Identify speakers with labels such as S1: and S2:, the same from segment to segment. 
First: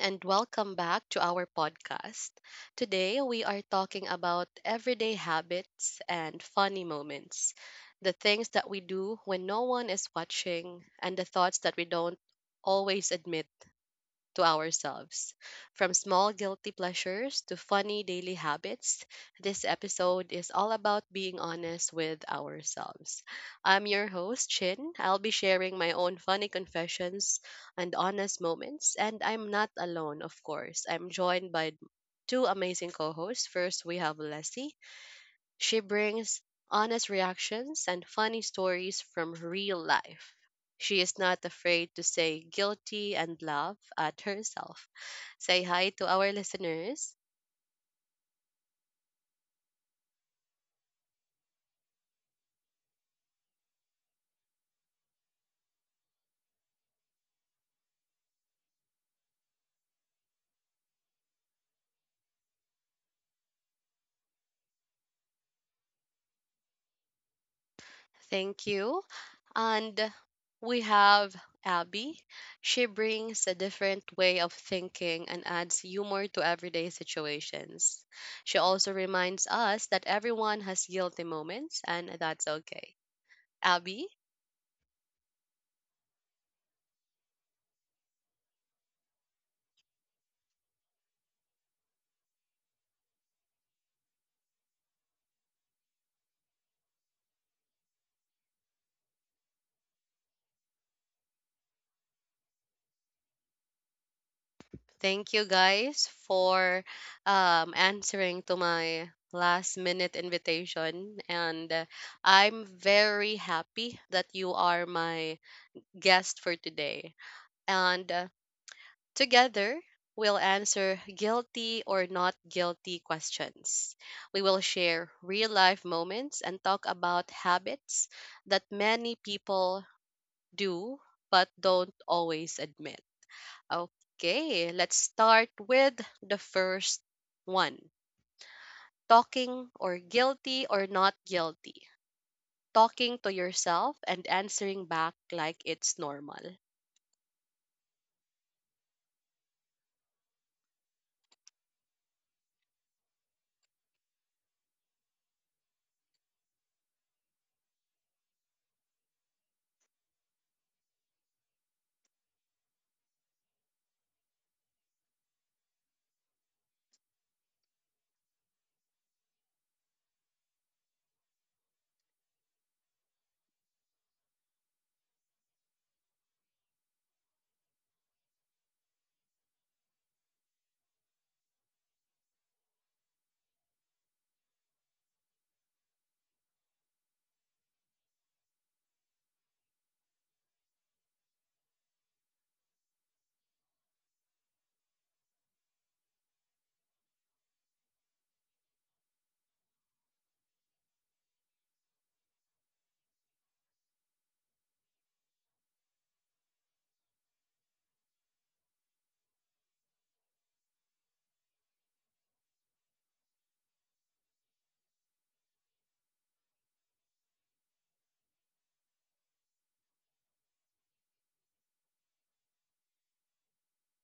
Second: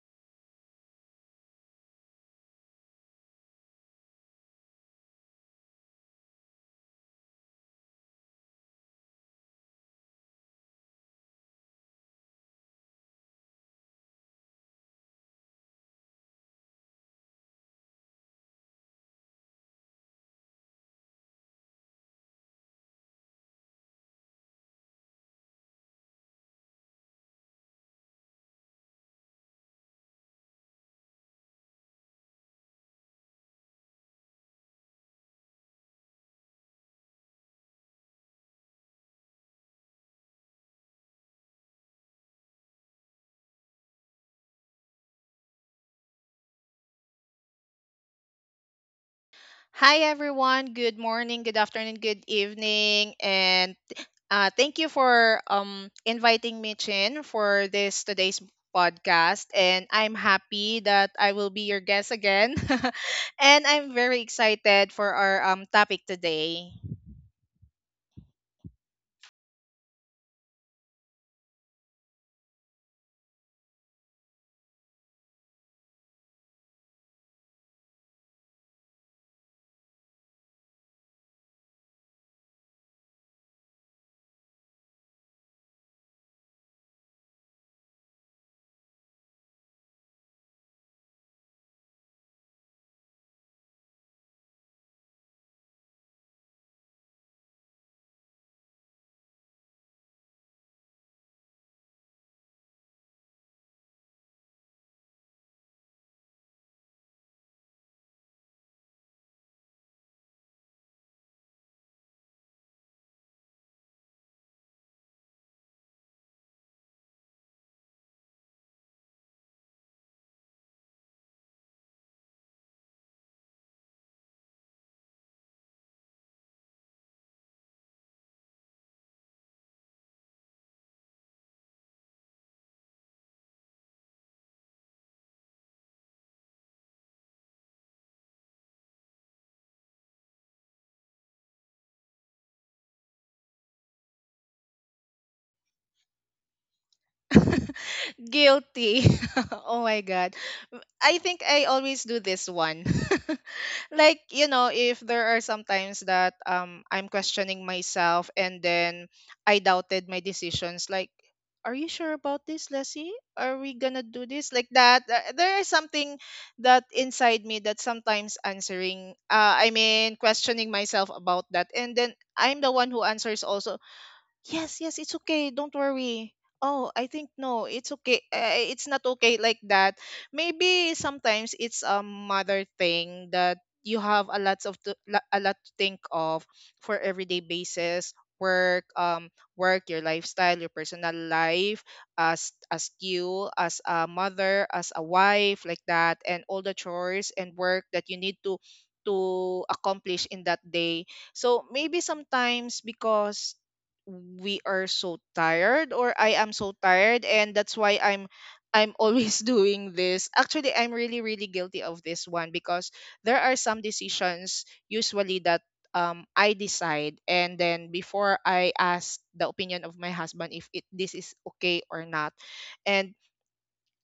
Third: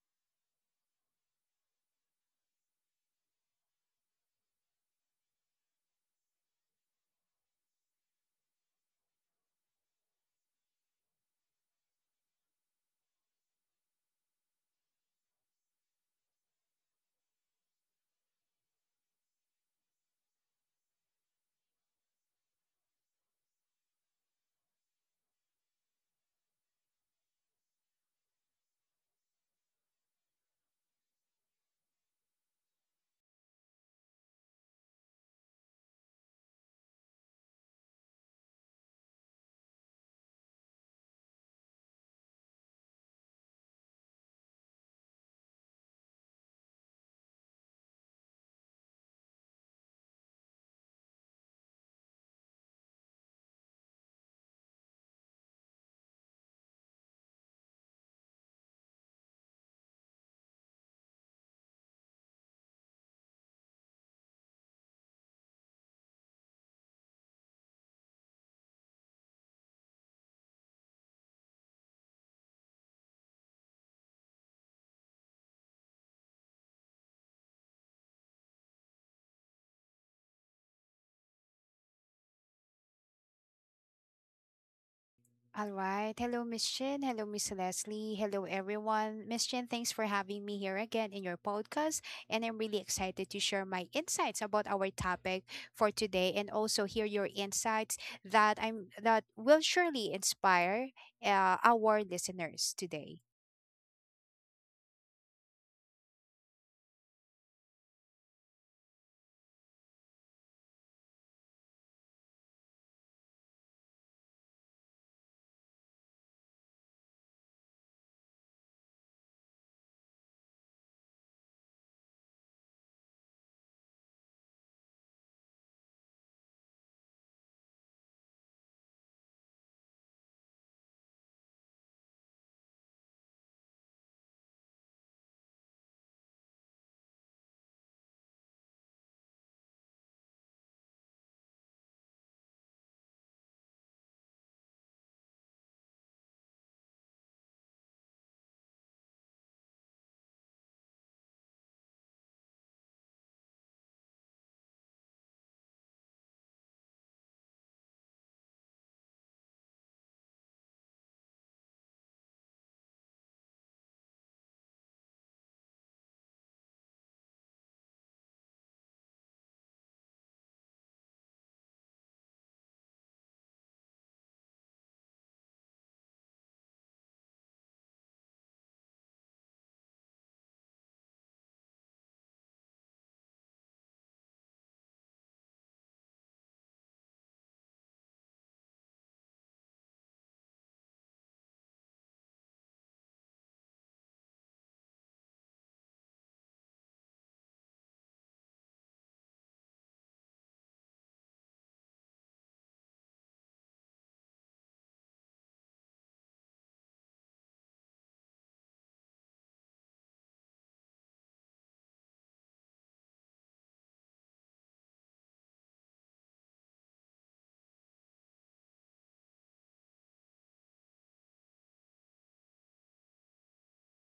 S1: and welcome back to our podcast. Today, we are talking about everyday habits and funny moments, the things that we do when no one is watching, and the thoughts that we don't always admit to ourselves. From small guilty pleasures to funny daily habits, this episode is all about being honest with ourselves. I'm your host, Chin. I'll be sharing my own funny confessions and honest moments, and I'm not alone, of course. I'm joined by two amazing co hosts. First, we have Leslie. She brings honest reactions and funny stories from real life. She is not afraid to say guilty and laugh at herself. Say hi to our listeners.
S2: Hi, everyone. Good morning, good afternoon, good evening. And thank you for inviting me, Chin, for this today's podcast. And I'm happy that I will be your guest again. And I'm very excited for our topic today.
S1: Thank you. And we have Abby. She brings a different way of thinking and adds humor to everyday situations. She also reminds us that everyone has guilty moments and that's okay. Abby?
S3: All right. Hello, Miss Chin. Hello, Miss Leslie. Hello, everyone. Miss Chin, thanks for having me here again in your podcast. And I'm really excited to share my insights about our topic for today and also hear your insights that will surely inspire our listeners today.
S1: Thank you guys for answering to my last minute invitation. And I'm very happy that you are my guest for today. And together, we'll answer guilty or not guilty questions. We will share real life moments and talk about habits that many people do but don't always admit. Okay, let's start with the first one talking or guilty or not guilty. Talking to yourself and answering back like it's normal.
S2: Guilty. Oh my god. I think I always do this one. Like, you know, if there are some times that I'm questioning myself, and then I doubted my decisions, like, are you sure about this, Leslie? Are we gonna do this like that? There is something that inside me, that sometimes answering, I mean, questioning myself about that, and then I'm the one who answers also. Yes, yes, it's okay. Don't worry. Oh, I think no, it's okay. It's not okay like that. Maybe sometimes it's a mother thing, that you have a lots of to, a lot to think of for everyday basis, work, um, work, your lifestyle, your personal life, as you, as a mother, as a wife, like that, and all the chores and work that you need to accomplish in that day. So maybe sometimes, because we are so tired, or I am so tired, and that's why I'm always doing this. Actually, I'm really really guilty of this one, because there are some decisions usually that I decide, and then before I ask the opinion of my husband if it this is okay or not. And,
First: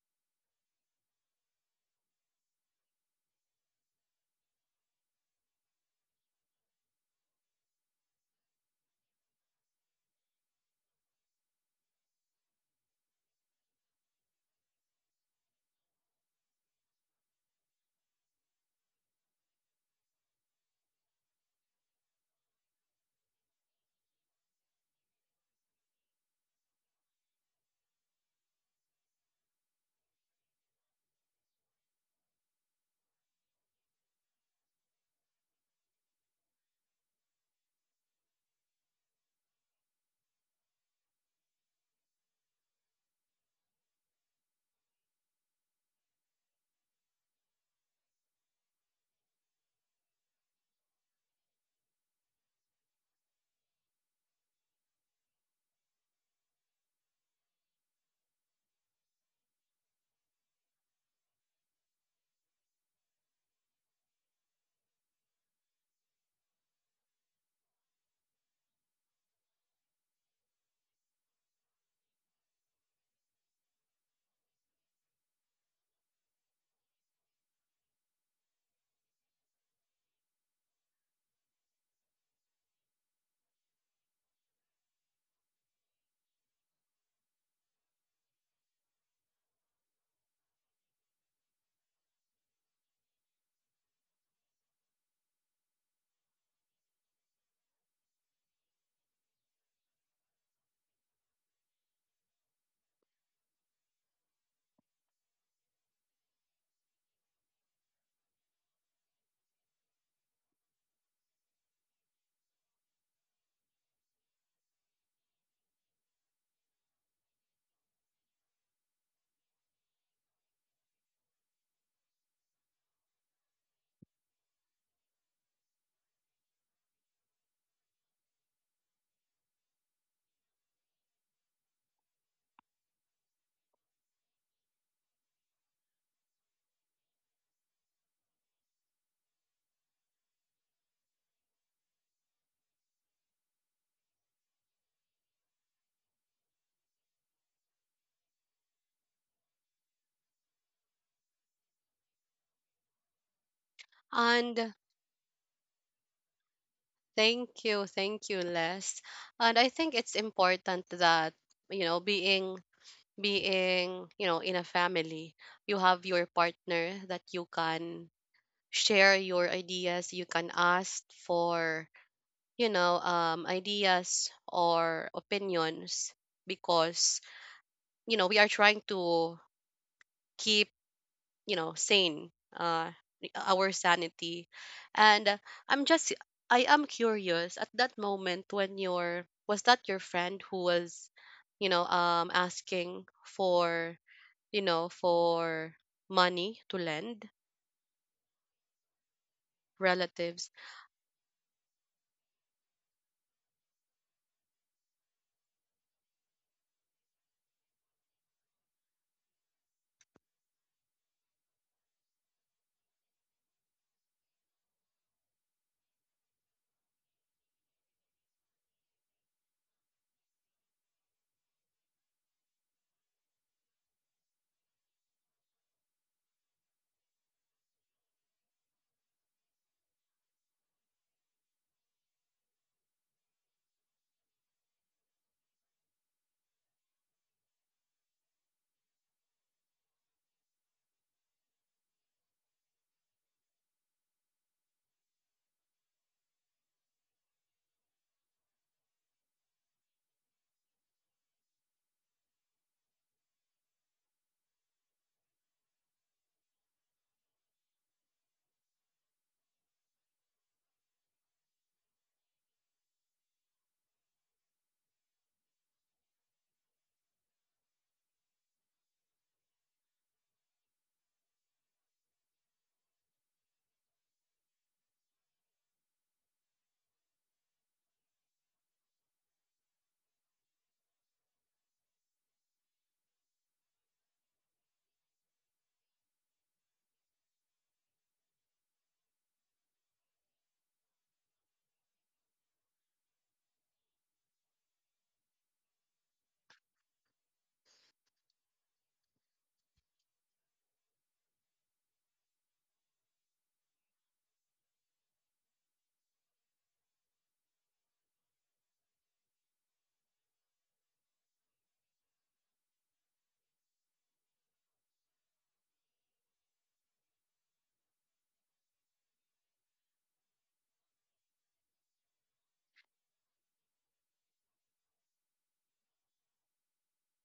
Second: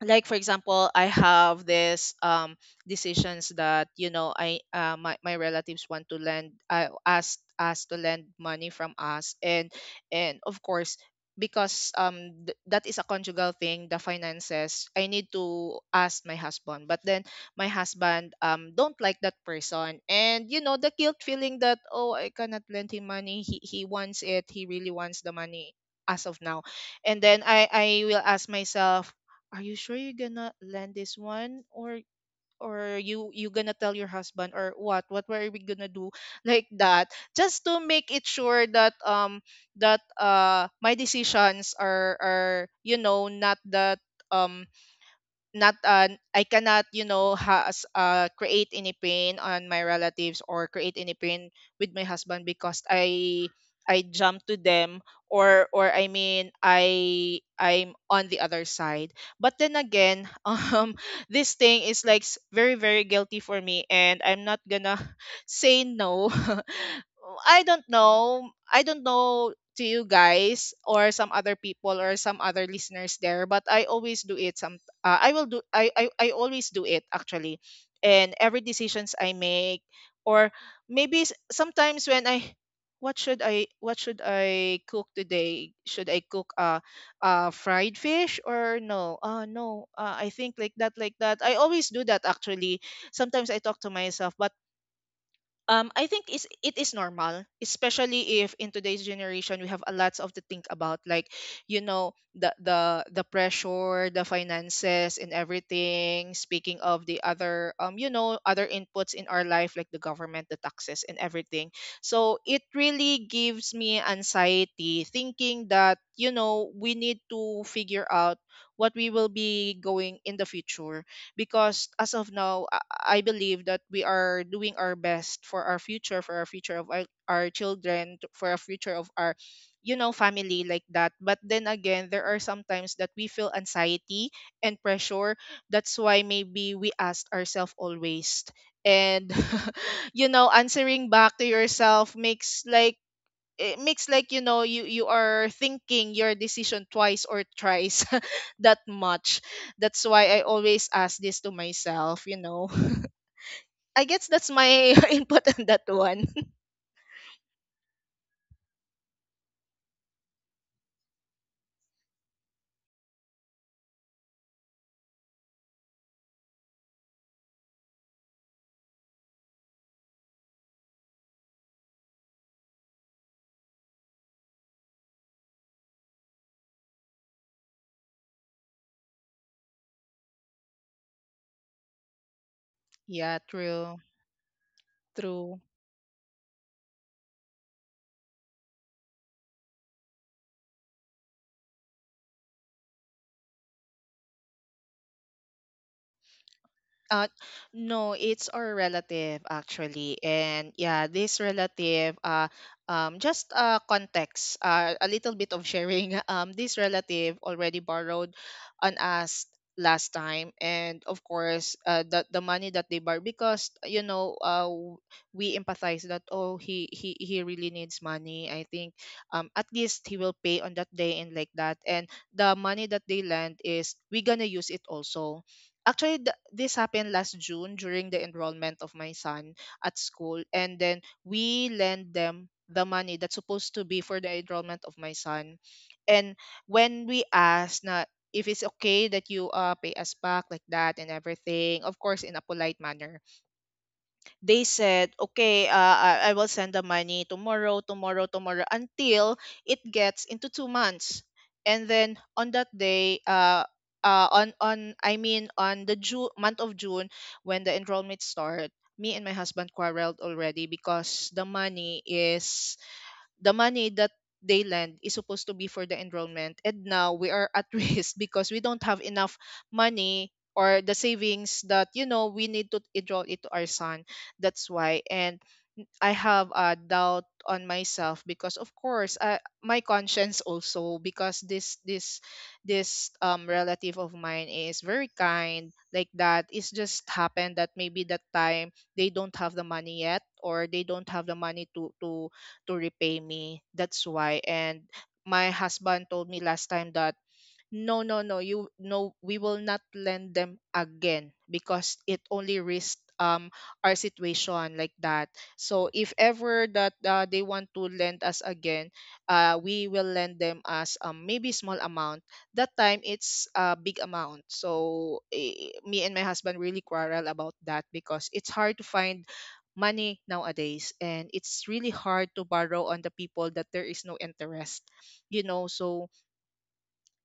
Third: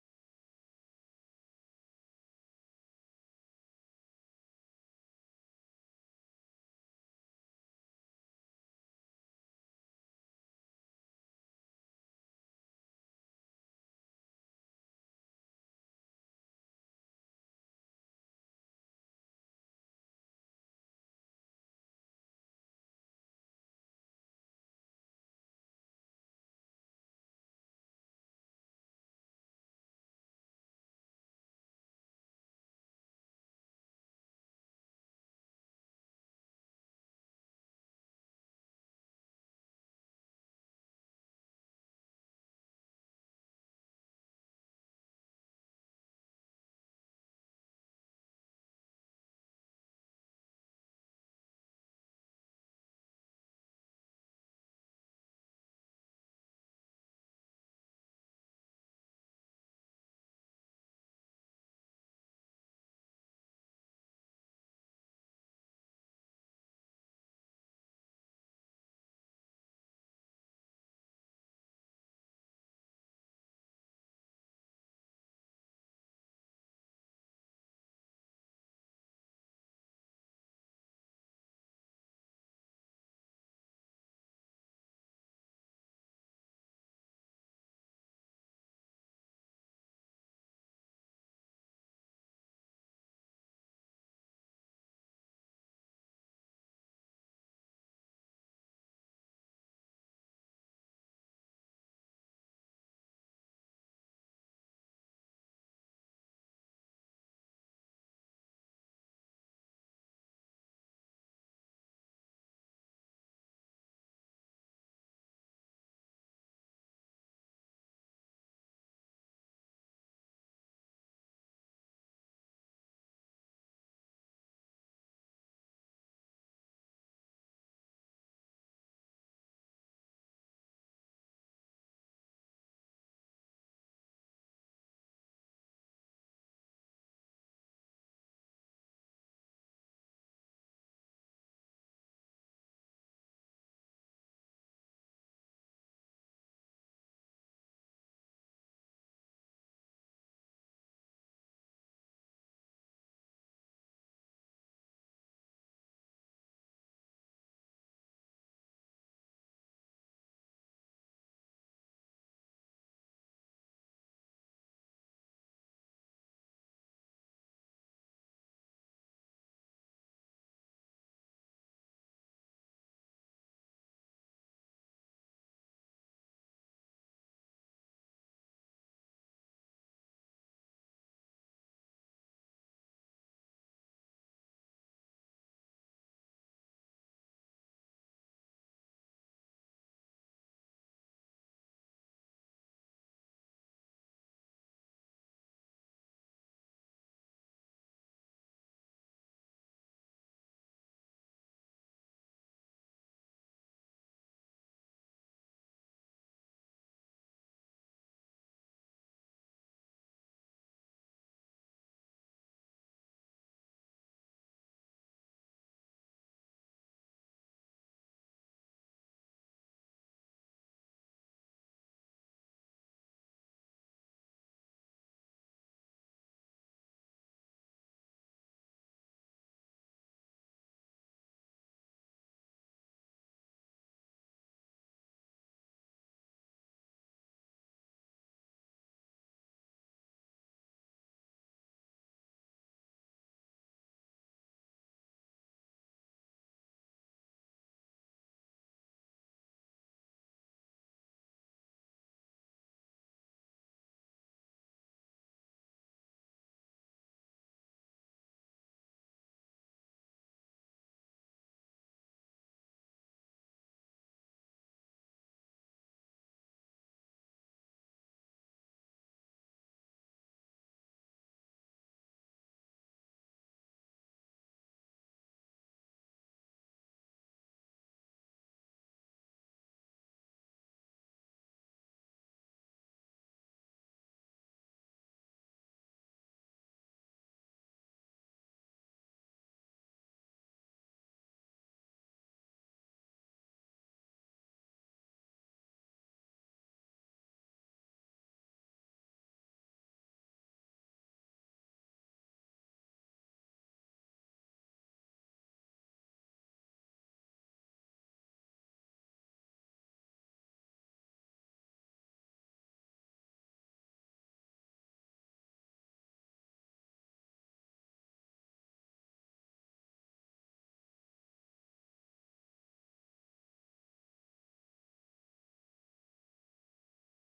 S2: like, for example, I have this decisions that, you know, I my relatives want to lend, I asked us to lend money from us. And of course, because that is a conjugal thing, the finances, I need to ask my husband. But then my husband don't like that person, and you know the guilt feeling, that oh, I cannot lend him money. He wants it, he really wants the money as of now. And then I will ask myself, are you sure you're gonna land this one? Or you gonna tell your husband? Or what were we gonna do, like that? Just to make it sure that that my decisions are you know, not that um not I cannot, you know, has create any pain on my relatives, or create any pain with my husband, because I jump to them. Or I mean, I'm on the other side. But then again, this thing is like very very guilty for me, and I'm not gonna say no. I don't know. I don't know, to you guys, or some other people, or some other listeners there, but I always do it. I will do, I always do it, actually. And every decisions I make. Or maybe sometimes when I, what should I, cook today? Should I cook fried fish? Or no, no, I think, like that, like that, I always do that, actually. Sometimes I talk to myself, but I think is it is normal, especially if in today's generation we have a lots of to think about. Like, you know, the pressure, the finances, and everything. Speaking of the other, you know, other inputs in our life, like the government, the taxes, and everything. So it really gives me anxiety, thinking that, you know, we need to figure out what we will be going in the future. Because as of now, I believe that we are doing our best for our future of our children, for our future of our, you know, family, like that. But then again, there are sometimes that we feel anxiety and pressure. That's why maybe we ask ourselves always. And you know, answering back to yourself makes like, it makes like, you know, you are thinking your decision twice or thrice, that much. That's why I always ask this to myself, you know. I guess that's
S1: And
S2: my input on that one.
S1: thank you, Les. And I think it's important that, you know, being being in a family you have your partner that you can share your ideas, you can ask for ideas or opinions because you know we are trying to keep you know sane uh,
S2: Yeah,
S1: our
S2: true.
S1: sanity and
S2: True.
S1: i'm just I am curious at that moment when your was that your friend who was asking for for money to lend
S2: Uh, no, it's our relative, actually.
S1: relatives.
S2: And yeah, this relative, just context, a little bit of sharing. This relative already borrowed on us last time. And of course, the money that they borrowed, because, you know, we empathize that, oh, he really needs money. I think, at least he will pay on that day, and like that. And the money that they lend is, we're going to use it also. Actually, this happened last June, during the enrollment of my son at school, and then we lend them the money that's supposed to be for the enrollment of my son. And when we asked na if it's okay that you pay us back like that and everything, of course in a polite manner, they said, okay, I will send the money tomorrow, tomorrow, tomorrow, until it gets into 2 months. And then on that day, on I mean, on the June month of June, when the enrollment start, me and my husband quarreled already. Because the money is, the money that they lend is supposed to be for the enrollment, and now we are at risk, because we don't have enough money, or the savings that, you know, we need to enroll it to our son. That's why. And I have a doubt on myself, because of course, my conscience also. Because this relative of mine is very kind, like that. It's just happened that maybe that time they don't have the money yet, or they don't have the money to repay me. That's why. And my husband told me last time that, no, no, no, you no, we will not lend them again, because it only risks our situation, like that. So if ever that, they want to lend us again, we will lend them as, maybe, small amount. That time it's a big amount, so me and my husband really quarrel about that, because it's hard to find money nowadays, and it's really hard to borrow on the people that there is no interest, you know. So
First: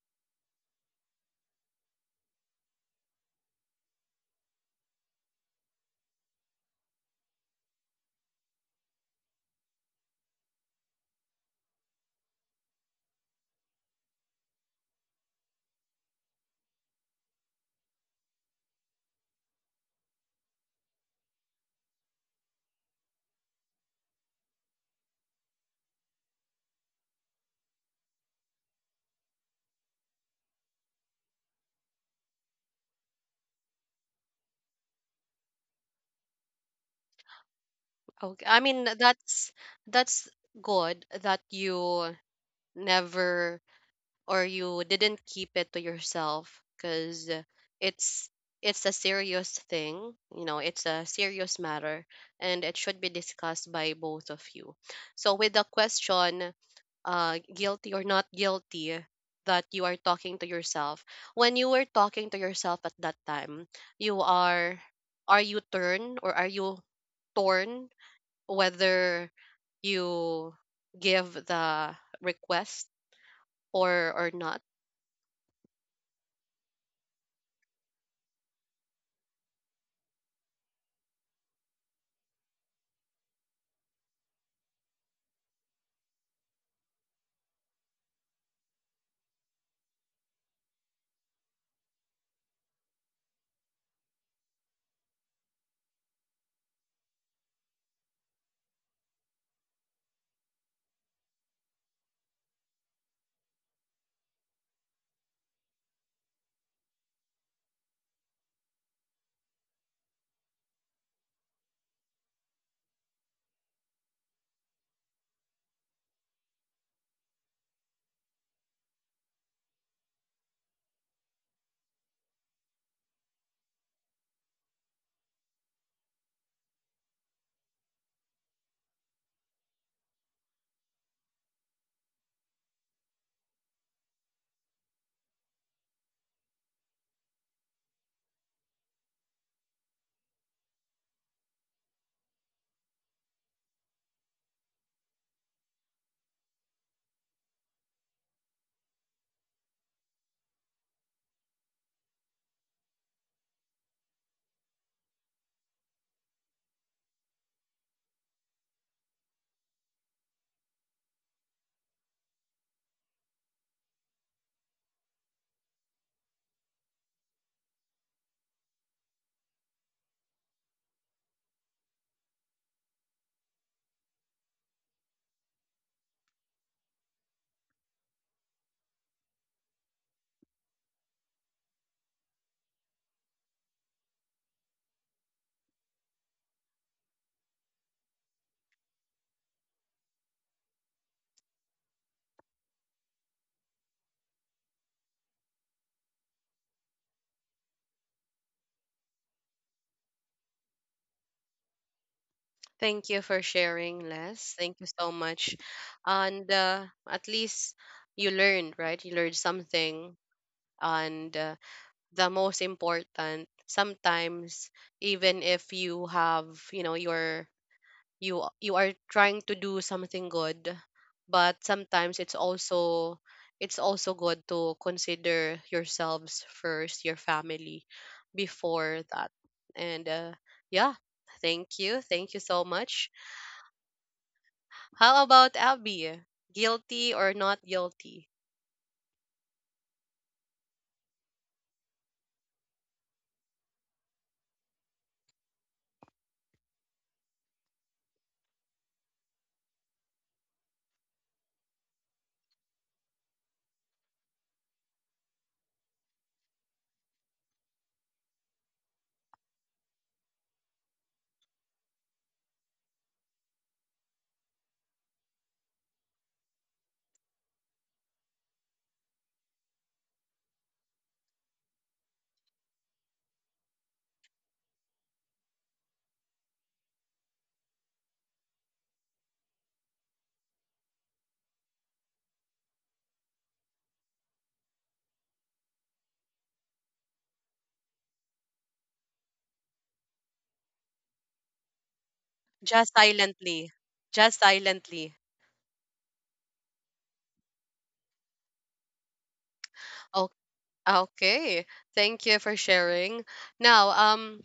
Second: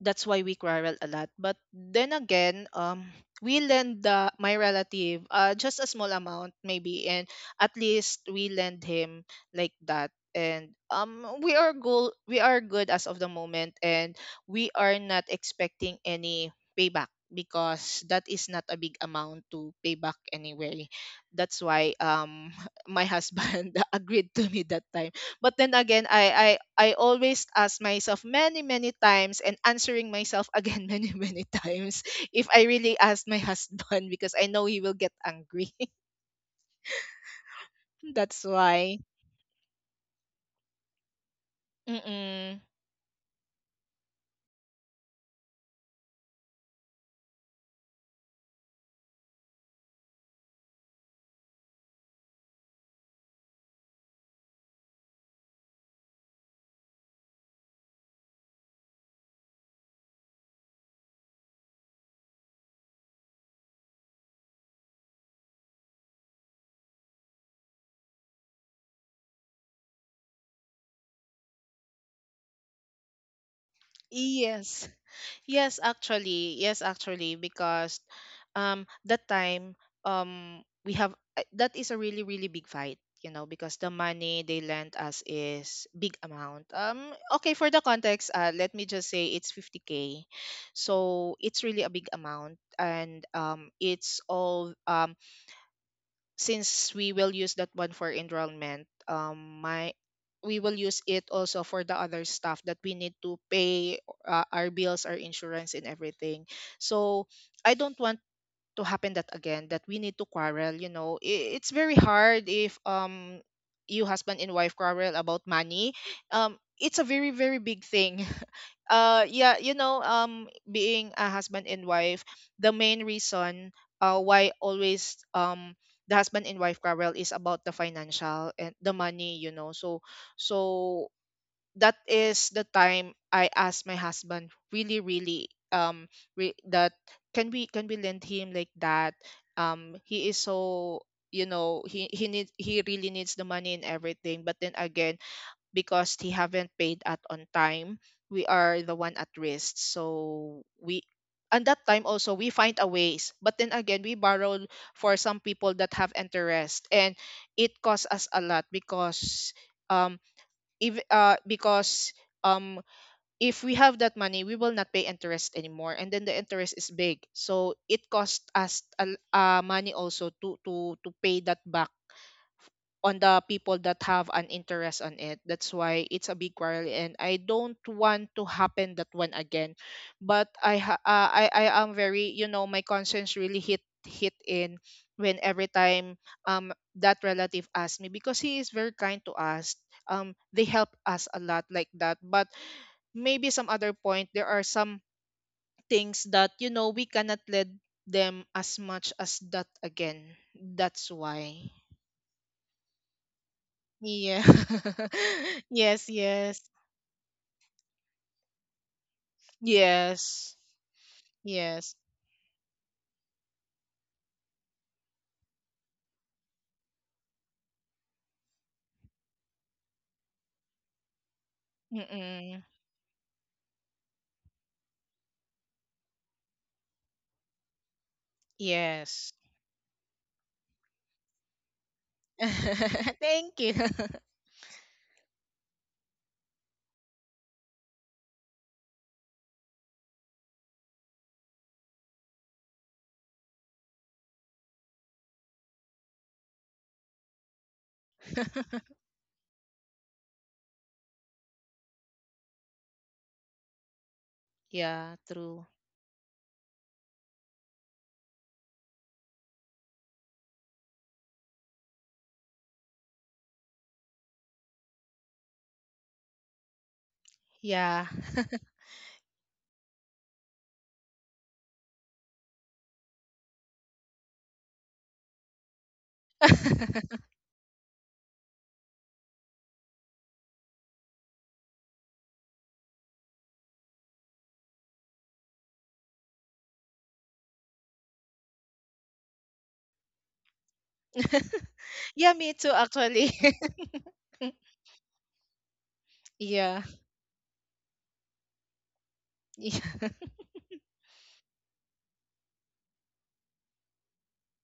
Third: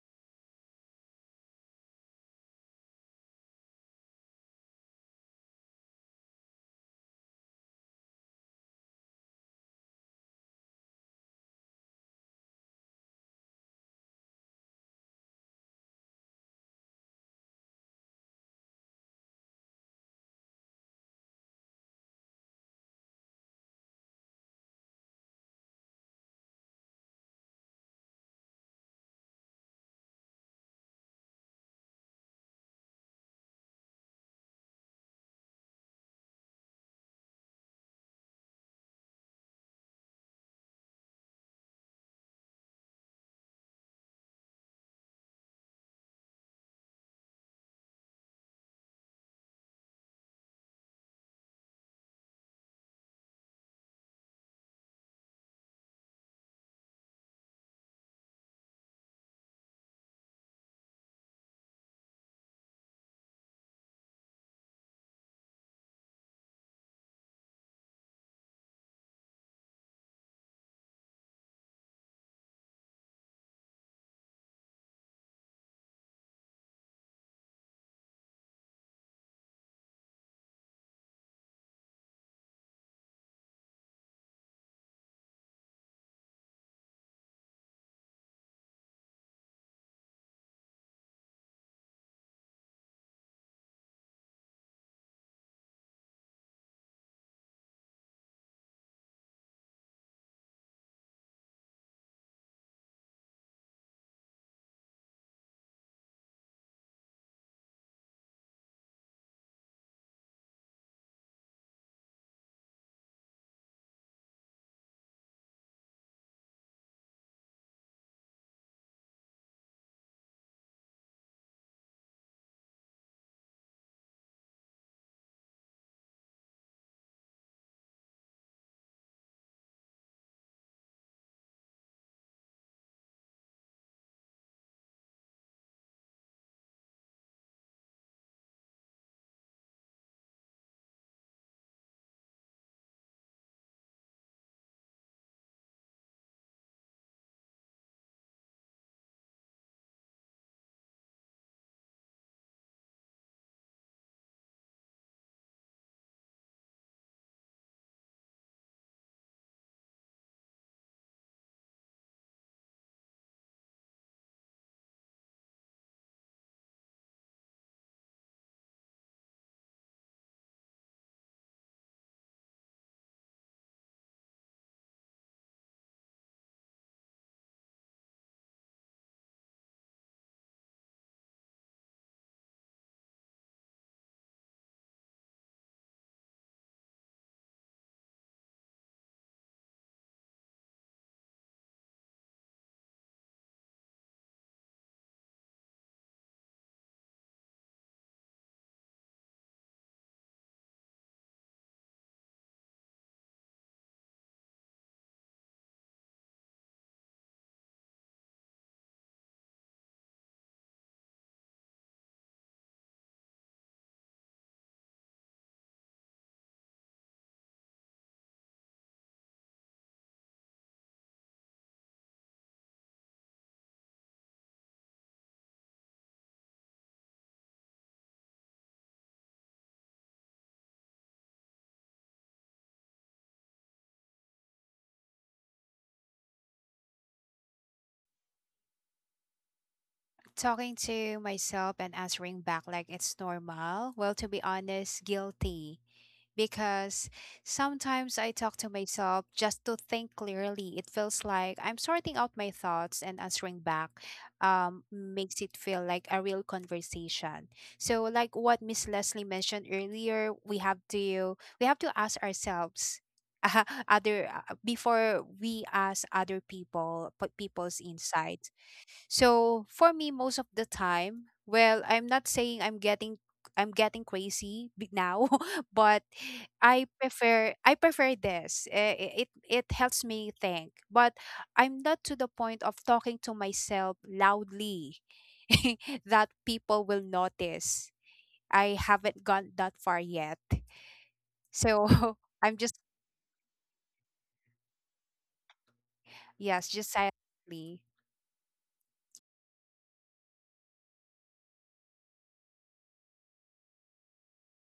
S2: that's why we quarrel a lot. But then again, we lend my relative, just a small amount, maybe, and at least we lend him, like that. And we are good. We are good as of the moment, and we are not expecting any payback, because that is not a big amount to pay back anyway. That's why my husband agreed to me that time. But then again, I always ask myself many many times, and answering myself again many many times, if I really ask my husband, because I know he will get angry. That's
S1: Okay, I mean
S2: why.
S1: that's good that you
S2: Mm-mm.
S1: never or you didn't keep it to yourself because it's it's a serious thing, you know, it's a serious matter and it should be discussed by both of you. So with the question, uh, guilty or not guilty, that you are talking to yourself, when you were talking to yourself at that time you are you turned or are you torn whether you give the request or not?
S2: Yes. Yes, actually. Yes, actually, because that time, we have, that is a really really big fight, you know, because the money they lent us is big amount. Okay, for the context, let me just say it's 50K. So, it's really a big amount, and it's all. Since we will use that one for enrollment, my we will use it also for the other stuff that we need to pay, our bills, our insurance, and everything. So I don't want to happen that again, that we need to quarrel, you know. I It's very hard if you, husband and wife, quarrel about money. um it's a very very big thing. Yeah, you know, being a husband and wife, the main reason why always, the husband and wife quarrel, is about the financial and the money, you know. So so that is the time I asked my husband, really really, that, can we, lend him, like that. He is so, you know, he really needs the money and everything. But then again, because he haven't paid at on time, we are the one at risk. So we and that time also, we find a ways. But then again, we borrowed for some people that have interest, and it cost us a lot, because um if because um if we have that money, we will not pay interest anymore. And then the interest is big, so it cost us a money also, to pay that back on the people that have an interest on it. That's why it's a big quarrel, and I don't want to happen that one again. But I am very, my conscience really hit in, when every time, um that relative asked me, because he is very kind to us. They help us a lot, like that. But maybe some other point there are some things that, we cannot let them as much as that again. That's why.
S1: Thank you for sharing,
S2: Yeah.
S1: Les. Thank you so much.
S2: Yes,
S1: And
S2: yes.
S1: at least you learned, right? You learned something.
S2: Yes.
S1: And
S2: Yes.
S1: the most important, sometimes even if you have, you know, you you are trying to do something good, but sometimes
S2: Mm-mm.
S1: it's also good to consider yourselves first, your family, before
S2: Yes.
S1: that. And yeah, thank you so much.
S2: Thank you.
S1: How about Abby? Guilty or not guilty?
S3: Talking to myself and answering back like it's normal. Well, to be honest, guilty, because sometimes I talk to myself just to think clearly. It feels like I'm sorting out my thoughts, and answering back
S2: Yeah,
S3: makes it
S2: true.
S3: feel like a real conversation. So, like what Miss Leslie mentioned earlier, we have to ask ourselves. Other, before we ask other people, put people's
S2: Yeah.
S3: insights. So for me, most of the time, well, I'm not saying I'm getting crazy now, but I prefer I prefer this. It it helps me think, but I'm not to the point of talking to myself loudly that people will notice. I haven't gone that far yet, so
S2: Yeah, me
S3: I'm
S2: too,
S3: just
S1: Just
S2: actually.
S1: silently. Just silently.
S3: yes,
S2: Yeah.
S3: just silently.
S2: Yeah.
S1: O- Okay. Thank you for sharing. Now,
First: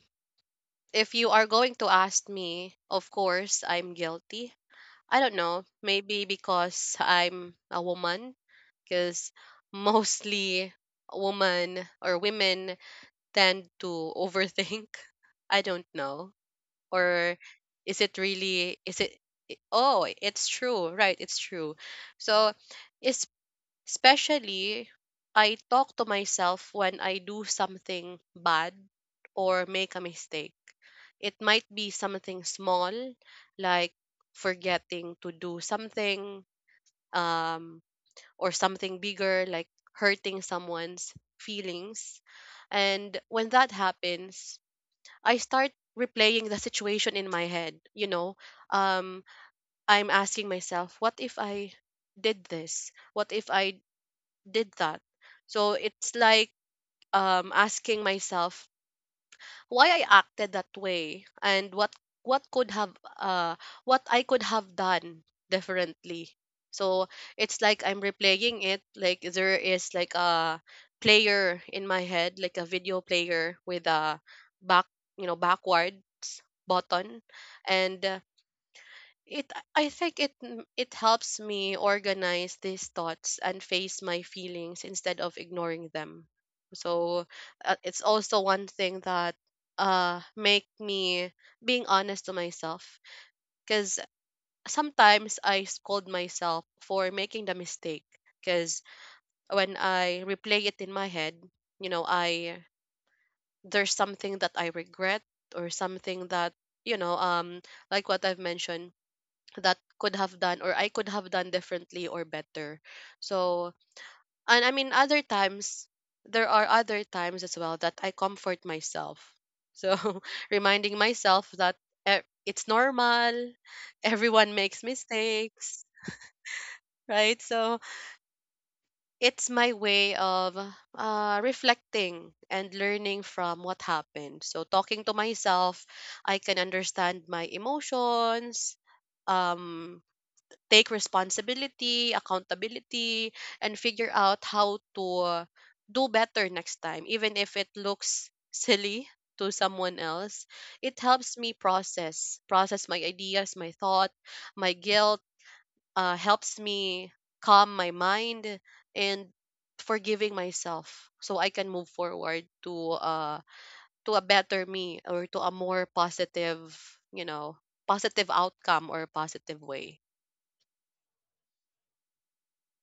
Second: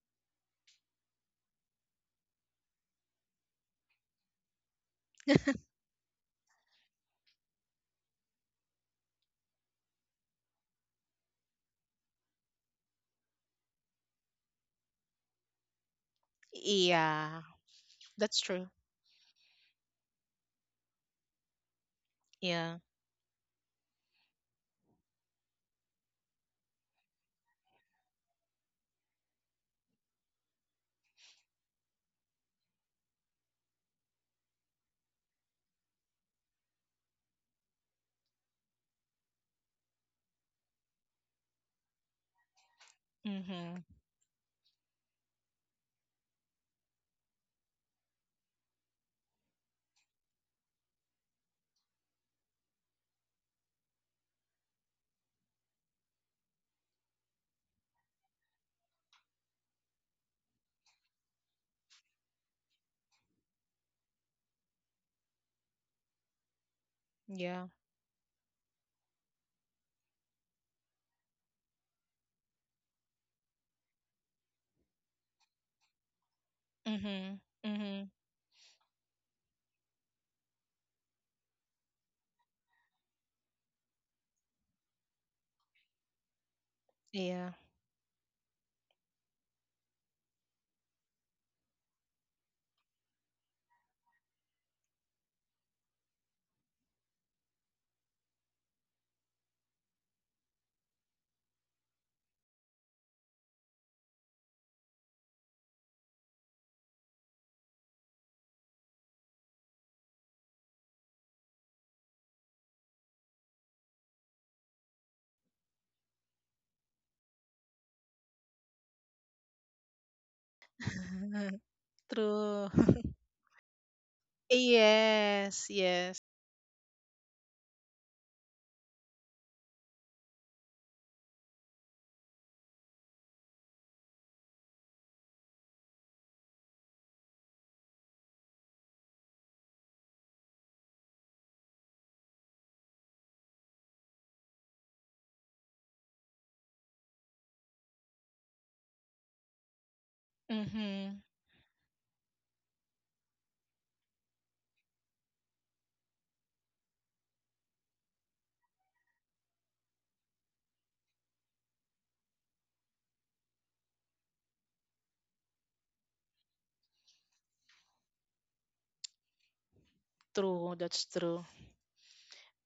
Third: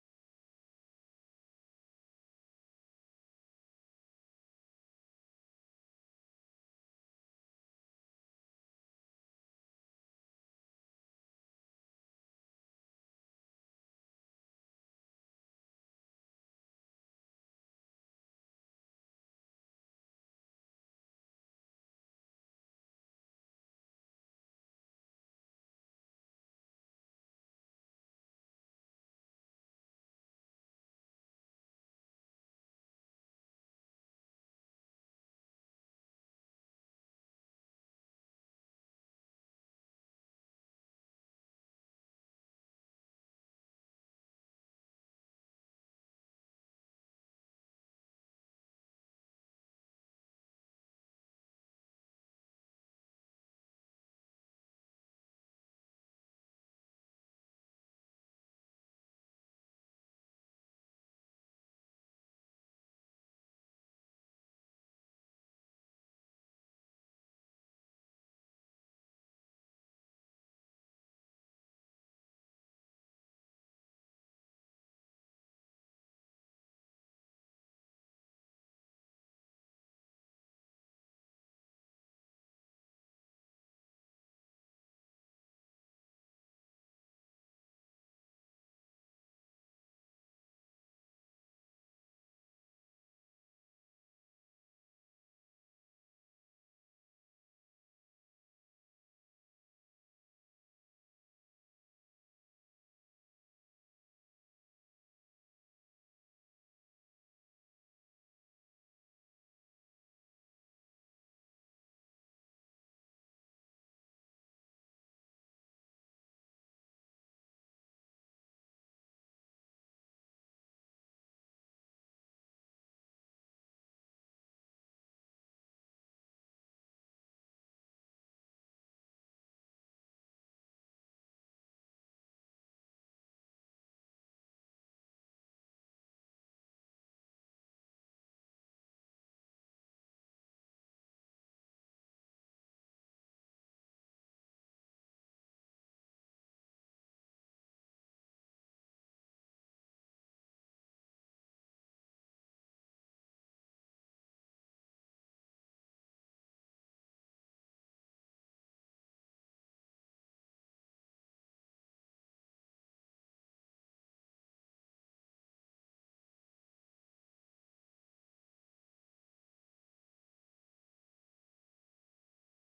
S1: if you are going to ask me, of course, I'm guilty. I don't know. Maybe because I'm a woman, because mostly women tend to overthink. I don't know. Or
S2: Yeah.
S1: is it
S2: That's true.
S1: really, is it oh, it's true, right? It's true. So
S2: Yeah.
S1: es- especially I talk to myself when I do something bad or make a mistake. It might be something small like forgetting to do something, um or something bigger like hurting someone's feelings. And when that
S2: Mm-hmm.
S1: happens, I start replaying the situation in my head. You know, um, I'm asking myself, what if I did this? What if I did that? So it's like asking myself, why I acted that way and what could have what I could have done differently. So it's like
S2: Yeah.
S1: I'm replaying it like there is like a player in my head, like a video player with a back, you know, backwards button.
S2: Mm-hmm.
S1: and uh,
S2: Mm-hmm.
S1: it I think it helps me organize these thoughts and face my feelings instead of ignoring them. So
S2: Yeah.
S1: it's also one thing that make me being honest to myself because sometimes I scold myself for making the mistake, because when I replay it in my head, you know, I there's something that I regret or something that you know um like what I've mentioned that could have done or I could have done differently or better. So, and I mean, other times, there are other times as well that I comfort myself. So, reminding myself that it's
S2: True.
S1: normal, everyone makes mistakes,
S2: Yes, yes.
S1: right? So, it's my way of reflecting and learning from what happened. So, talking to myself, I can understand my emotions. Um, take responsibility, accountability, and figure out how to do better next time, even if it looks silly to someone else. It
S2: Mm-hmm.
S1: helps me process my ideas, my thought, my guilt, helps me calm my mind and forgiving myself so I can move forward to a better me or to a more positive, you know, positive outcome or positive way.
S2: True, that's true.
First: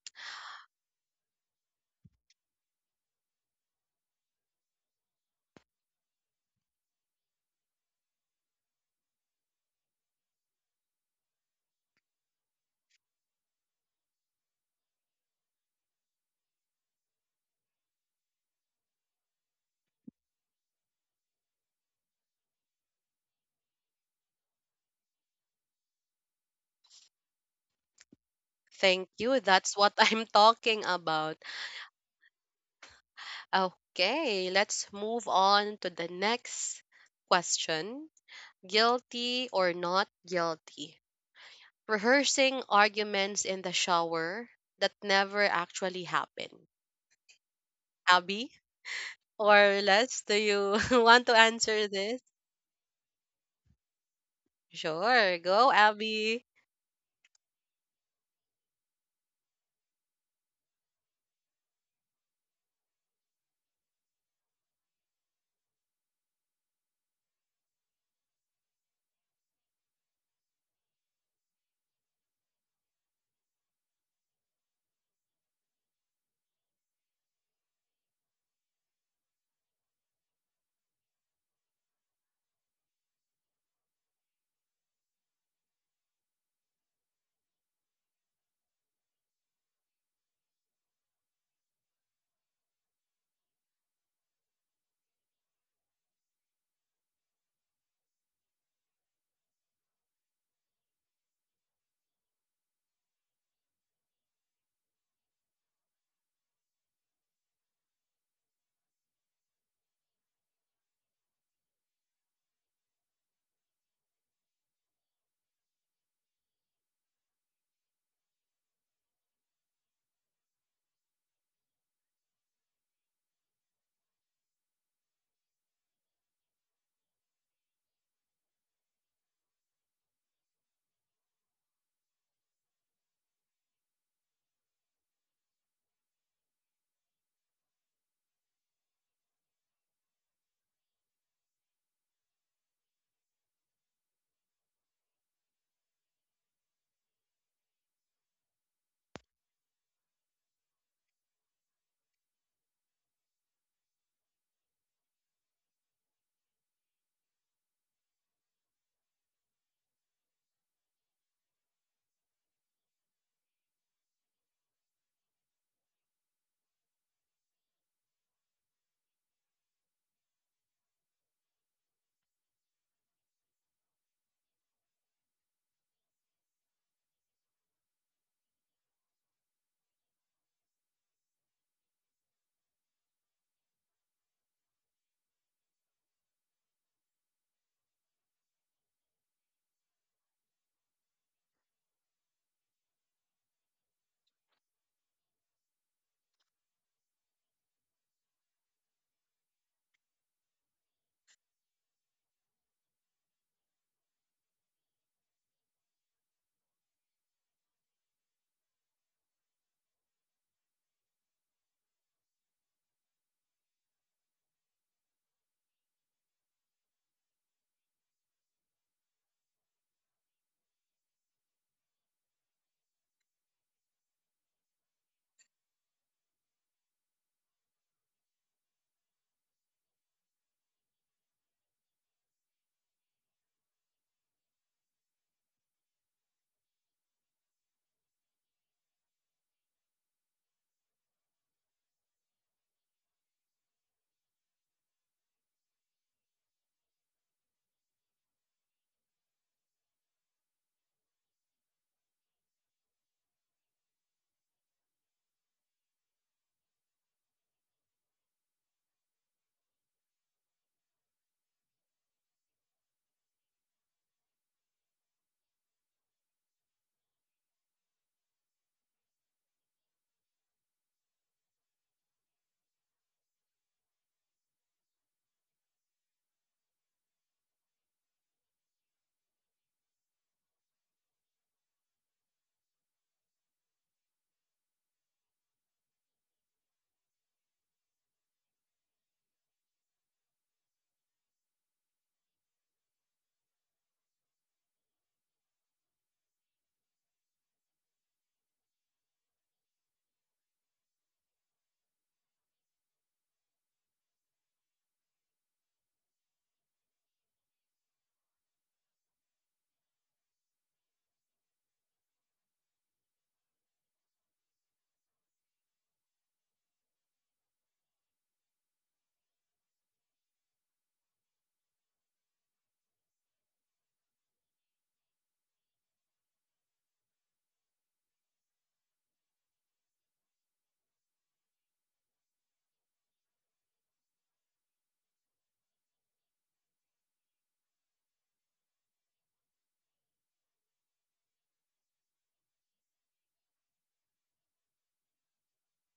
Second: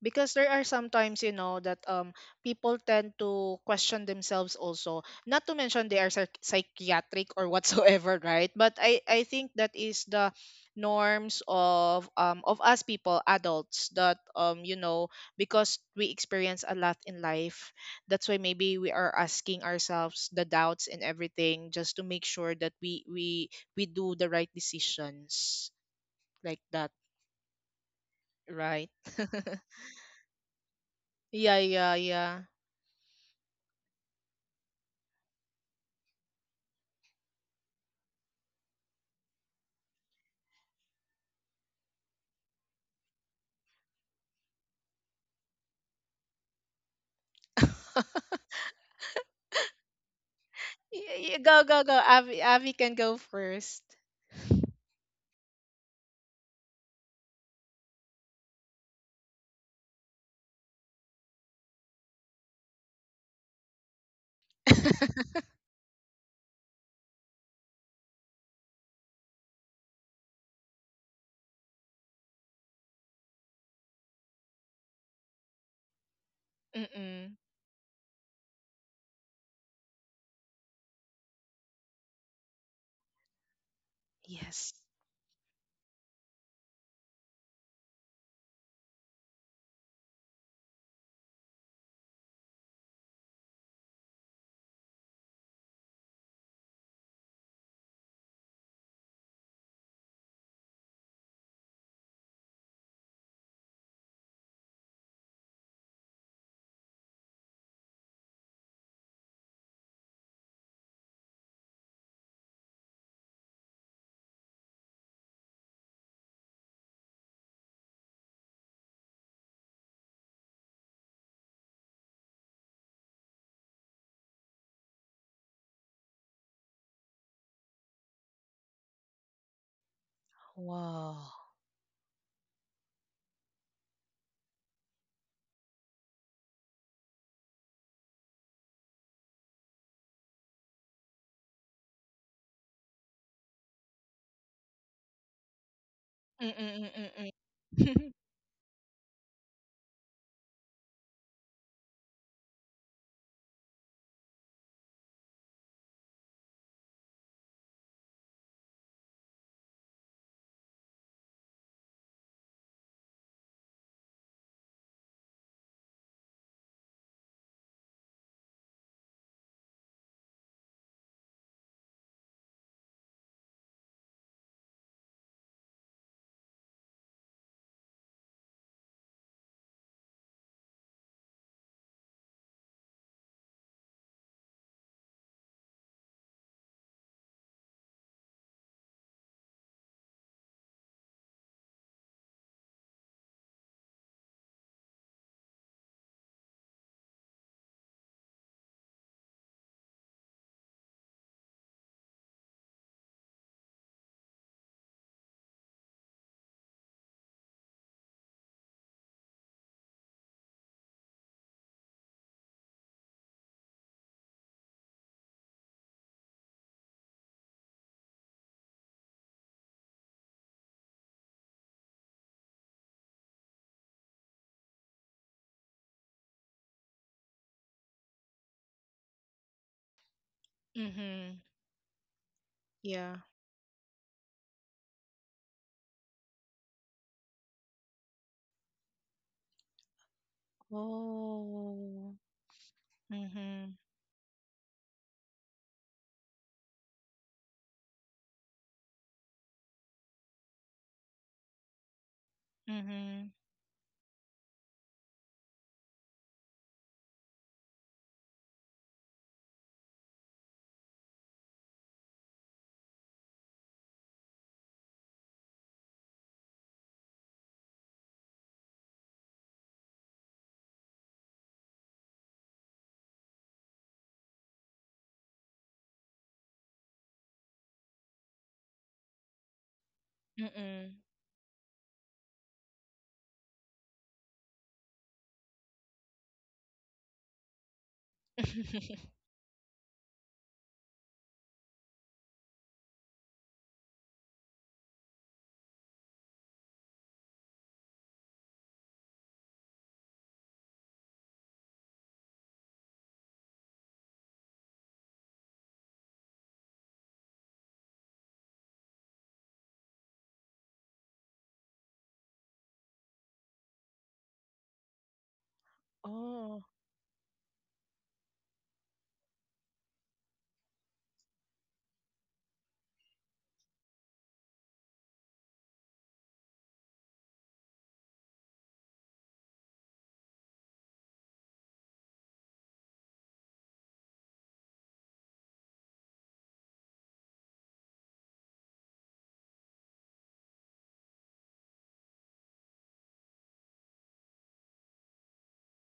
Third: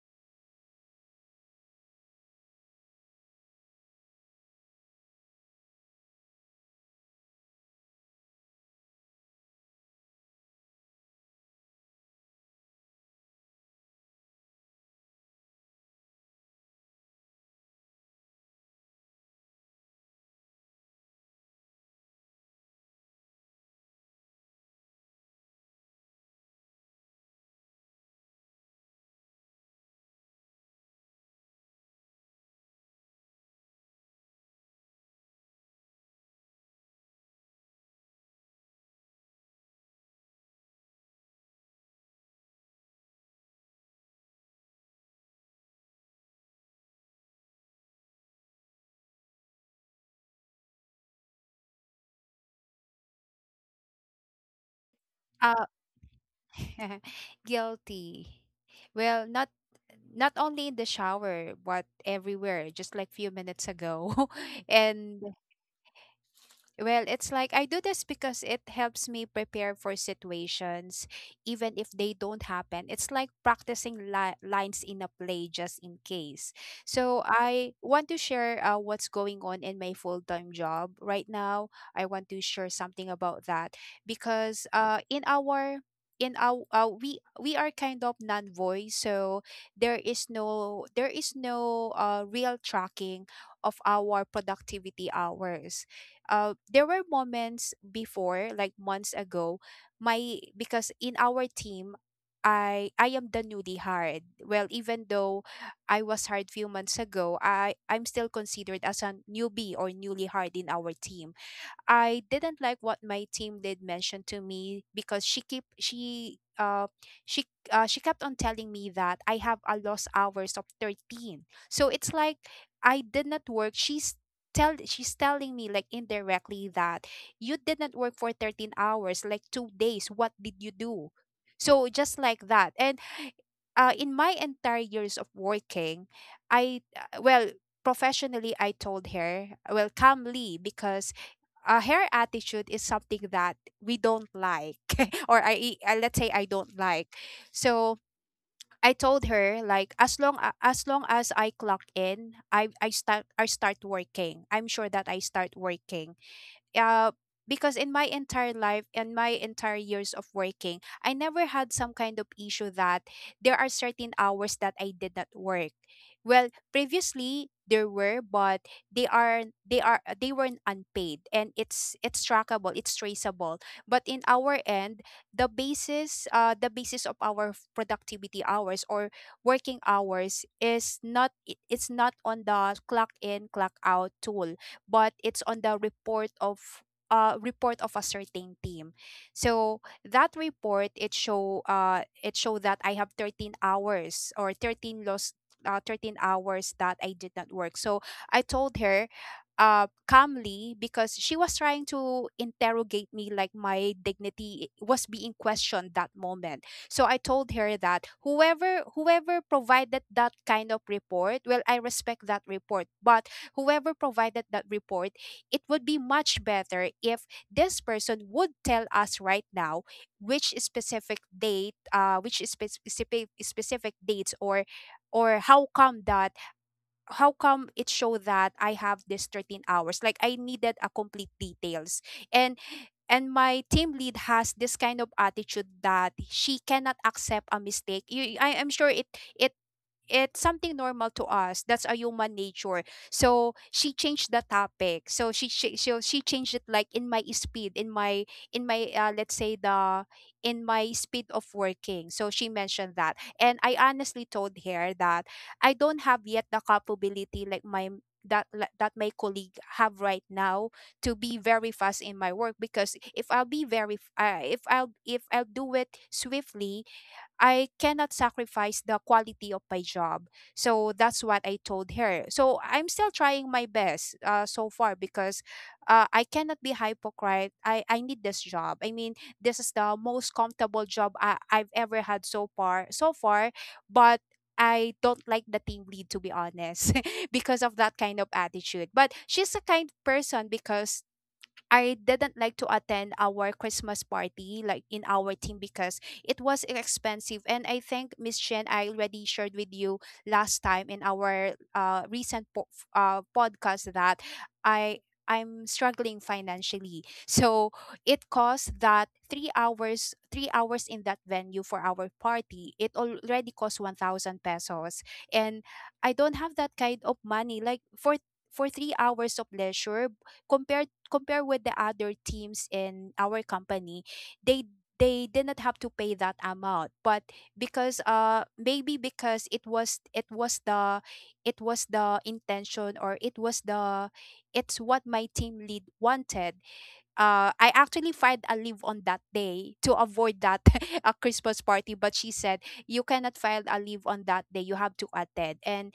S2: Because there are sometimes, that people tend to question themselves also. Not to mention they are psychiatric or whatsoever, right? But I think that is the norms of, of us people, adults, that, because we experience a lot in life, that's why maybe we are asking ourselves the doubts and everything, just to make sure that we do the right decisions, like that, right?
S1: Thank you. That's what I'm talking about.
S2: Yeah, yeah, yeah.
S1: Okay, let's move on to the next question. Guilty or not guilty? Rehearsing arguments in the shower that never actually happened. Abby or Les, do you want to
S2: Go, go,
S1: answer
S2: go.
S1: this?
S2: Avi can go first.
S1: Sure,
S3: Uh,
S1: go Abby.
S3: Guilty. Well, not not only in the shower, but everywhere, just like few minutes ago. And well, it's like I do this because it helps me prepare for situations, even if they don't happen. It's like practicing lines in a play just in case. So,
S2: Mm-mm.
S3: I want to share what's going on in my full time job right now. I want to share something about that because
S2: Yes.
S3: in our we are kind of non voice, so there is no real tracking of our productivity hours. There were moments before, like months ago, my because in our team, I am the newly hired. Well, even though I was hired few months ago, I'm still considered as a newbie or newly hired in our team. I didn't like what my team did mention to me because she she kept on telling me that I have a lost hours of 13. So it's like I did not work. She's telling me like indirectly that you did not work for 13 hours, like 2 days. What did you do?
S2: Wow.
S3: So just like that. And in my entire years of working, I well, professionally I told her, well, calmly, because her attitude is something that we don't like or let's say I don't like.
S2: Mm-mm-mm-mm.
S3: So I told her, like, as long as long as I clock in, I start I start working. I'm sure that I start working, uh, because in my entire life, in my entire years of working, I never had some kind of issue that there are certain hours that I did not work. Well, previously there were, but they weren't unpaid, and it's trackable, it's traceable. But in our end, the basis of our productivity hours or working hours is not it's not on the clock in clock out tool, but it's on the report of a certain team. So that report it show that I have 13 hours, or 13 hours that I did not work. So I told her calmly, because she was trying to interrogate me, like my dignity was being questioned that moment. So I told her that whoever provided that kind of report, well, I respect that report, but whoever provided that report, it would be much better if this person would tell us right now which specific date, which specific dates, or how come that, how come it showed that I have this 13 hours, like I needed a
S2: Mm-hmm.
S3: complete details. And
S2: Yeah.
S3: my team lead has this kind of attitude that she cannot accept a mistake, you, I am sure it it's something normal to us. That's a
S2: Oh.
S3: human nature. So
S2: Mm-hmm.
S3: she changed the topic. So she changed it, like in my speed, in my let's say the in my speed of working. So she mentioned that,
S2: Mm-hmm.
S3: and I honestly told her that I don't have yet the capability like my that my colleague have right now, to be very fast in my work, because if I'll be very if I'll do it swiftly, I cannot sacrifice the quality of my job. So that's what I told her. So I'm still trying my best so far, because I cannot be hypocrite. I need this job. I mean, this is the most comfortable
S2: Mm-mm.
S3: job I've ever had so far. So far, but I don't like the team lead, to be honest, because of that kind of attitude. But she's a kind person, because I didn't like to attend our Christmas party, like in our team, because it was expensive. And I think Miss Chen, I already shared with you last time in our recent podcast that I I'm struggling financially. So it cost that 3 hours in that venue for our party. It already cost 1,000 pesos. And I don't have
S2: Oh.
S3: that kind of money. Like for 3 hours of leisure, compare with the other teams in our company, they they did not have to pay that amount. But because maybe because it was the intention, or it was the it's what my team lead wanted, I actually filed a leave on that day to avoid that a Christmas party. But she said, you cannot file a leave on that day, you have to attend. And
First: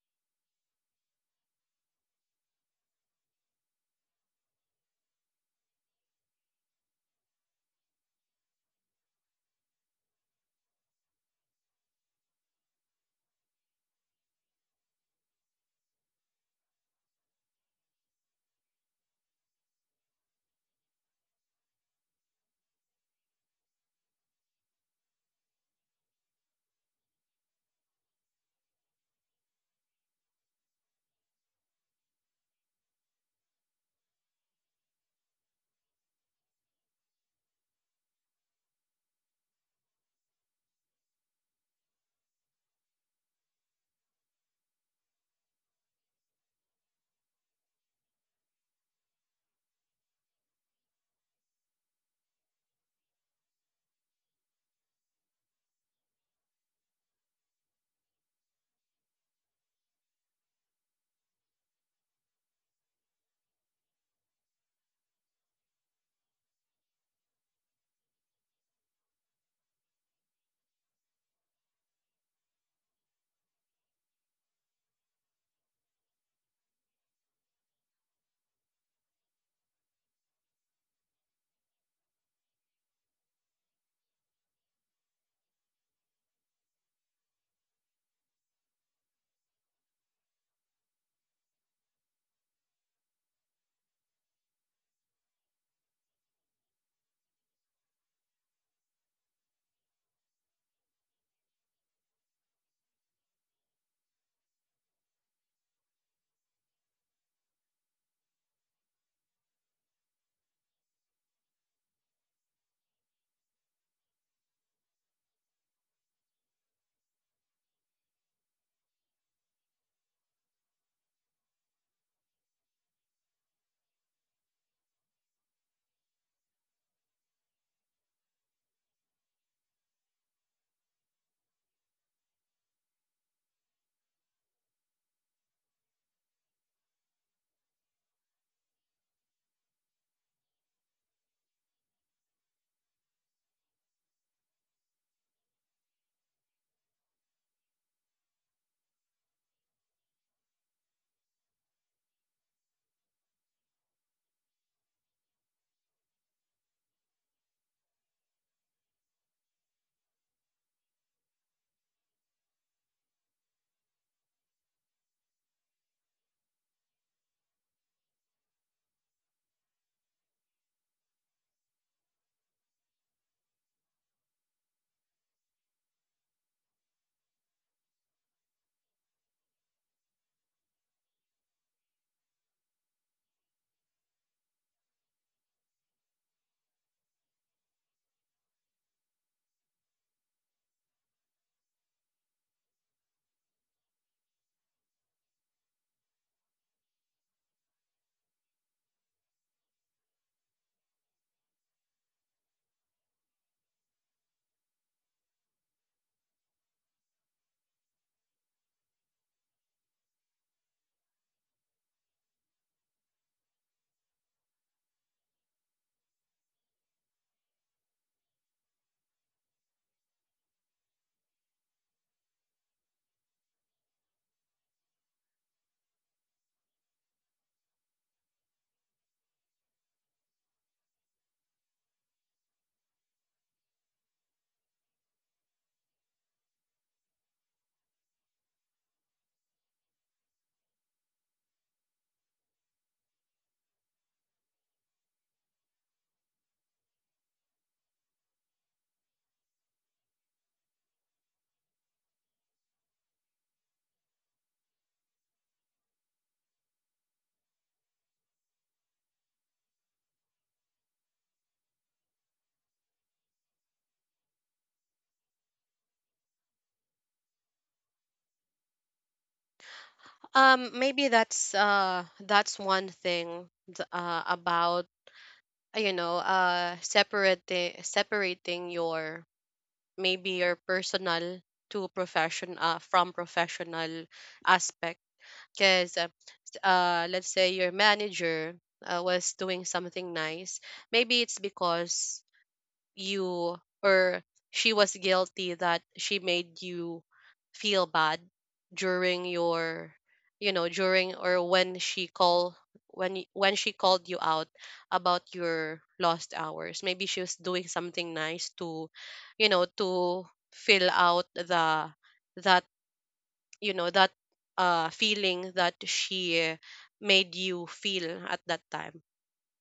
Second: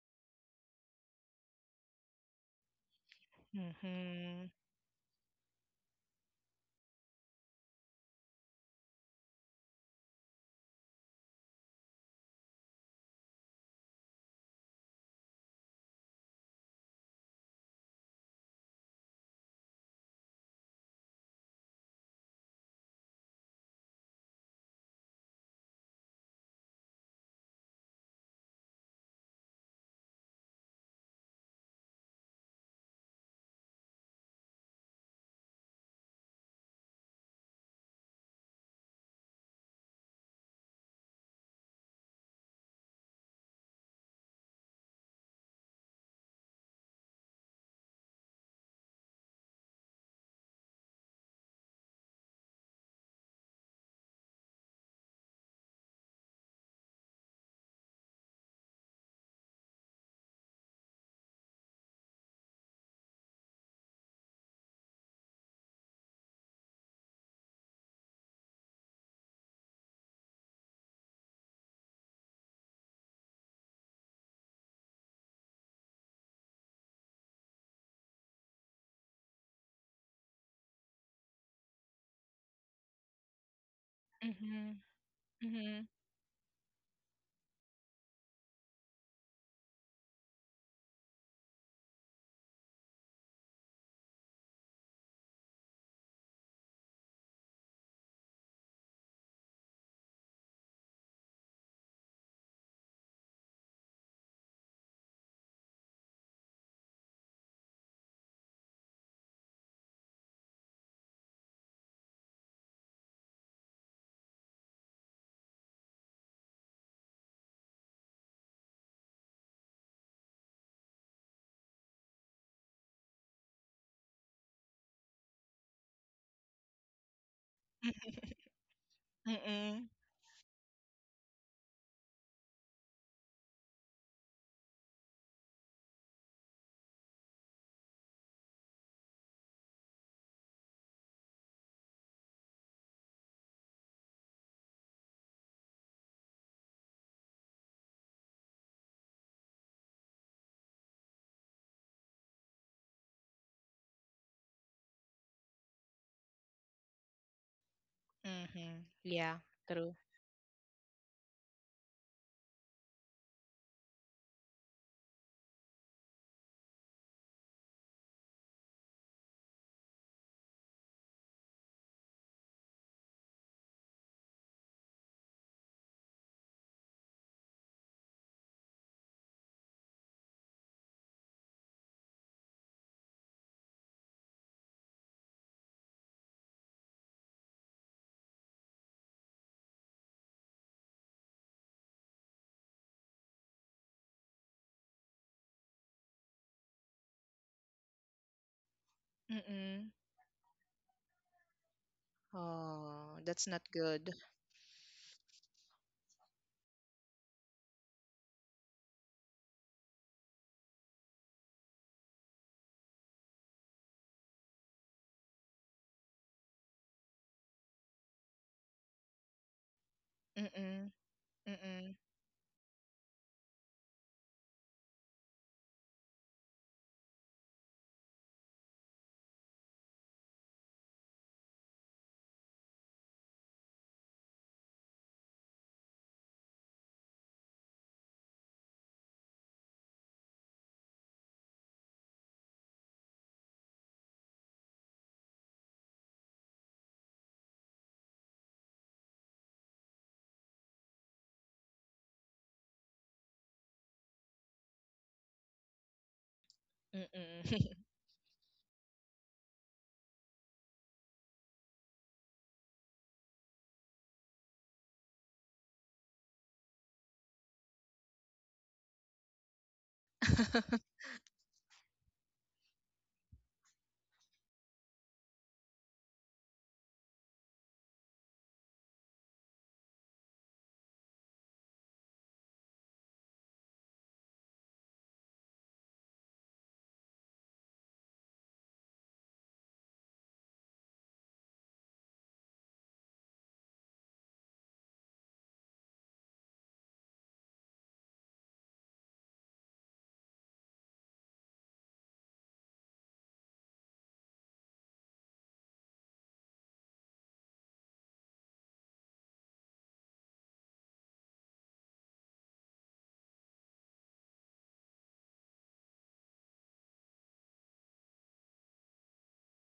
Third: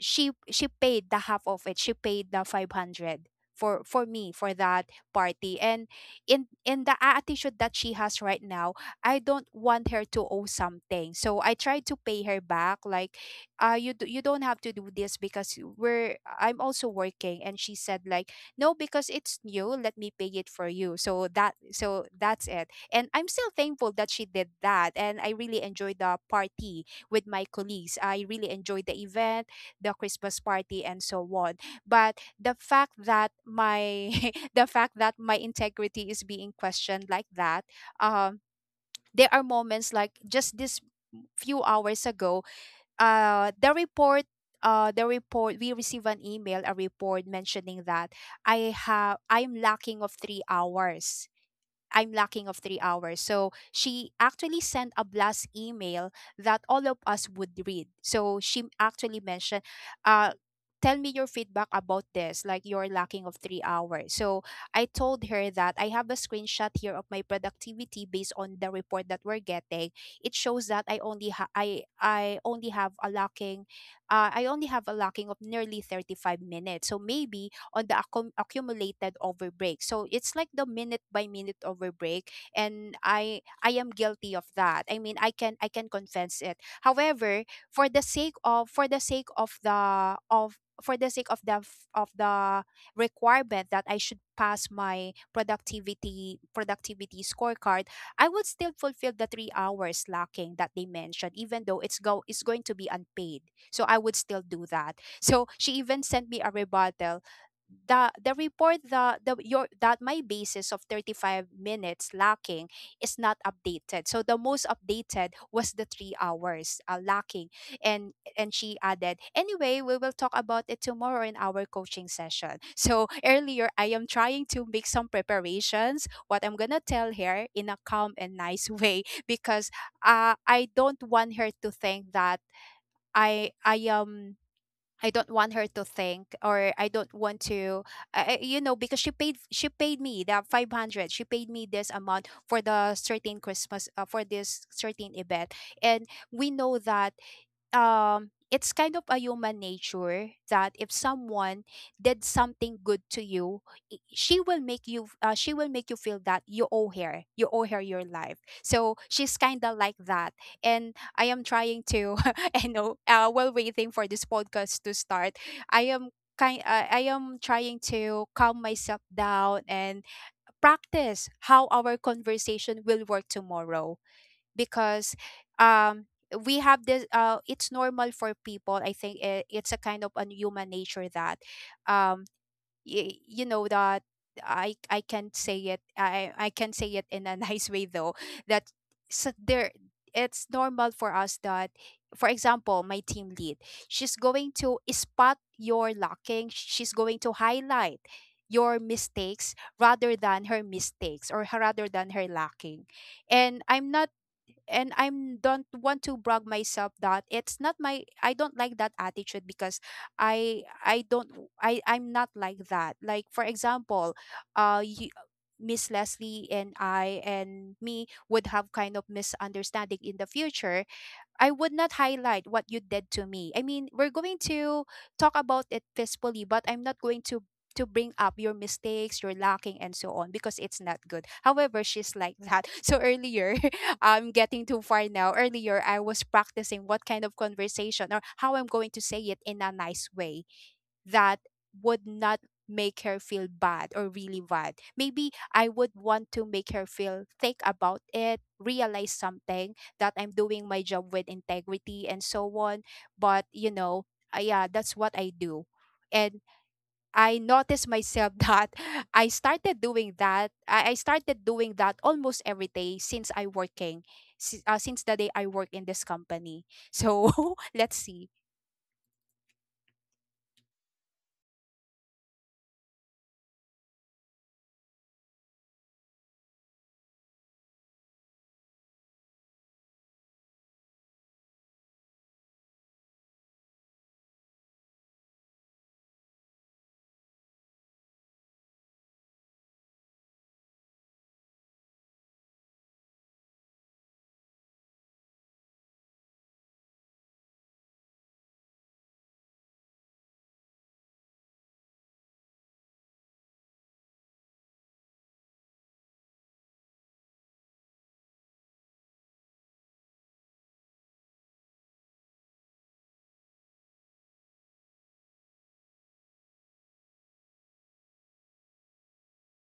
S3: she paid the half of it. She paid the 500 for me
S2: Mm-hmm.
S3: for that party. And in the attitude that she has right now, I don't want her to owe something. So I tried to pay her back, like, you do, you don't have to do this because we're I'm also working. And she said like, no, because it's new, let me pay it for you. So that's it. And I'm still thankful that she did that, and I really enjoyed the party with my colleagues. I really enjoyed the event, the Christmas party, and so on. But the fact that my the fact that my integrity is being questioned like that, um, there are moments like just this few hours ago, uh, the report. The report, we receive an email, a report mentioning that I'm lacking of 3 hours, I'm lacking of 3 hours. So she actually sent a blast email that all of us would read. So she actually mentioned, uh, tell me your feedback about this, like you're lacking of 3 hours. So I told her that I have a screenshot here of my productivity based on the report that we're getting. It shows that I I only have a lacking, I only have a lacking of nearly 35 minutes. So maybe on the accumulated overbreak. So it's like the minute by minute overbreak, and I am guilty of
S2: Mm-hmm.
S3: that. I mean, I
S2: Mm-hmm.
S3: can confess it. However, for the sake of for the sake of the of for the sake of the requirement that I should pass my productivity scorecard, I would still fulfill the 3 hours lacking that they mentioned, even though it's going to be unpaid. So I would still do that. So she even sent me a rebuttal. The report, the your that my basis of 35 minutes lacking is not updated, so the most updated was the 3 hours lacking. And she added, anyway, we will talk about it tomorrow in our coaching session. So earlier I am trying to make some preparations, what I'm gonna tell her in a calm and nice way. Because
S2: Mm-mm.
S3: I don't want her to think that I am I don't want her to think, or I don't want to, I, because she paid me the 500, she paid me this amount for the certain Christmas, for this certain event. And we know that it's kind of a human nature that if someone did something good to you, she will make you she will make you feel that you owe her, you owe her your life.
S2: Mm-hmm.
S3: So
S2: Yeah.
S3: she's kind of
S2: True.
S3: like that. And I am trying to I know, while waiting for this podcast to start, I am kind I am trying to calm myself down and practice how our conversation will work tomorrow. Because um we have this it's normal for people, I think it's a kind of a human nature that, um you know that I can say it in a nice way though, that, so there, it's normal for us that, for example, my team lead, she's going to spot your lacking, she's going to highlight your mistakes
S2: Mm-mm.
S3: rather than her mistakes, or rather than her lacking.
S2: Oh, that's
S3: And
S2: not
S3: I'm not,
S2: good.
S3: and I'm don't want to brag myself that it's not my, I don't like that attitude. Because I don't I I'm not like that. Like for example, you, Miss Leslie and I, and me would have kind of misunderstanding in the future,
S2: Mm-mm.
S3: I would not
S2: Mm-mm.
S3: highlight what you did to me. I mean, we're going to talk about it peacefully, but I'm not going to bring up your mistakes, your lacking, and so on, because it's not good. However, she's like that. So earlier, I'm getting too far now. Earlier, I was practicing what kind of conversation or how I'm going to say it in a nice way that would not make her feel bad or really bad. Maybe I would want to make her feel, think about it, realize something, that I'm doing my job with integrity and so on. But you know, yeah, that's what I do. And I
S2: Mm-mm.
S3: noticed myself that I started doing that. I started doing that almost every day since I working, since the day I work in this company. So let's see.
S1: Maybe that's that's one thing about you know, separating, separating your maybe your personal to profession, from professional aspect, because let's say your manager, was doing something nice. Maybe it's because you or she was guilty that she made you feel bad during your, you know, during or when she call, when when she called you out about your lost hours, maybe she was doing something nice to, you know, to fill out the, that, you know, that feeling that she made you feel at that time.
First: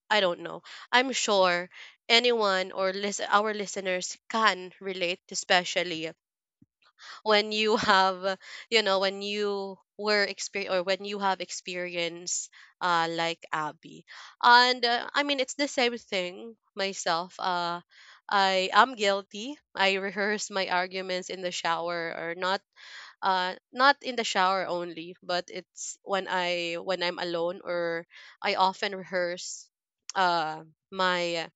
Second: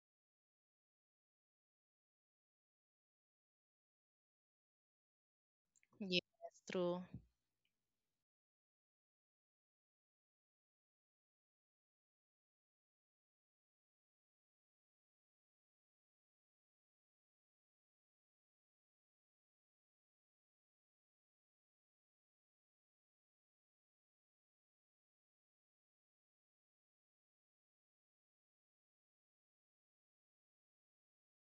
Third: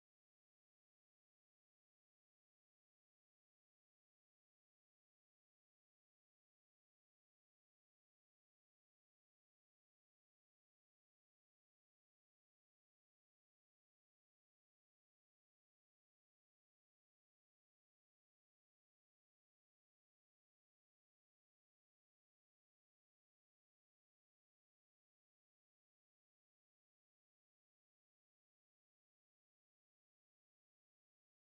S1: I don't know. I'm sure anyone or our listeners can relate, especially
S2: Yeah, that's true.
S1: when you have, you know, when you were experience or when you have experience, like Abby. And I mean, it's the same thing myself. I am guilty. I rehearse my arguments in the shower or not, not in the shower only, but it's when I'm alone, or I often rehearse uh my,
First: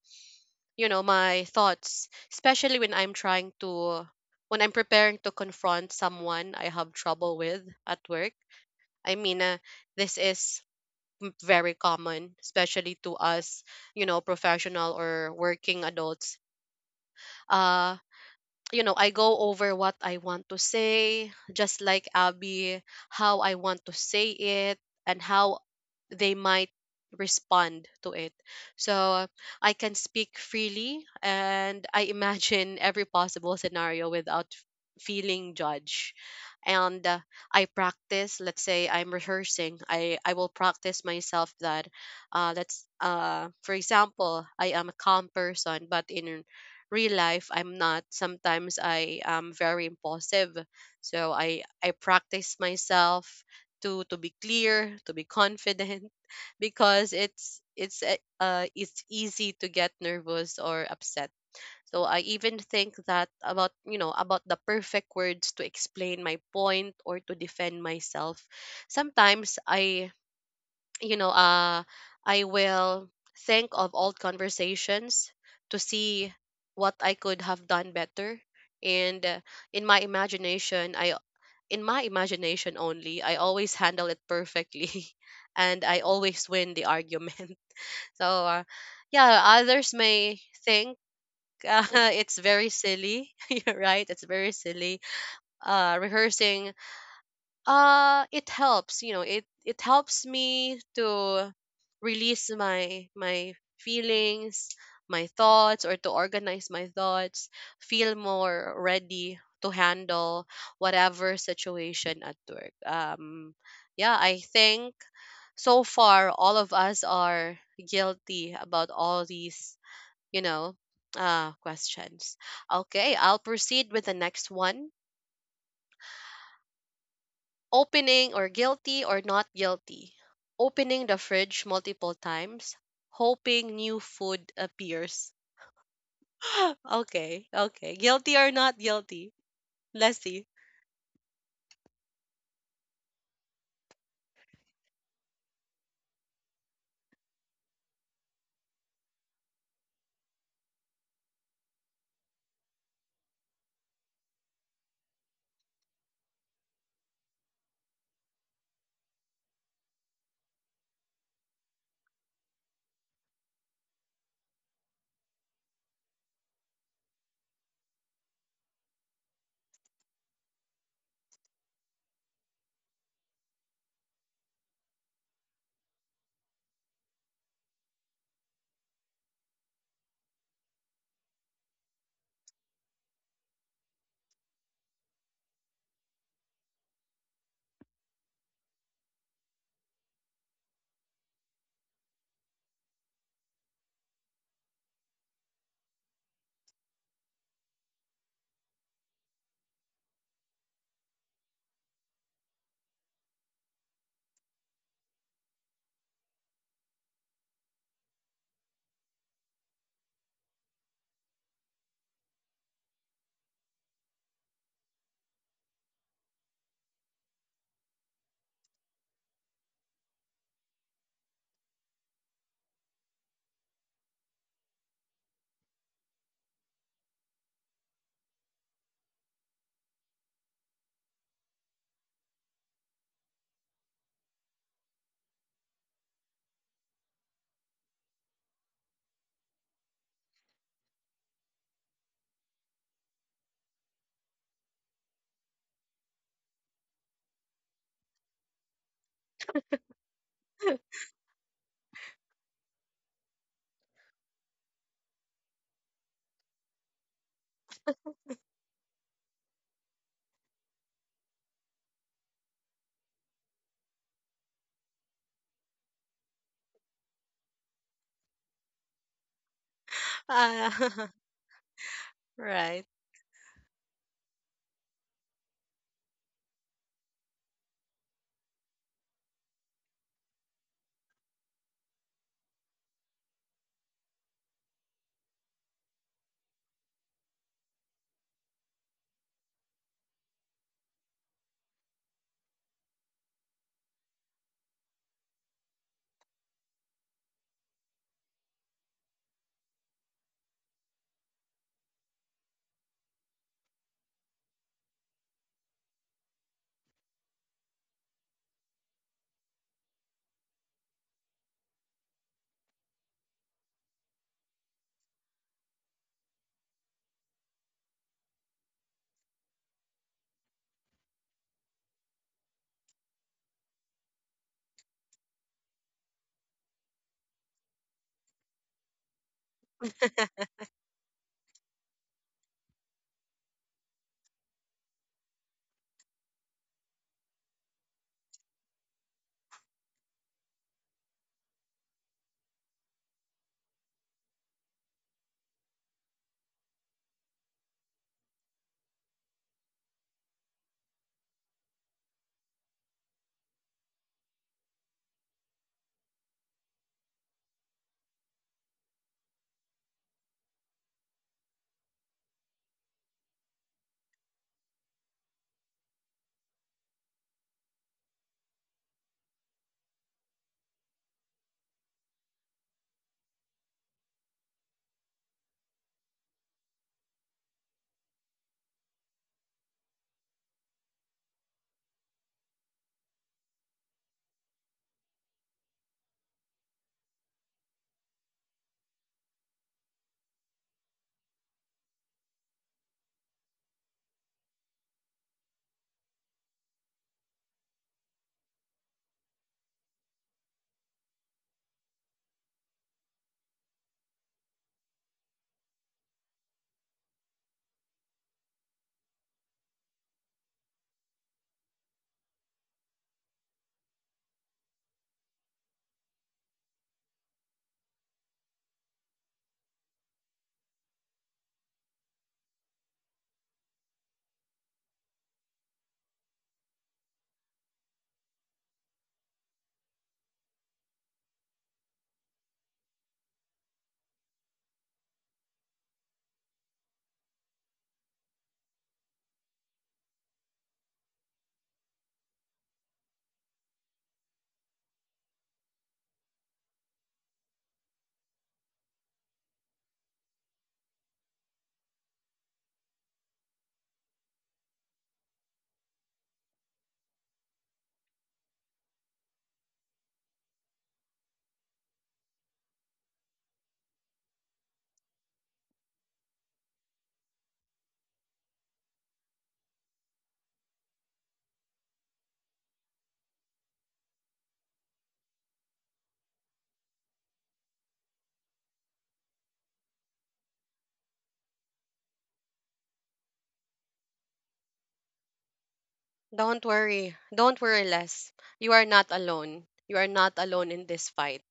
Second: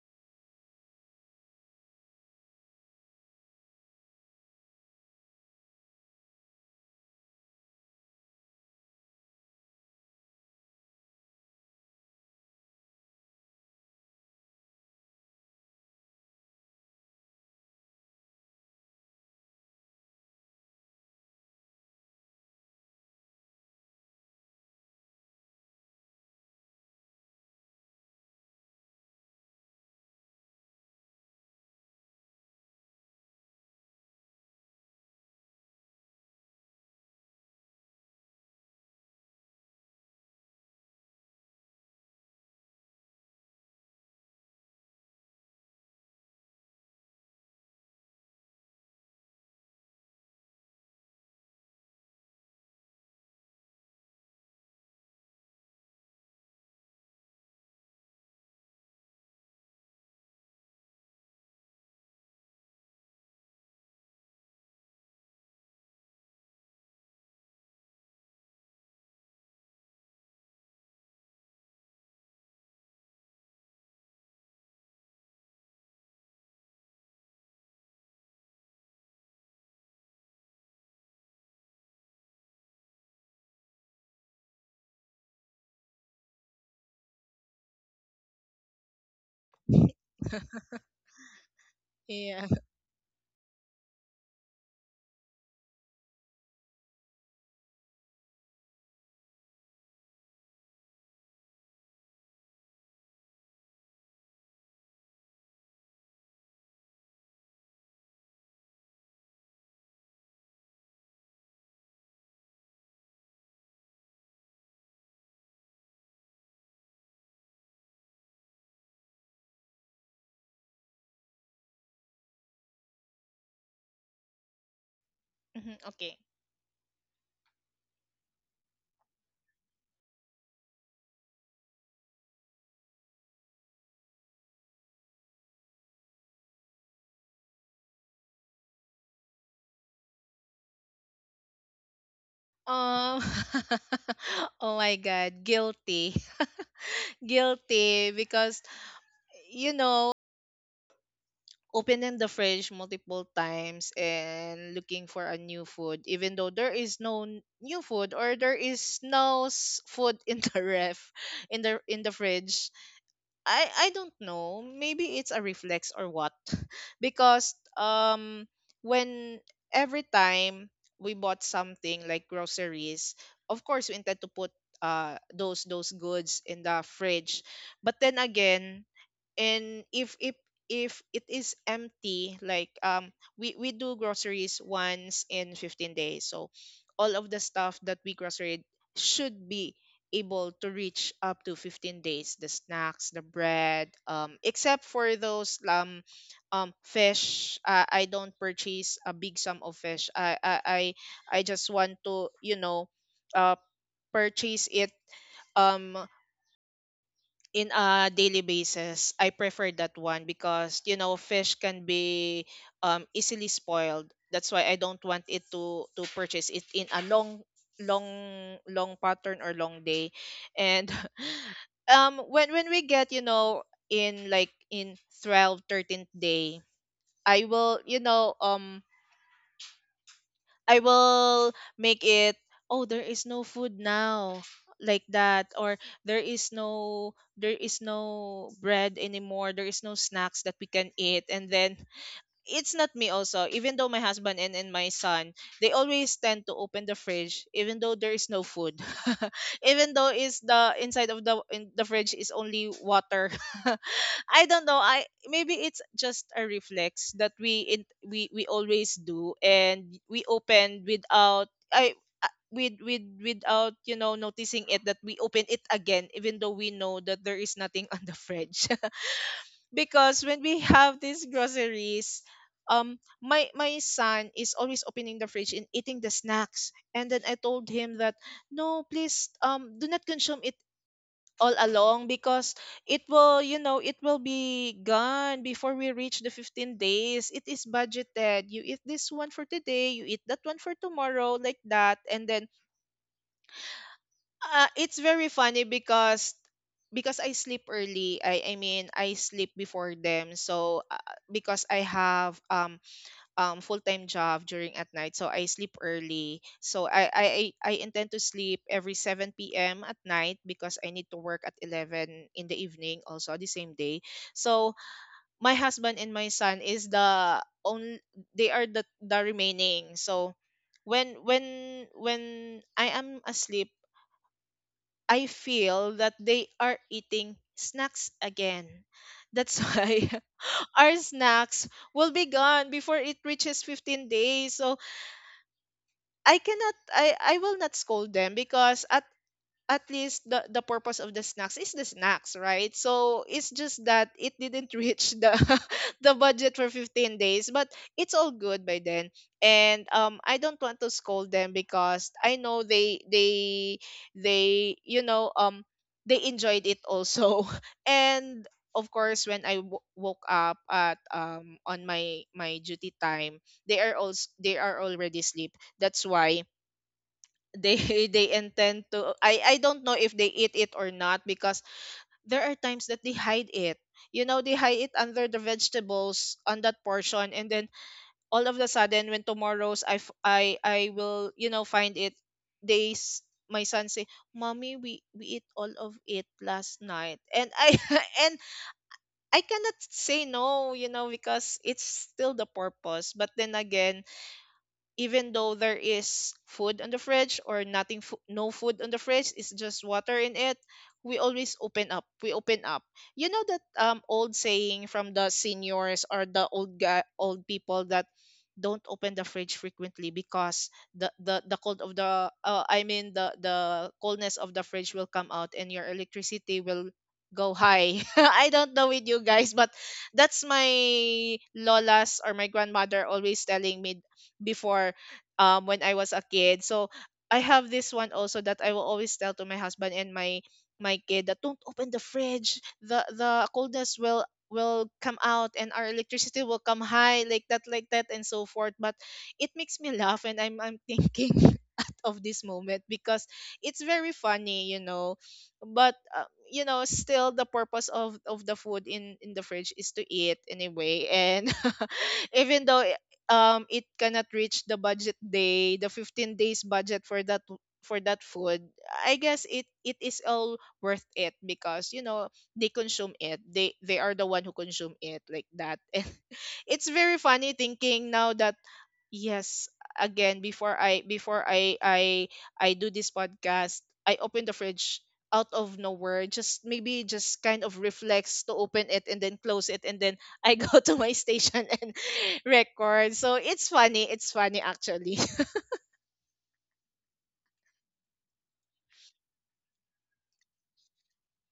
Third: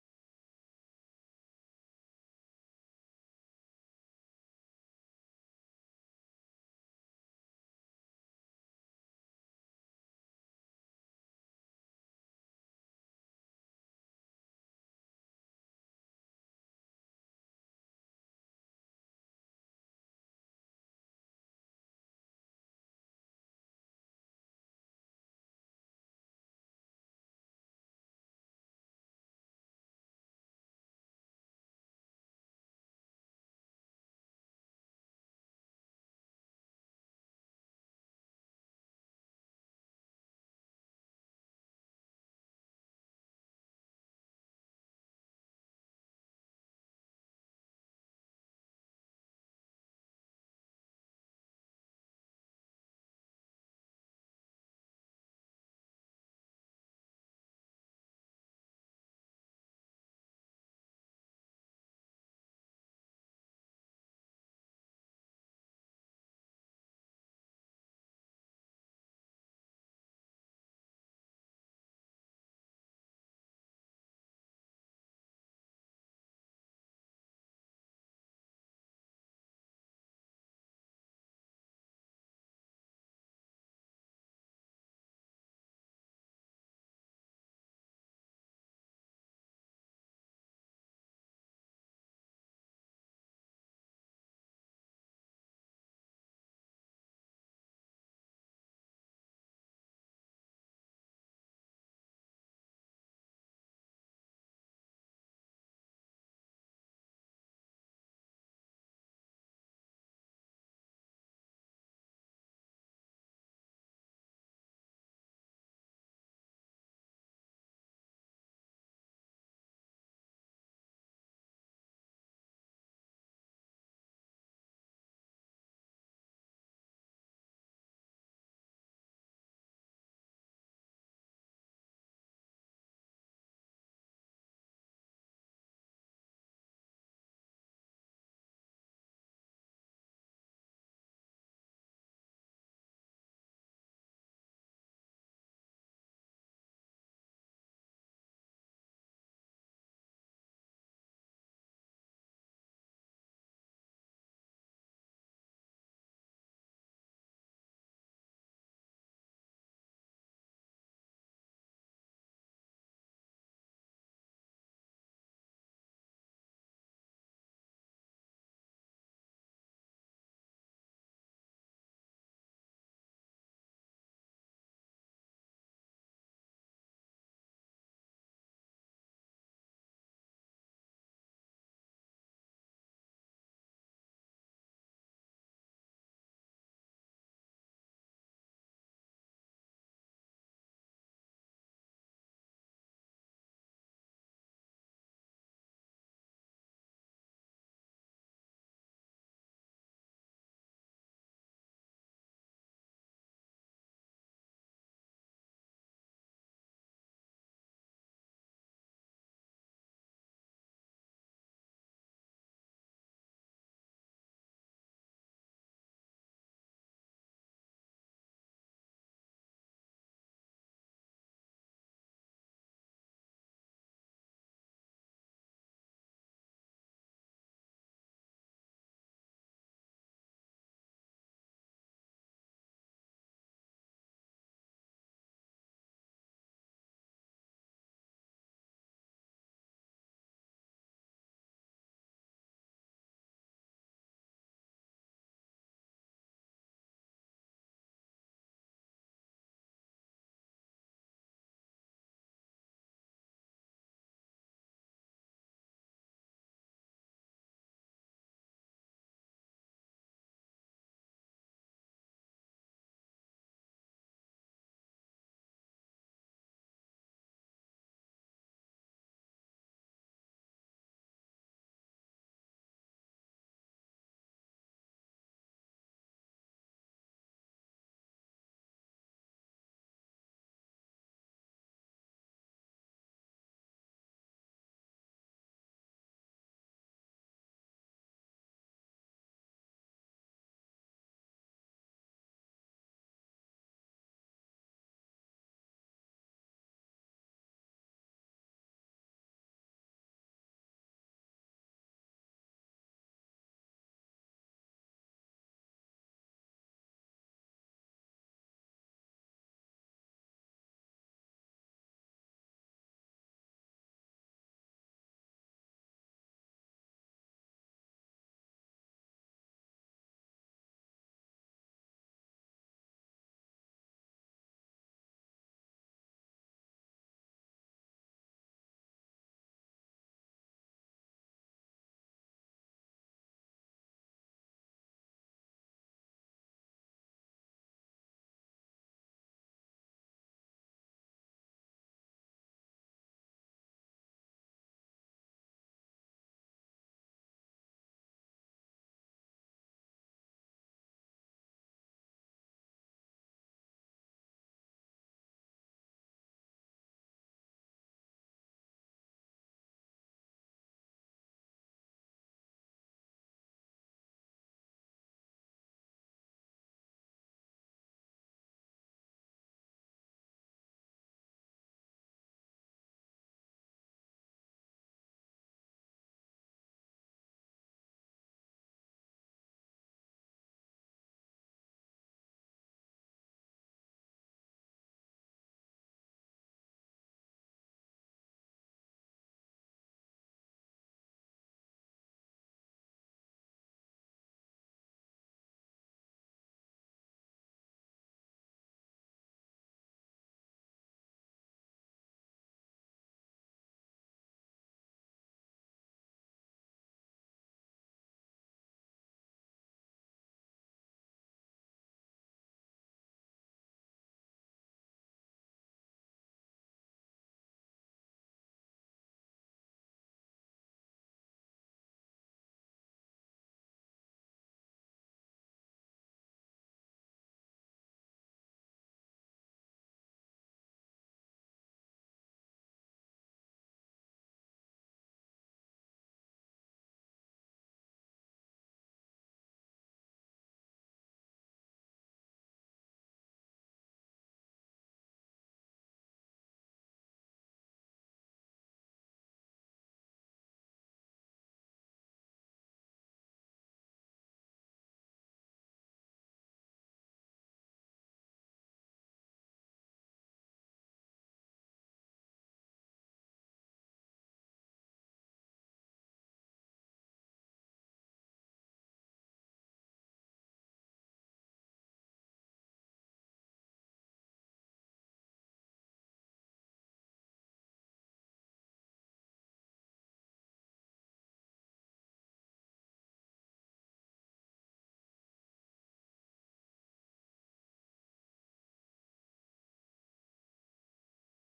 S1: you know, my thoughts, especially when I'm trying to, when I'm preparing to confront someone I have trouble with at work. I mean, this is very common, especially to us, you know, professional or working adults. Uh, you know, I go over what I want to say, just like Abby, how I want to say it and how they might respond to it. So I can speak freely and I imagine every possible scenario without feeling judged. And I practice, let's say I'm rehearsing, I will practice myself that, for example, I am a calm person, but in real life I'm not. Sometimes I am very impulsive, so I practice myself to be clear, to be confident because it's it's easy to get nervous or upset. So I even think that about, you know, about the perfect words to explain my point or to defend myself. Sometimes I you know, I will think of old conversations to see what I could have done better. And in my imagination, I in my imagination only, I always handle it perfectly, and I always win the argument. So, yeah, others may think uh, it's
S2: Yeah.
S1: very silly, you're right? It's very silly. Rehearsing, it helps, you know, it helps me to release my feelings, my thoughts, or to organize my thoughts, feel more ready to handle whatever situation at work. Yeah, I think so far all of us are guilty about all these, you know, questions. Okay, I'll proceed with the next one.
S2: Mhm. Okay.
S1: Opening or guilty or not guilty. Opening the fridge multiple times, hoping new food appears. okay, okay. Guilty or not guilty. Let Leslie.
S2: Um. Oh my God, guilty. Guilty because, you know opening the fridge multiple times and looking for a new food, even though there is no new food, or there is no food in the ref in the fridge. I don't know. Maybe it's a reflex or what. Because when every time we bought something like groceries, of course we intend to put those goods in the fridge. But then again, and if it is empty, like, we do groceries once in 15 days, so all of the stuff that we grocery should be able to reach up to 15 days, the snacks, the bread, except for those, fish. I don't purchase a big sum of fish. I just want to, uh purchase it, um in a daily basis. I prefer that one because, fish can be, easily spoiled. That's why I don't want it to purchase it in a long, long, long pattern or long day. And when we get, in, like, in 12, 13th day, I will you know um I will make it, oh, there is no food now, like that, or there is no bread anymore, there is no snacks that we can eat, and then it's not me also, even though my husband and my son, they always tend to open the fridge even though there is no food. Even though is the inside of the fridge is only water. I don't know, I maybe it's just a reflex that we always do, and we open without, I with without, noticing it, that we open it again, even though we know that there is nothing on the fridge. Because when we
S1: Ah,
S2: have these groceries,
S1: right.
S2: my son is always opening the fridge and eating the snacks, and then I told him that, no, please, do not consume it all along, because it will be gone before we reach the 15 days. It is budgeted: you eat this one for today, you eat that one for tomorrow, like that. And then, it's very funny, because I sleep early. I mean I sleep before them. So, because I have, full time job during at night, so I sleep early. So I intend to sleep every 7 p.m. at night, because I need to work at 11 in the evening, also the same day. So my husband and my son is the only, they are the remaining. So when I am asleep, I feel that they are eating snacks again. That's why our snacks will be gone before it reaches 15 days. So I cannot I I will not scold them, because at least the purpose of the snacks is the snacks, right? So it's just that it didn't reach the the budget for 15 days, but it's all good by then. And I don't want to scold them, because I know they, they enjoyed it also. And of course, when I woke up at, on my duty time, they are also, they are already asleep. That's why they they intend to, I don't know if they eat it or not, because there are times that they hide it. You know, they hide it under the vegetables on that portion, and then all of a sudden, when tomorrow's, I f- I will, find it, they s- my son say, "Mommy, we eat all of it last night." And I and I cannot say no, because it's still the purpose. But then again, even though there is food on the fridge or nothing fo- no food on the fridge, it's just water in it, we always open up. You know that, old saying from the seniors or the old people, that don't open the fridge frequently, because the cold of the, I mean the coldness of the fridge will come out, and your electricity will go high. I don't know with you guys, but that's my lolas or my grandmother always telling me before, when I was a kid. So I have this one also, that I will always tell to my husband and my kid, that don't open the fridge. The coldness will come out, and our electricity will come high, like that, like that, and so forth, but it makes me laugh, and I'm thinking out of this moment because it's very funny. But, still, the purpose of the food in the fridge is to eat anyway. And even though, it cannot reach the budget day, the 15 days budget for that, food. I guess it is all worth it, because, they consume it, they are the one who consume it, like that. And it's very funny thinking now that. Yes, again, before I, before I do this podcast, I open the fridge out of nowhere. Just maybe, just kind of reflex to open it and then close it, and then I go to my station and record. So it's funny. It's funny, actually.
S1: Don't worry. Don't worry, Les. You are not alone. You are not alone in this fight.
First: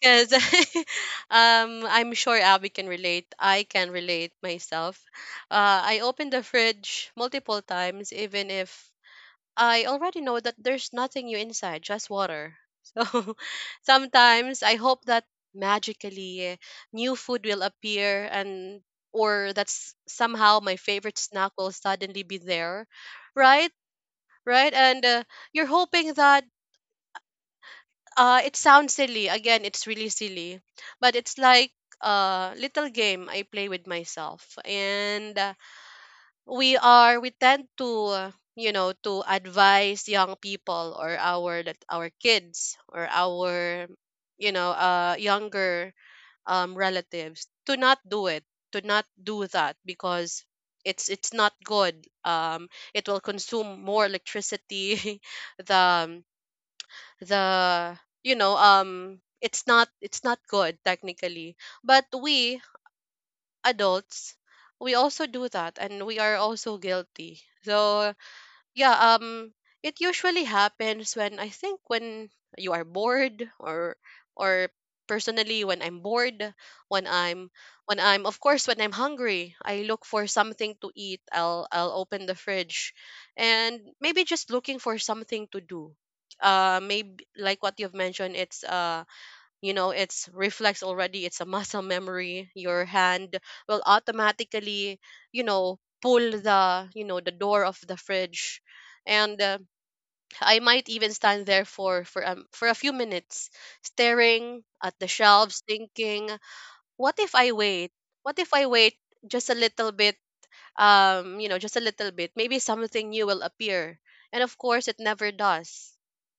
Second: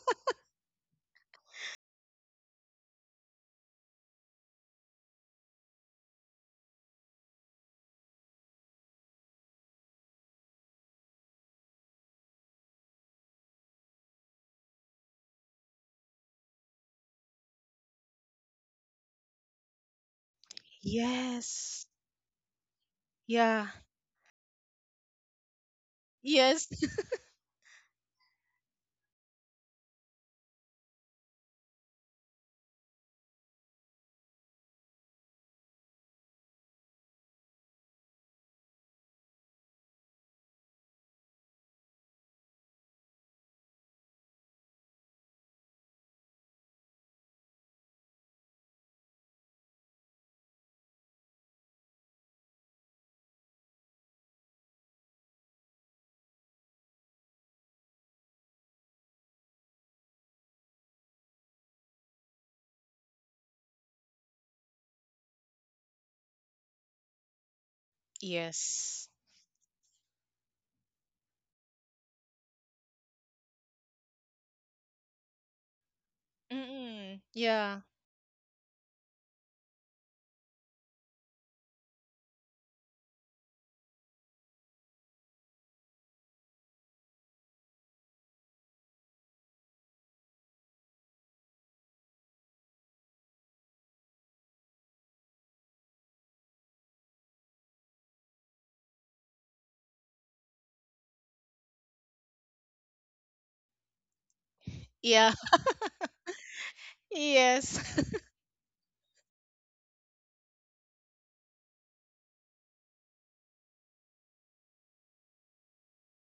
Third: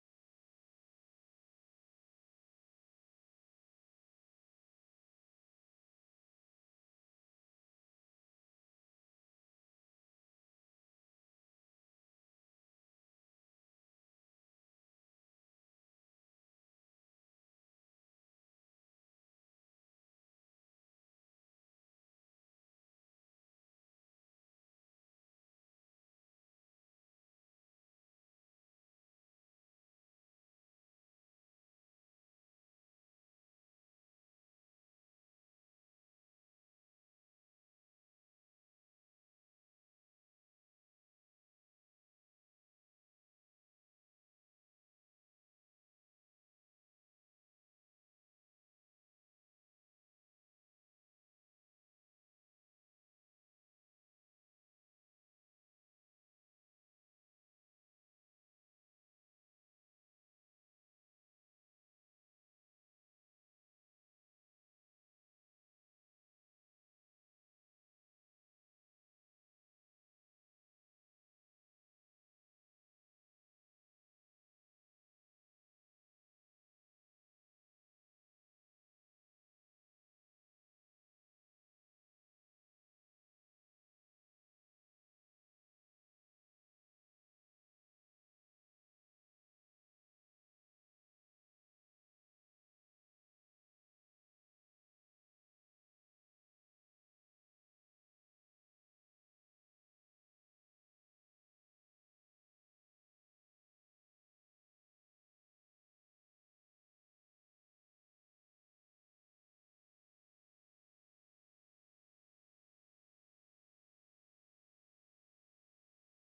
S1: Because I'm sure Abby can relate. I can relate myself. I opened the fridge multiple times, even if I already know that there's nothing new inside, just water. So sometimes I hope that magically new food will appear and or that somehow my favorite snack will
S2: Yes.
S1: suddenly be there.
S2: Yeah.
S1: Right? Right? And you're hoping that
S2: Yes.
S1: it sounds silly. Again, it's really silly. But it's like a little game I play with myself. And we are we tend to you know, to advise young people or our, that our kids or our, you know, younger relatives to not do it, to not do that because it's not good, it will consume more electricity, the the, you know, it's not, it's not good technically, but we adults, we also do that and we are also guilty. So
S2: Yes.
S1: yeah, it usually happens when I think when you are bored or personally when I'm bored, when
S2: Mm-mm.
S1: I'm
S2: Yeah.
S1: when I'm of course when I'm hungry, I look for something to eat. I'll open the fridge and maybe just looking for something to do. Maybe like what you've mentioned, it's it's reflex already. It's a muscle memory. Your hand will automatically pull the the door of the fridge, and I might even stand there for for a few minutes staring at the
S2: Yeah.
S1: shelves thinking what if I
S2: Yes.
S1: wait, what if I wait just a little bit, you know, just a little bit, maybe something new will appear. And of course, it never does.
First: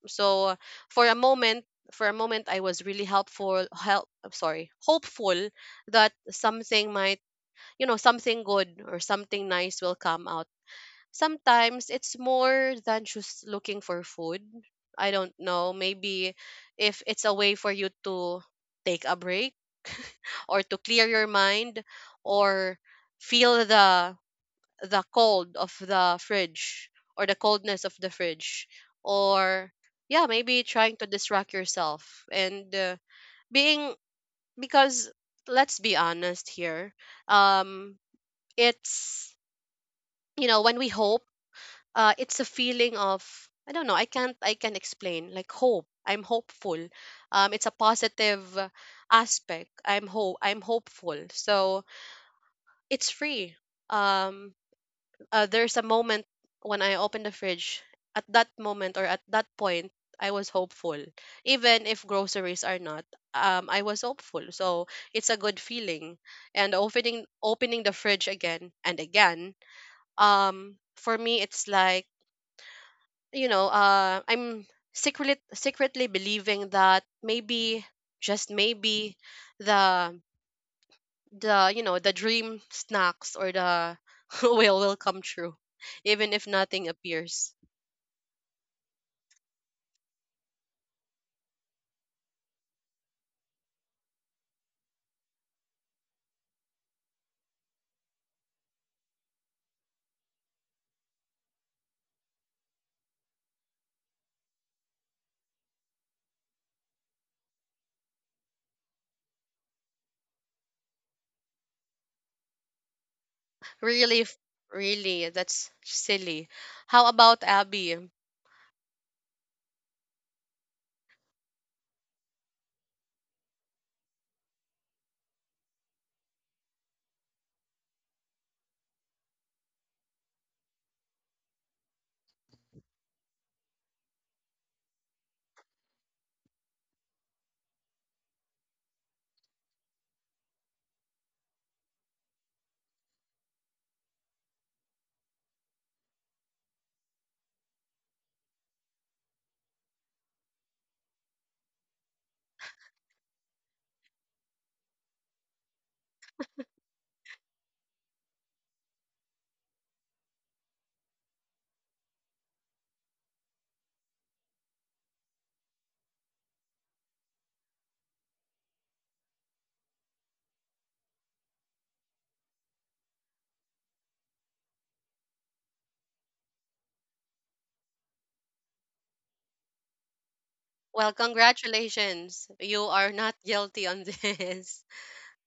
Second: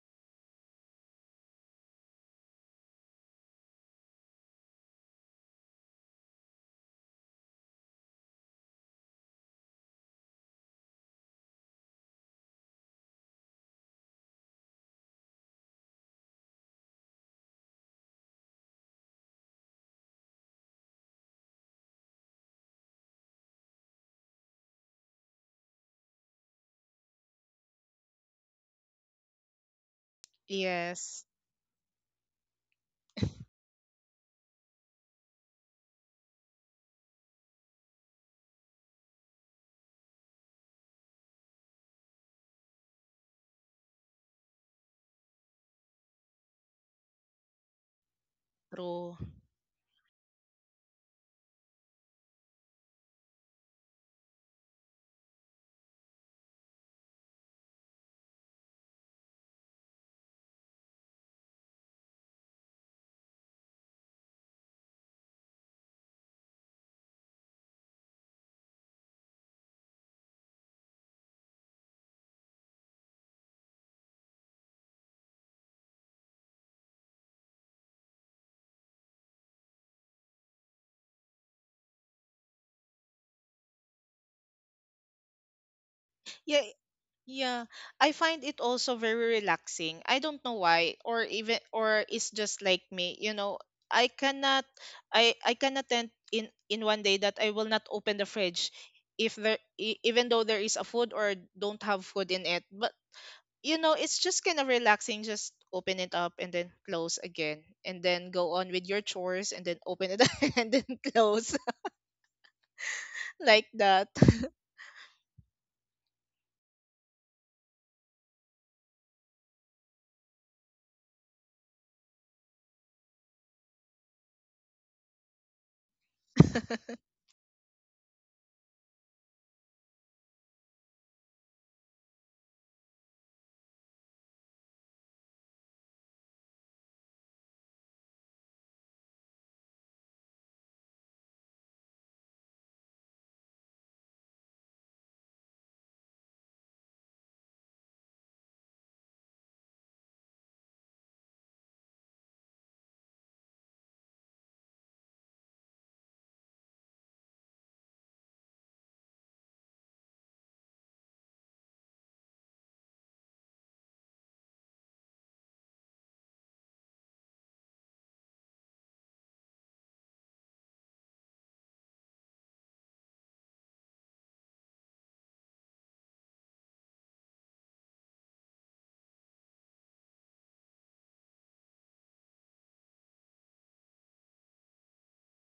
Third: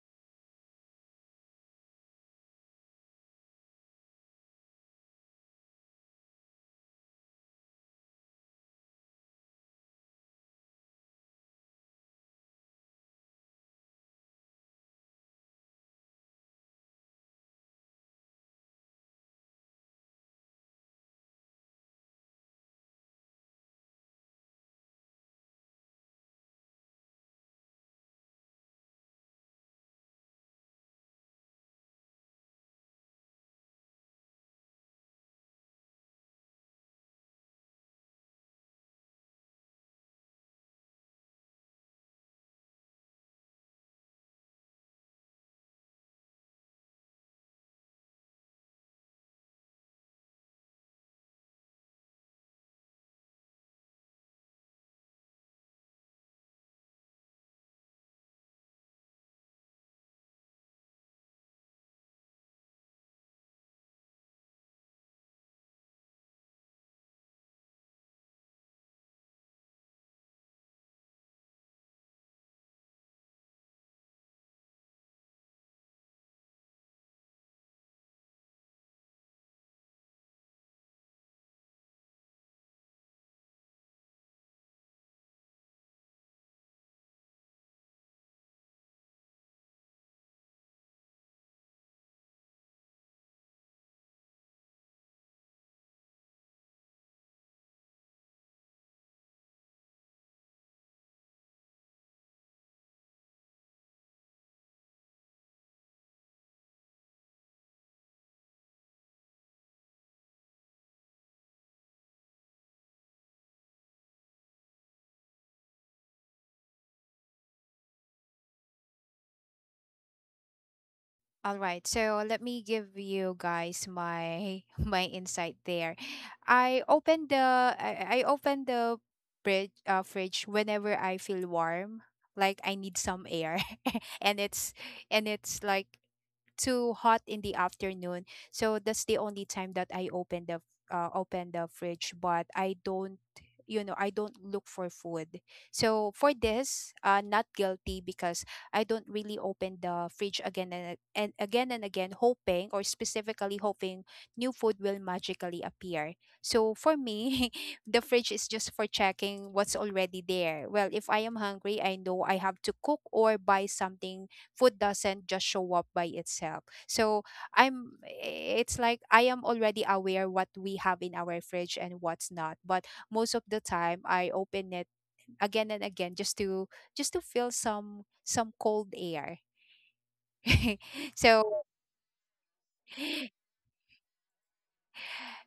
S1: So for a moment, for a moment, I was really helpful, help, I'm sorry, hopeful that something might, you know, something good or something nice will come out. Sometimes it's more than just looking for food. I don't know. Maybe if it's a way for you to take a break or to clear your mind or feel the cold of the fridge or the coldness of the fridge or yeah, maybe trying to
S2: Yes.
S1: distract yourself, and being, because let's be honest here. um it's, you know, when we hope, it's a feeling of, I don't know, I can't I can explain like hope, I'm hopeful. It's a positive
S2: True.
S1: aspect. I'm hopeful, so it's free. um there's a moment when I opened the fridge. At that moment or at that point, I was hopeful. Even if groceries are not, I was hopeful. So it's a good feeling. And opening the fridge again and again, for me, it's like, I'm secretly believing that maybe, just maybe, the the the dream snacks or the will come true, even if
S2: Yeah.
S1: nothing appears.
S2: Yeah, I find it also very relaxing. I don't know why, or even, or it's just like me, I cannot I cannot tend in one day that I will not open the fridge if even though there is a food or don't have food in it. But, it's just kind of relaxing, just open it up and then close again, and then go on with your chores, and then open it and then close like that.
S1: really f- Really, that's silly. How about Abby?
S3: All right. So let me give you guys my my insight there. I open the I, I open the fridge fridge whenever I feel warm, like I need some air, and it's and it's like too hot in the afternoon. So that's the only time that I open the fridge, but I don't, you know, I don't look for food. So for this, not guilty, because I don't really open the fridge again and, again and again, hoping, or specifically hoping new food will magically appear. So for me, the fridge is just for checking what's already there. Well, if I am hungry, I know I have to cook or buy something. Food doesn't just show up by itself. So I'm, it's like I am already aware what we have in our fridge and what's not. But most of the time I open it again and again just to feel some cold air.
S1: Well,
S3: So
S1: congratulations, you are not guilty on this.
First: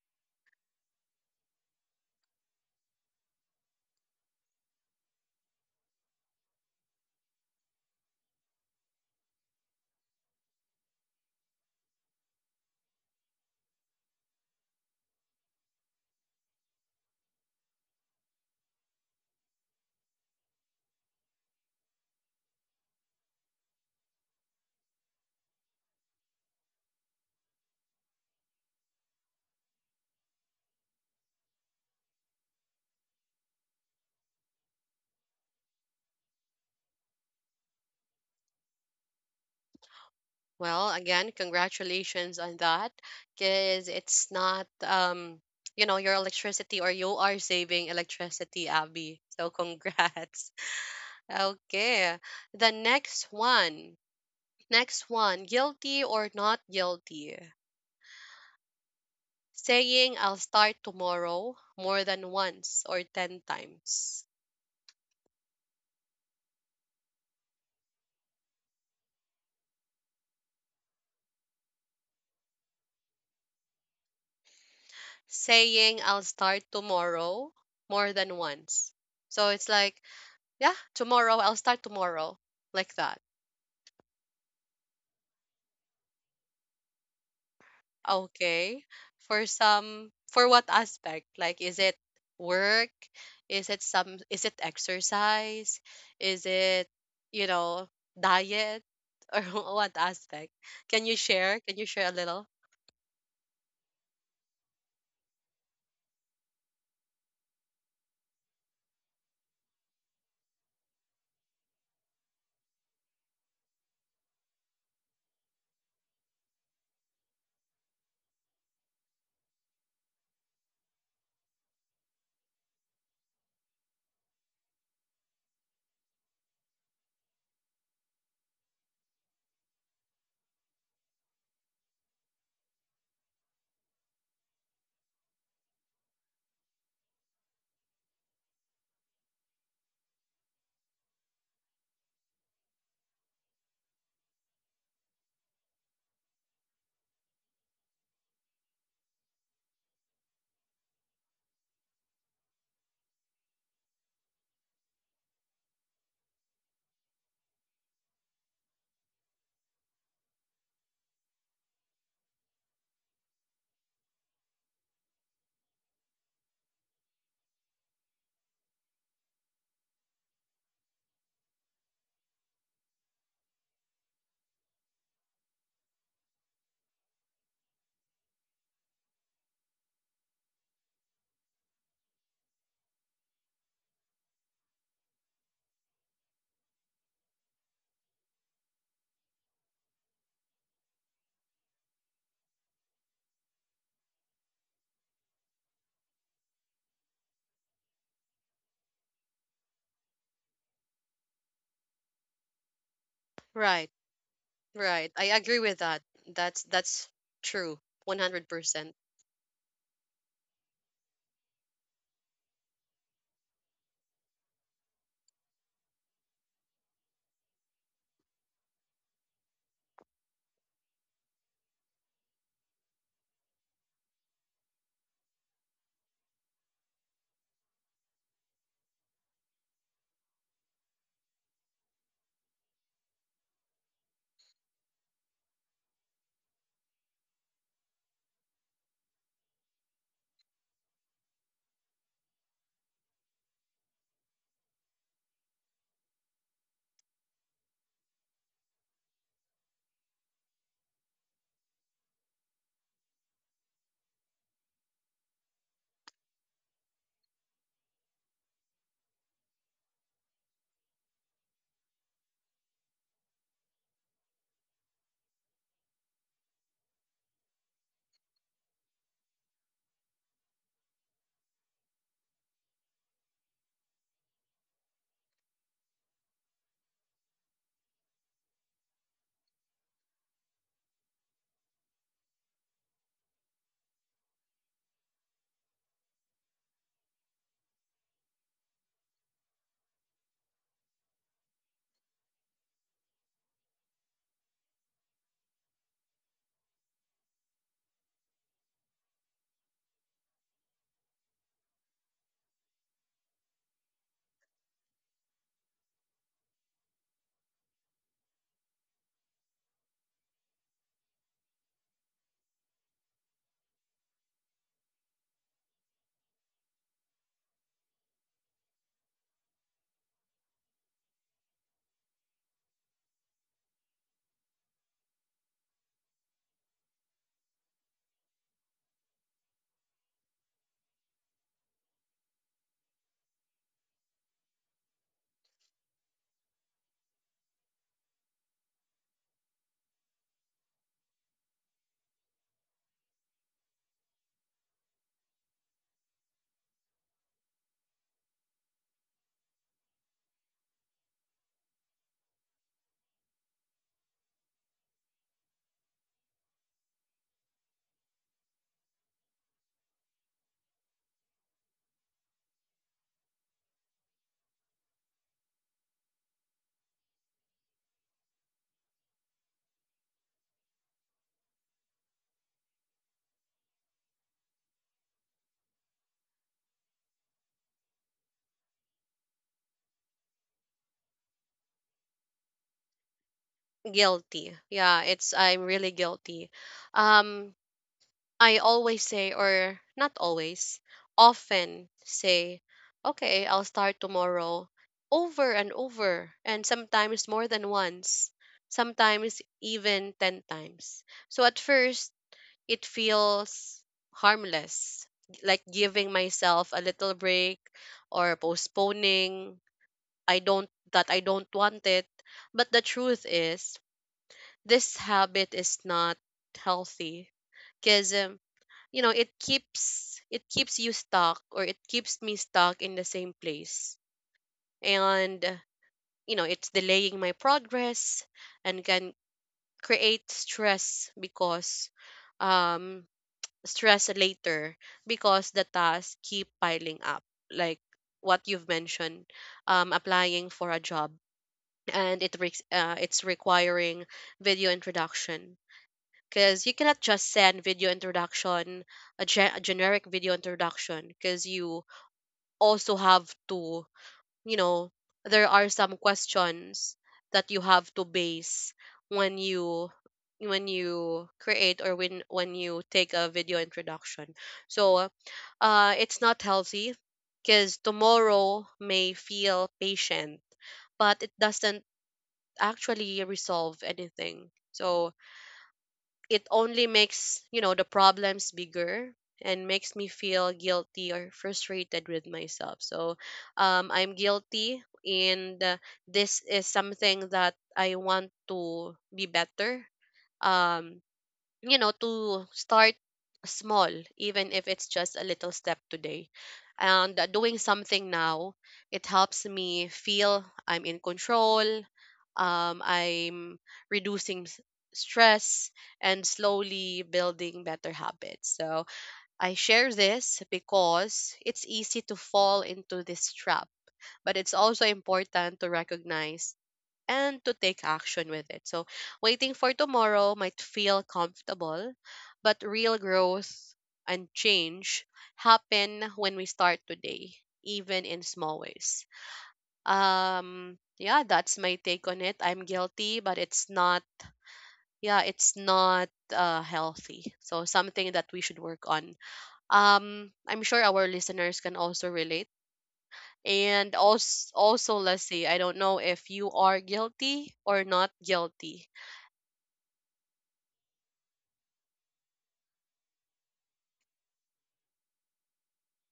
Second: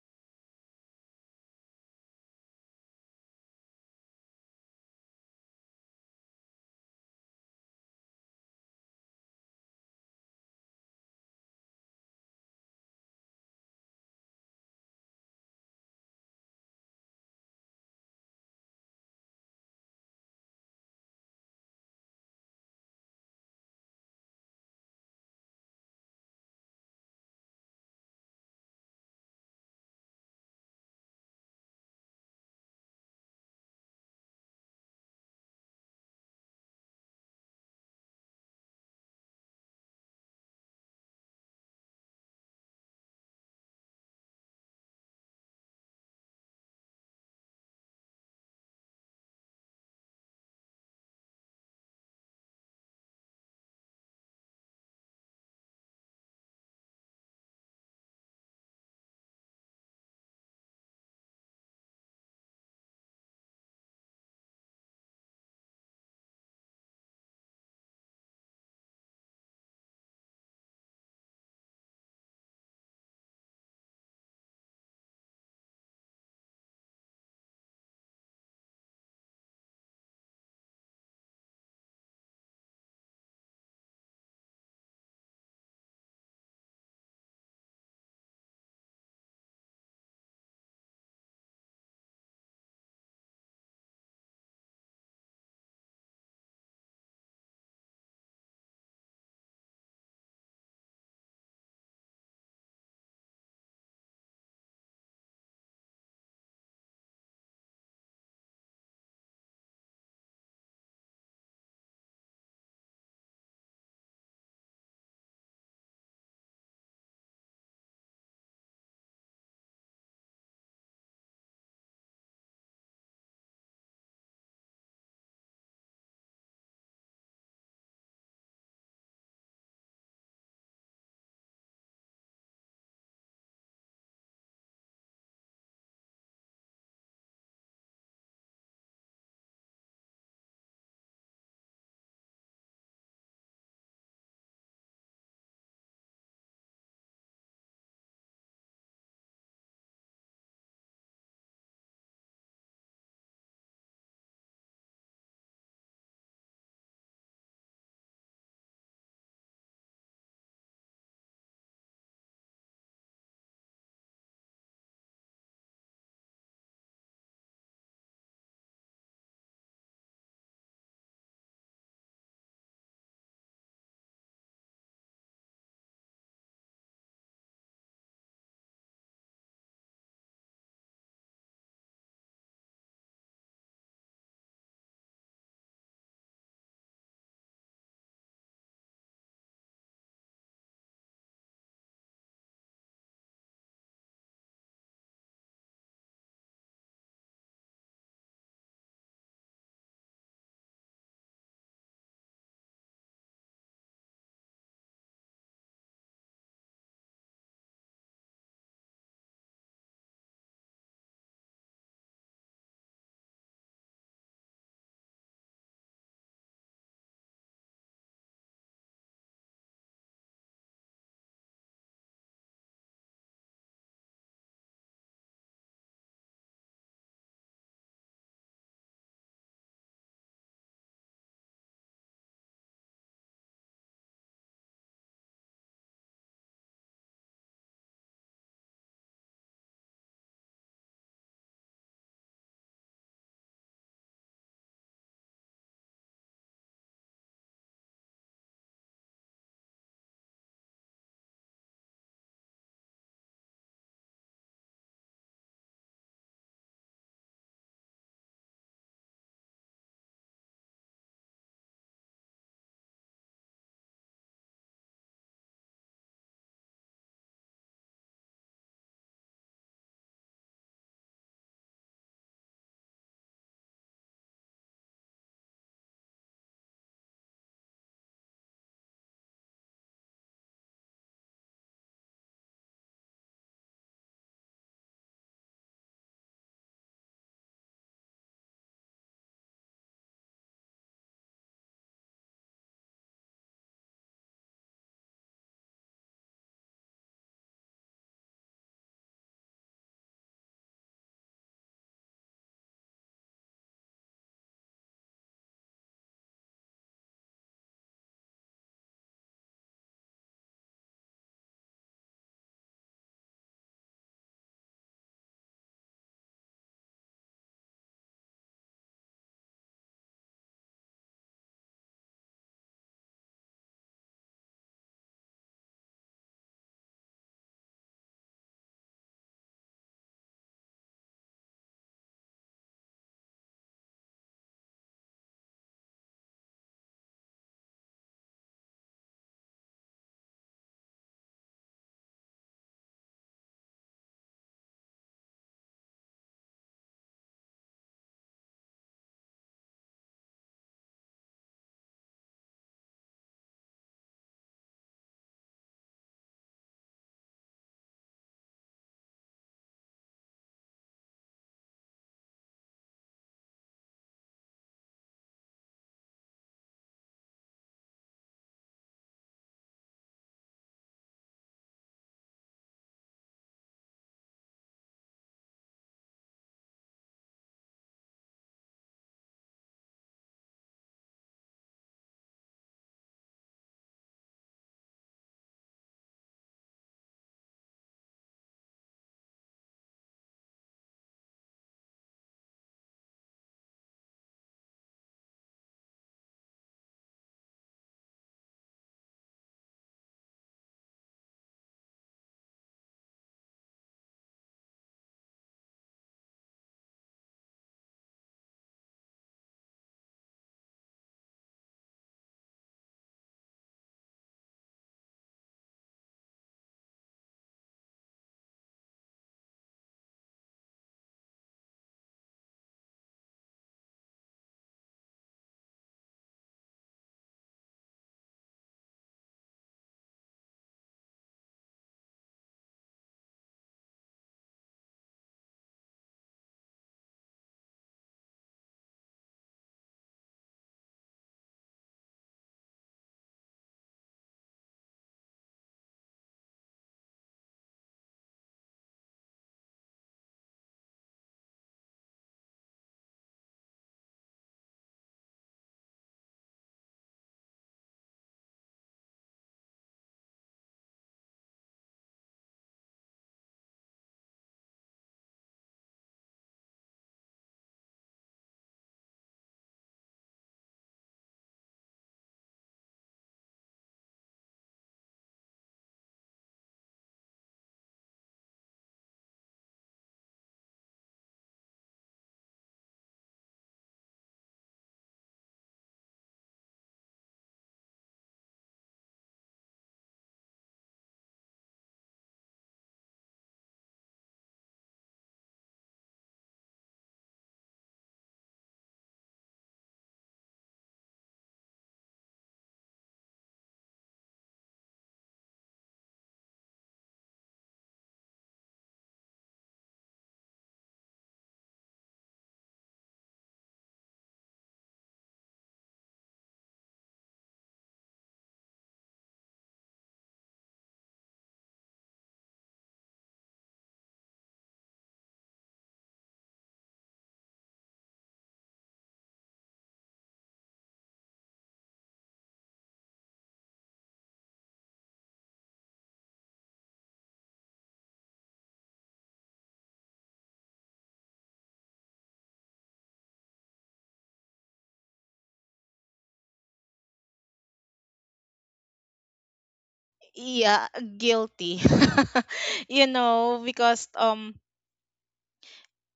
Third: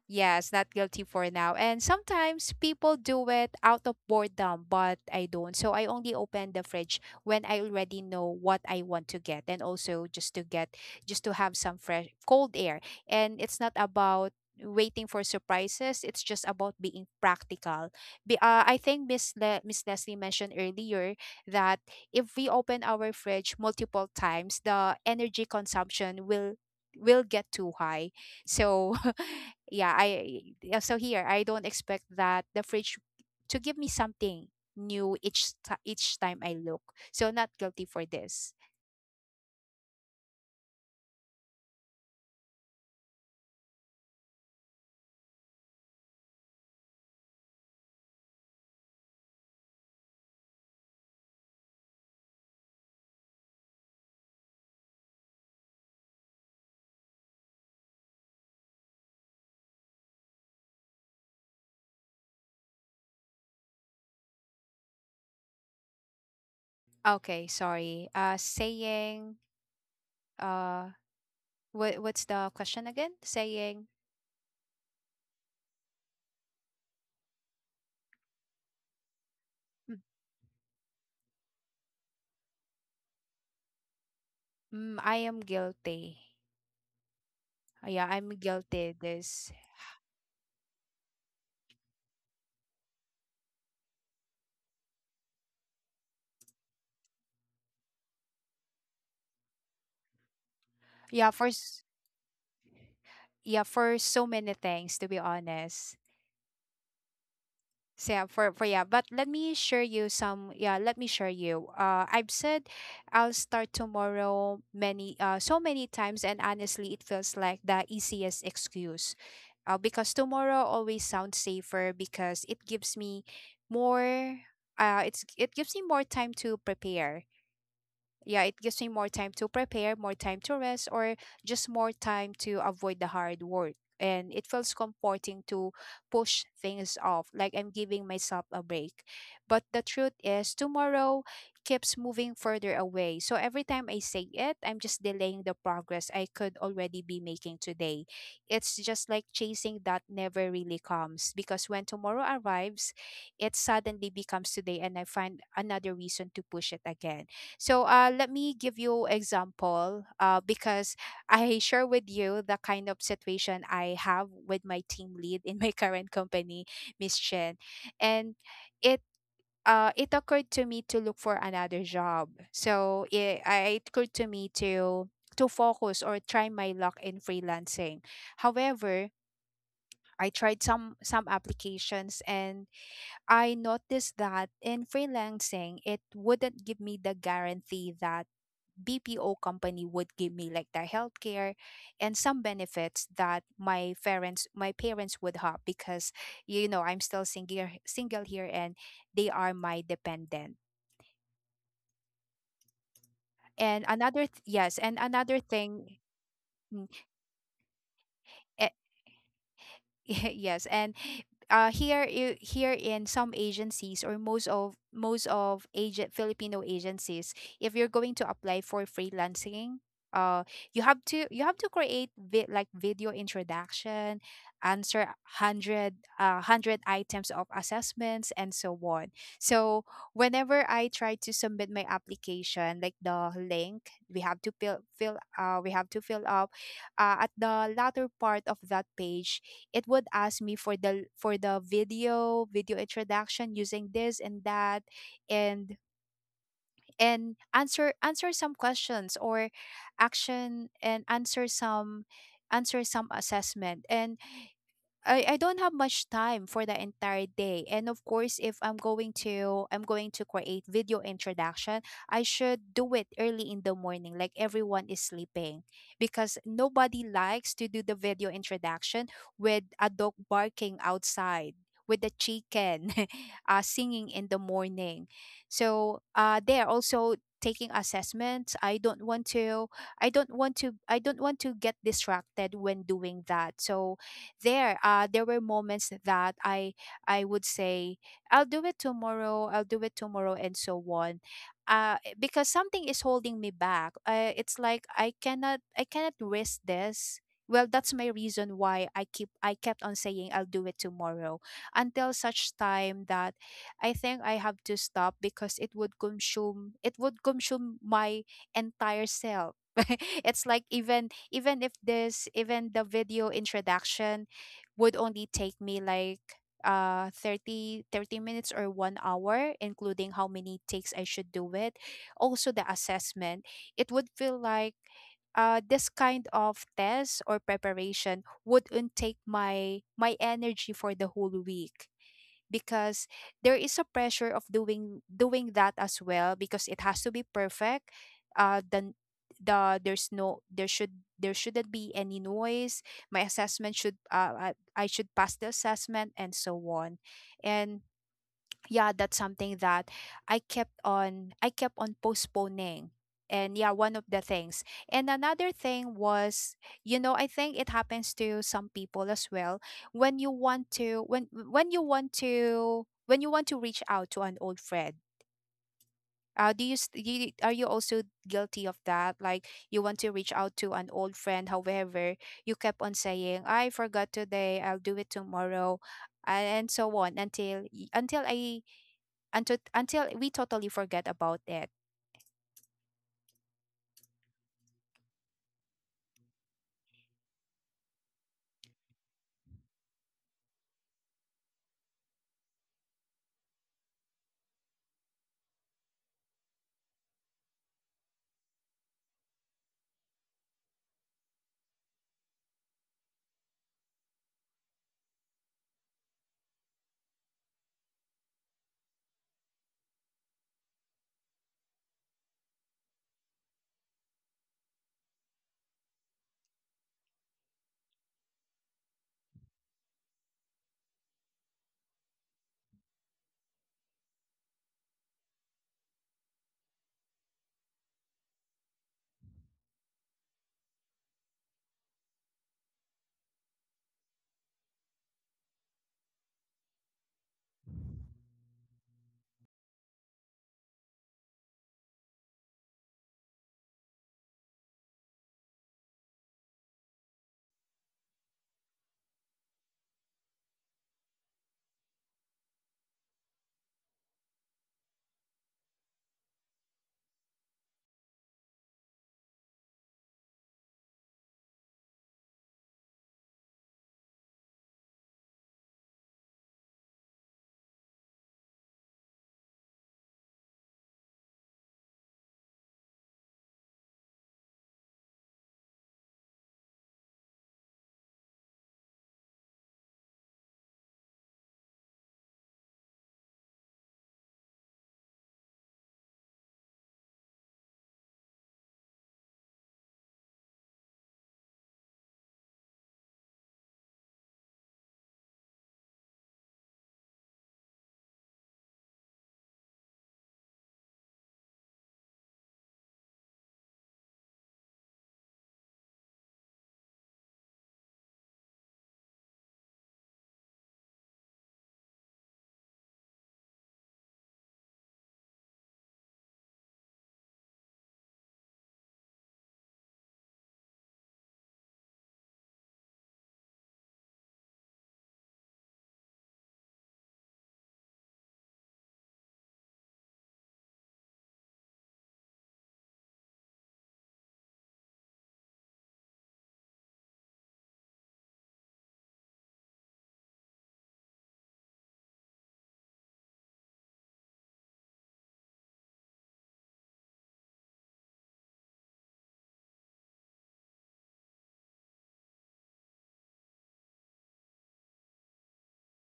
S3: yes, not guilty for now. And sometimes people do it out of boredom, but I don't. So I only open the fridge when I already know what I want to get, and also just to get just to have some fresh cold air. And it's not about waiting for surprises, it's just about being practical. I think Miss Leslie mentioned earlier that if we open our fridge multiple times, the energy consumption will get too high. So yeah, so here I don't expect that the fridge to give me something new each time I look. So not guilty for this.
S1: Well, again, congratulations on that, because it's not, you know, your electricity, or you are saving electricity, Abby, so congrats. Okay, the next one next one, guilty or not guilty? Saying I'll start tomorrow more than once or 10 times.
S3: Okay, sorry, saying, uh what, what's the question again, saying—
S1: Saying I'll start tomorrow more than once. So it's
S3: Mm,
S1: like, yeah, tomorrow, I'll start tomorrow, like that.
S3: mm, I am guilty. Yeah, I'm
S1: Okay.
S3: guilty
S1: For
S3: this.
S1: some, for what aspect? Like, is it work? Is it some, is it exercise? Is it, you know, diet? Or what aspect? Can you
S3: Yeah, for
S1: share? Can you share a little?
S3: yeah, for so many things, to be honest. So yeah, for yeah, but let me share you some, yeah, let me share you. I've said I'll start tomorrow many, so many times, and honestly it feels like the easiest excuse. Because tomorrow always sounds safer, because it gives me more, it gives me more time to prepare, yeah, it gives me more time to prepare, more time to rest, or just more time to avoid the hard work. And it feels comforting to push things off, like I'm giving myself a break. But the truth is, tomorrow keeps moving further away. So every time I say it, I'm just delaying the progress I could already be making today. It's just like chasing that never really comes, because when tomorrow arrives, it suddenly becomes today, and I find another reason to push it again. So let me give you example, because I share with you the kind of situation I have with my team lead in my current company, Miss Chen, and it, it occurred to me to look for another job. So it occurred to me to focus or try my luck in freelancing. However, I tried some applications, and I noticed that in freelancing it wouldn't give me the guarantee that BPO company would give me, like their healthcare and some benefits that my parents would have, because you know I'm still single here, and they are my dependent. And
S1: Right,
S3: yes, and
S1: right. I
S3: another
S1: agree with
S3: thing—
S1: that. That's
S3: mm,
S1: that's true.
S3: a-
S1: 100%.
S3: Yes. And here, here in some agencies, or most of, most of agent Filipino agencies, if you're going to apply for freelancing, uh you have to, you have to create like video introduction, answer 100, 100 items of assessments and so on. So whenever I try to submit my application, like the link we have to fill fill we have to fill up, at the latter part of that page, it would ask me for the, for the video introduction using this and that, and answer, answer some questions or action, and answer some, answer some assessment. And I don't have much time for the entire day, and of course if I'm going to, I'm going to create video introduction, I should do it early in the morning, like everyone is sleeping, because nobody likes to do the video introduction with a dog barking outside, with the chicken singing in the morning. So they are also taking assessments, I don't want to, I don't want to get distracted when doing that. So there, there were moments that I would say I'll do it tomorrow, and so on. Because something is holding me back, it's like I cannot risk this. Well, that's my reason why I kept on saying I'll do it tomorrow, until such time that I think I have to stop, because it would consume, it would consume my entire self. It's like, even, even if this, even the video introduction would only take me like thirty minutes or 1 hour, including how many takes I should do it, also the assessment, it would feel like, this kind of test or preparation wouldn't take my energy for the whole week, because there is a pressure of doing, that as well, because it has to be perfect. Then the, there's no, there should, there shouldn't be any noise, my assessment should, I should pass the assessment and so on. And yeah, that's something that I kept on postponing. And yeah, one of the things. And another thing was, you know, I think it happens to some people as well. When you want to, when you want to, when you want to reach out to an old friend. Do you, you are, you also guilty of that? Like you want to reach out to an old friend, however, you kept on saying, "I forgot today. I'll do it tomorrow," and so on until y- until I until we totally forget about it.
S1: Guilty. Yeah, it's, I'm really guilty. Um I always say, or not always, often say, okay, I'll start tomorrow over and over, and sometimes more than once, sometimes even 10 times. So at first, it feels harmless, like giving myself a little break or postponing. I don't, that I don't want it. But the truth is, this habit is not healthy because, you know, it keeps you stuck, or it keeps me stuck in the same place, and you know, it's delaying my progress and can create stress because, um stress later because the tasks keep piling up, like what you've mentioned, applying for a job and it's requiring video introduction, because you cannot just send video introduction, a generic video introduction, because you also have to, you know, there are some questions that you have to base when you, when you create or when you take a video introduction. So it's not healthy, because tomorrow may feel patient, but it doesn't actually resolve anything, so it only makes, you know, the problems bigger and makes me feel guilty or frustrated with myself. So I'm guilty, and this is something that I want to be better. Um, you know, to start small, even if it's just a little step today, and doing something now, it helps me feel I'm in control. I'm reducing stress and slowly building better habits. So I share this because it's easy to fall into this trap, but it's also important to recognize and to take action with it. So, waiting for tomorrow might feel comfortable, but real growth and change happen when we start today, even in small ways. Yeah, that's my take on it. I'm guilty, but it's not. Yeah, it's not healthy. So something that we should work on. I'm sure our listeners can also relate. And also, let's see. I don't know if you are guilty or not guilty.
S2: Yeah, guilty. Because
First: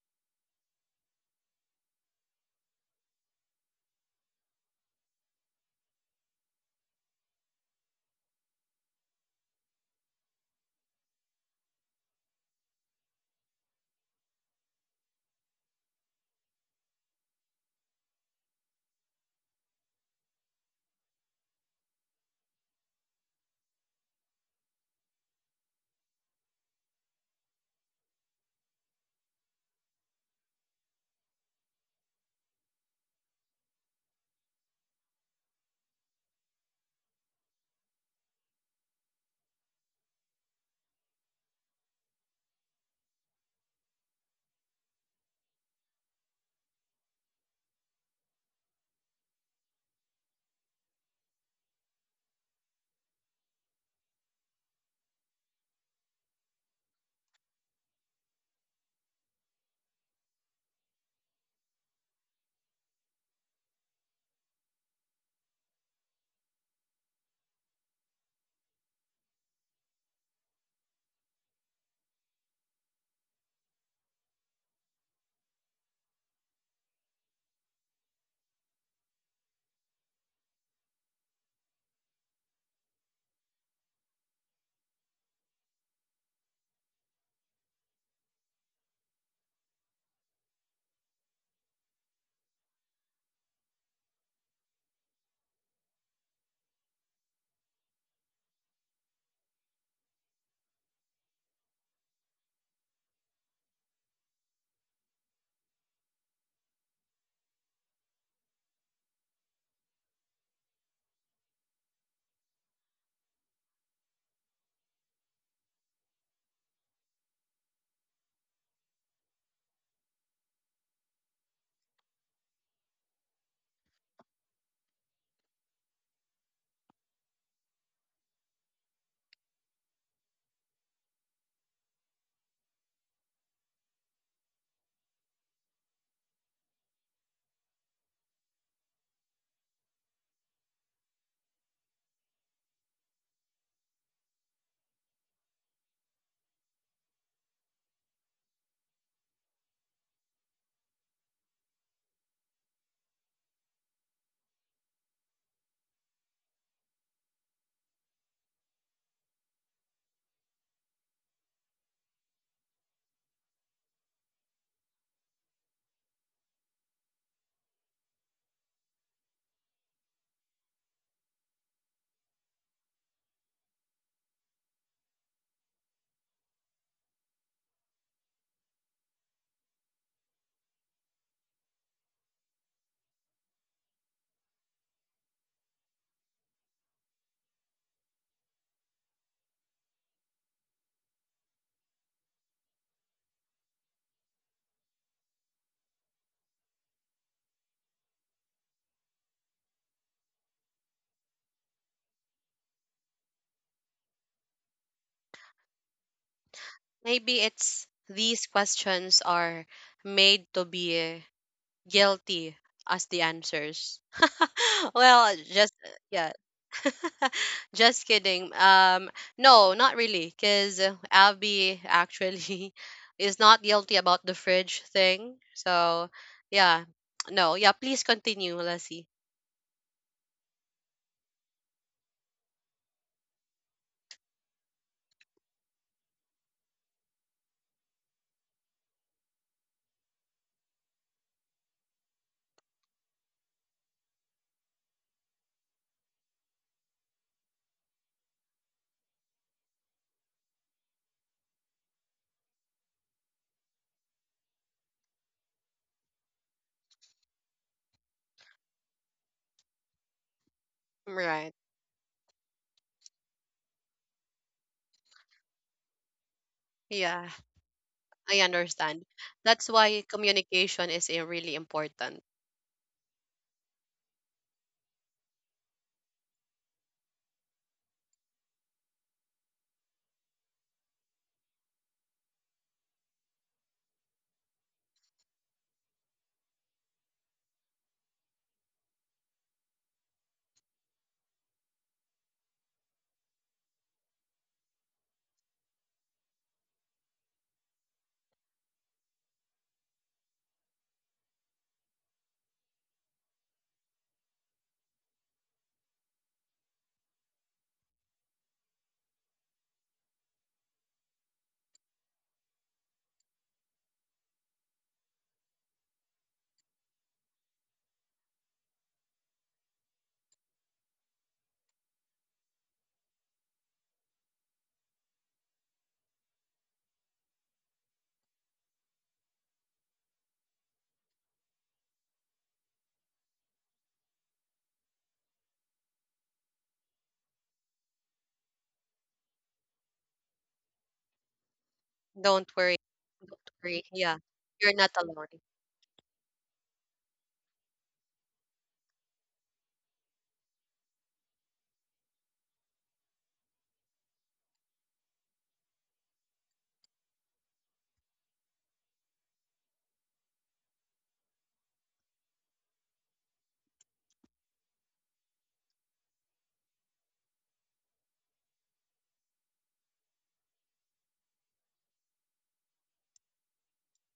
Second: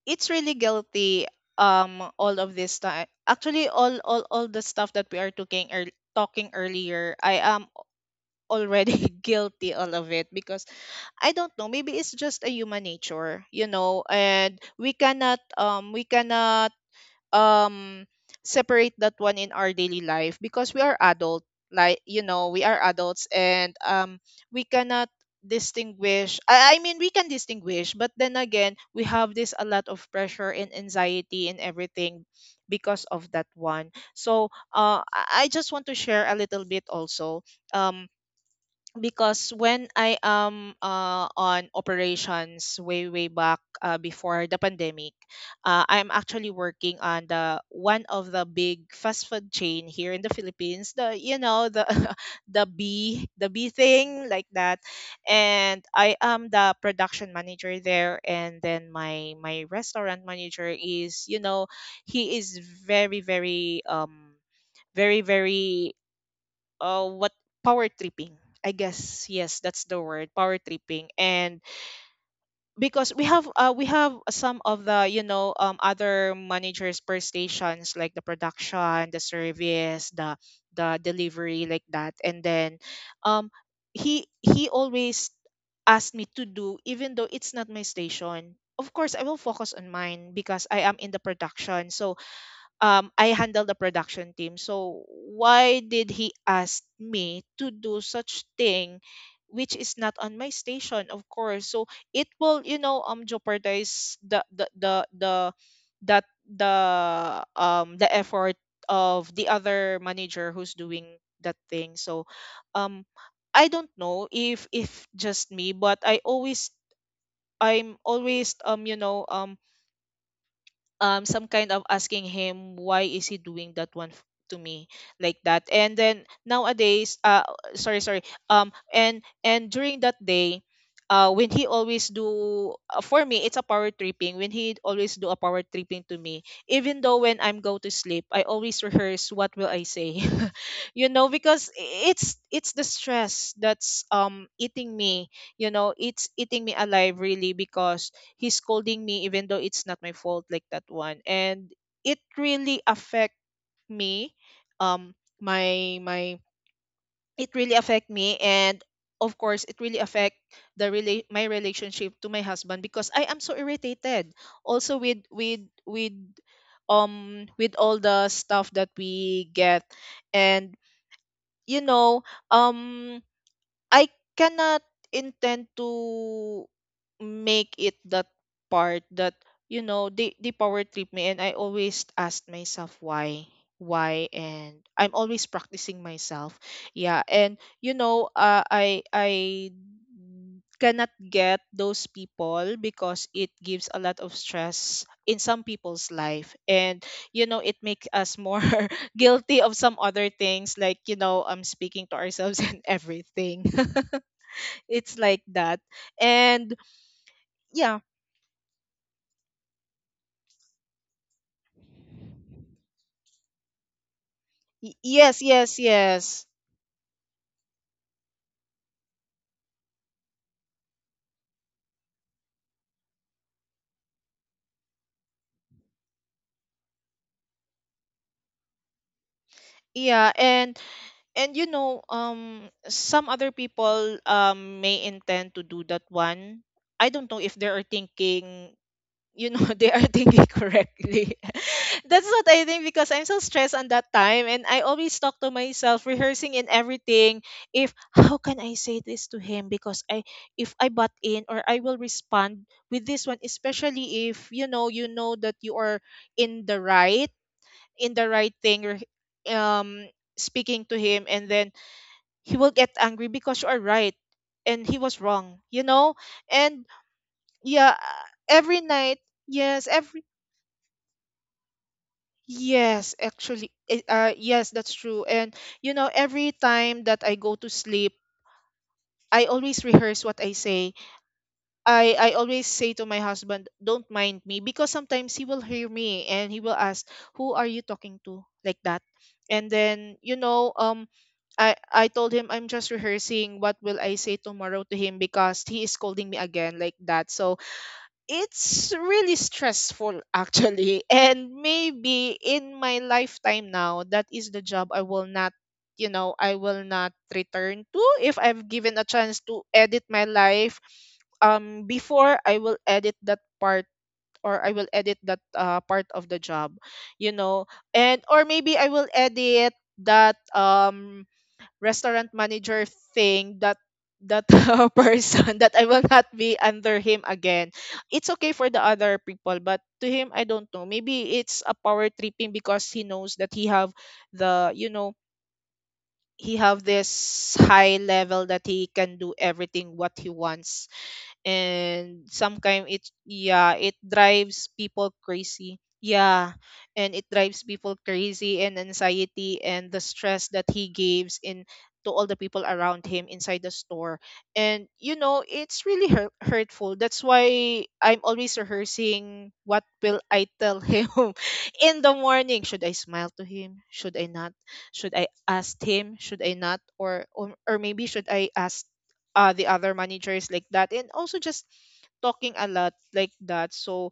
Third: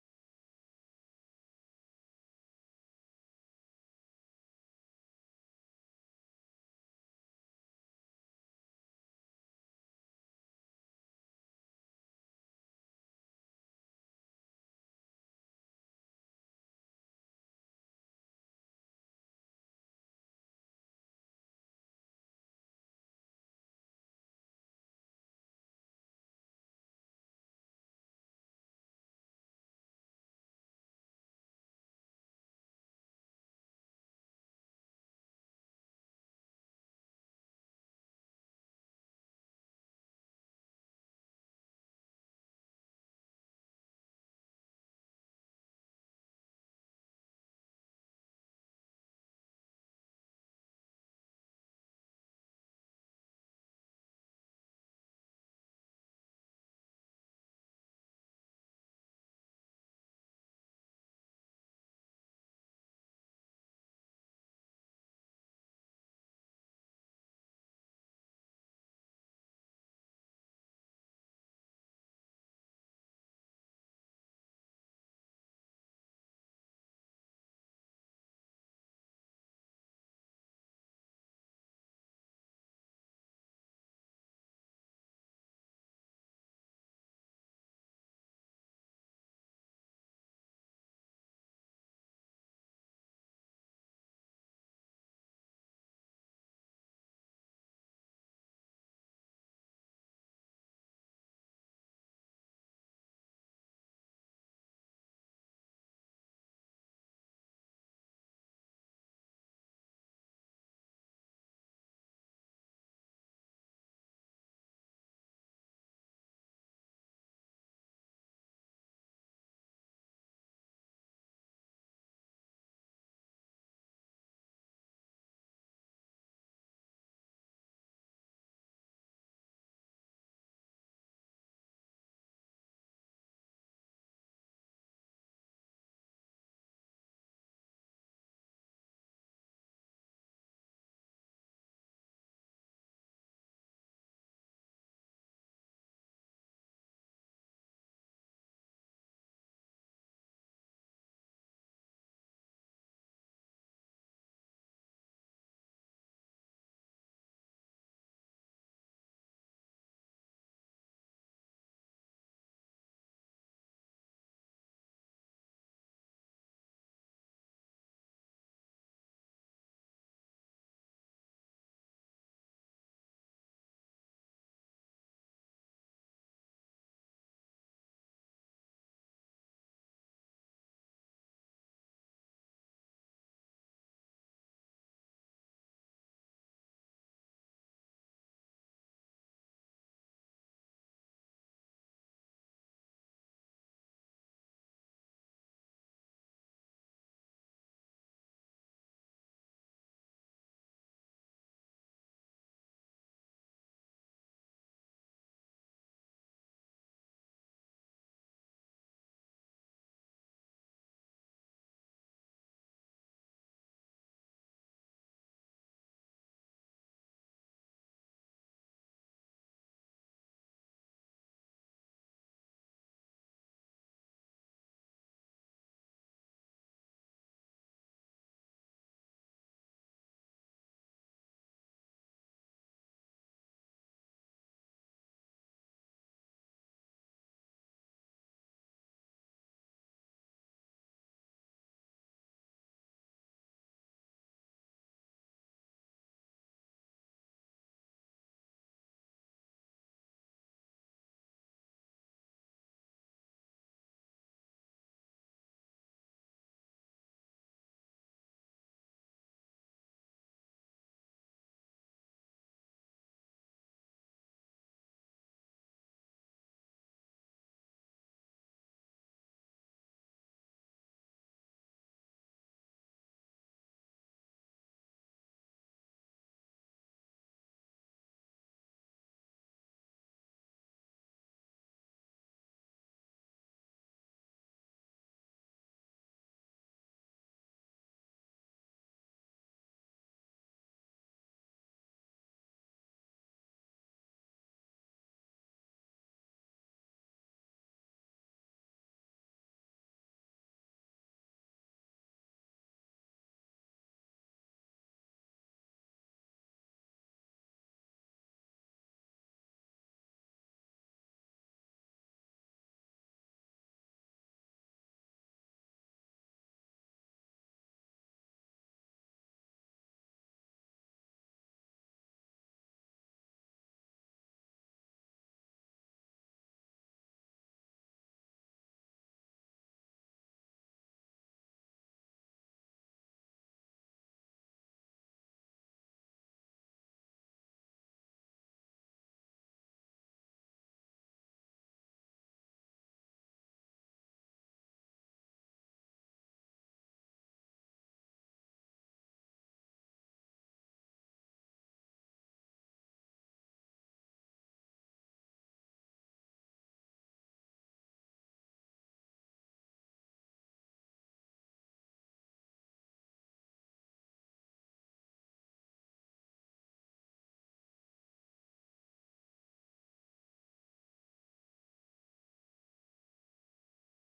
S2: it's really guilty, all of this time. Actually all the stuff that we are talking earlier, I am already guilty all of it, because I don't know, maybe it's just a human nature, and we cannot um separate that one in our daily life, because we are adult, like, we are adults, and we cannot distinguish, I mean we can distinguish. But then again, we have this a lot of pressure and anxiety and everything because of that one. So, I just want to share a little bit also. um because when I am, on operations, way back, before the pandemic, I'm actually working on the one of the big fast food chain here in the Philippines. The, the the B thing, like that, and I am the production manager there, and then my restaurant manager is, he is very, very, very, very, what, power tripping. I guess yes, that's the word, power tripping. And because we have some of the, other managers per stations, like the production, the service, the delivery, like that. And then, um, he always asked me to do, even though it's not my station. Of course, I will focus on mine because I am in the production. I handle the production team. So why did he ask me to do such thing, which is not on my station, of course. So it will, jeopardize the effort of the other manager who's doing that thing. Um, I don't know if just me, but I'm always some kind of asking him why is he doing that one to me like that. And then nowadays sorry sorry and during that day when he always do for me it's a power tripping when he always do a power tripping to me. Even though when I'm go to sleep, I always rehearse what will I say, you know, because it's the stress that's eating me. You know, it's eating me alive, really, because he's scolding me even though it's not my fault, like that one. And it really affect me um my my it really affect me. And of course it really affect my relationship to my husband, because I am so irritated also with with all the stuff that we get. And you know um I cannot intend to make it that part that, you know, they power trip me, and I always ask myself why. Why? And I'm always practicing myself. Yeah. And I cannot get those people, because it gives a lot of stress in some people's life. And you know, it makes us more guilty of some other things, like speaking to ourselves and everything. It's like that. And
S1: Maybe it's
S2: yeah.
S1: these questions are made to be guilty as the answers. Well,
S2: Yes,
S1: just
S2: yes,
S1: yeah.
S2: yes.
S1: Just kidding. No, not really, cuz Abby actually is not guilty about the fridge thing. So, yeah. No, yeah, please continue, Lassie.
S2: Yeah. And you know, some other people may intend to do that one. I don't know if they are thinking, you know, they are thinking correctly. That's what I think, because I'm so stressed on that time, and I always talk to myself, rehearsing in everything, if how can I say this to him. Because I if I butt in, or I will respond with this one, especially if, you know, you know that you are in the right in the right thing. Or um speaking to him,
S1: Right.
S2: and then he will get angry because you are right and he was wrong, you know. And
S1: Yeah,
S2: yeah,
S1: I
S2: every
S1: understand.
S2: night.
S1: That's
S2: Yes.
S1: why communication is really important.
S2: Yes, that's true. And you know, every time that I go to sleep, I always rehearse what I say. I always say to my husband, "Don't mind me," because sometimes he will hear me and he will ask, "Who are you talking to?" like that. And then you know, I told him I'm just rehearsing what will I say tomorrow to him, because he is scolding me again, like that. So it's really stressful, actually. And maybe in my lifetime now, that is the job I will not, you know, I will not return to. If I've given a chance to edit my life, before, I will edit that part. Or I will edit that part of the job, you know. And or maybe I will edit that restaurant manager thing, that person, that I will not be under him again. It's okay for the other people, but to him, I don't know. Maybe it's a power tripping, because he knows that he have the, you know, he have this high level that he can do everything what he wants. And
S1: Don't worry.
S2: sometimes it,
S1: Don't
S2: yeah,
S1: worry.
S2: it
S1: Yeah.
S2: drives
S1: You're not
S2: people
S1: alone.
S2: crazy. Yeah. And it drives people crazy, and anxiety, and the stress that he gives in to all the people around him inside the store. And you know, it's really hurtful. That's why I'm always rehearsing what will I tell him. In the morning, should I smile to him, should I not, should I ask him, should I not, or maybe should I ask the other managers, like that. And also just talking a lot, like that. So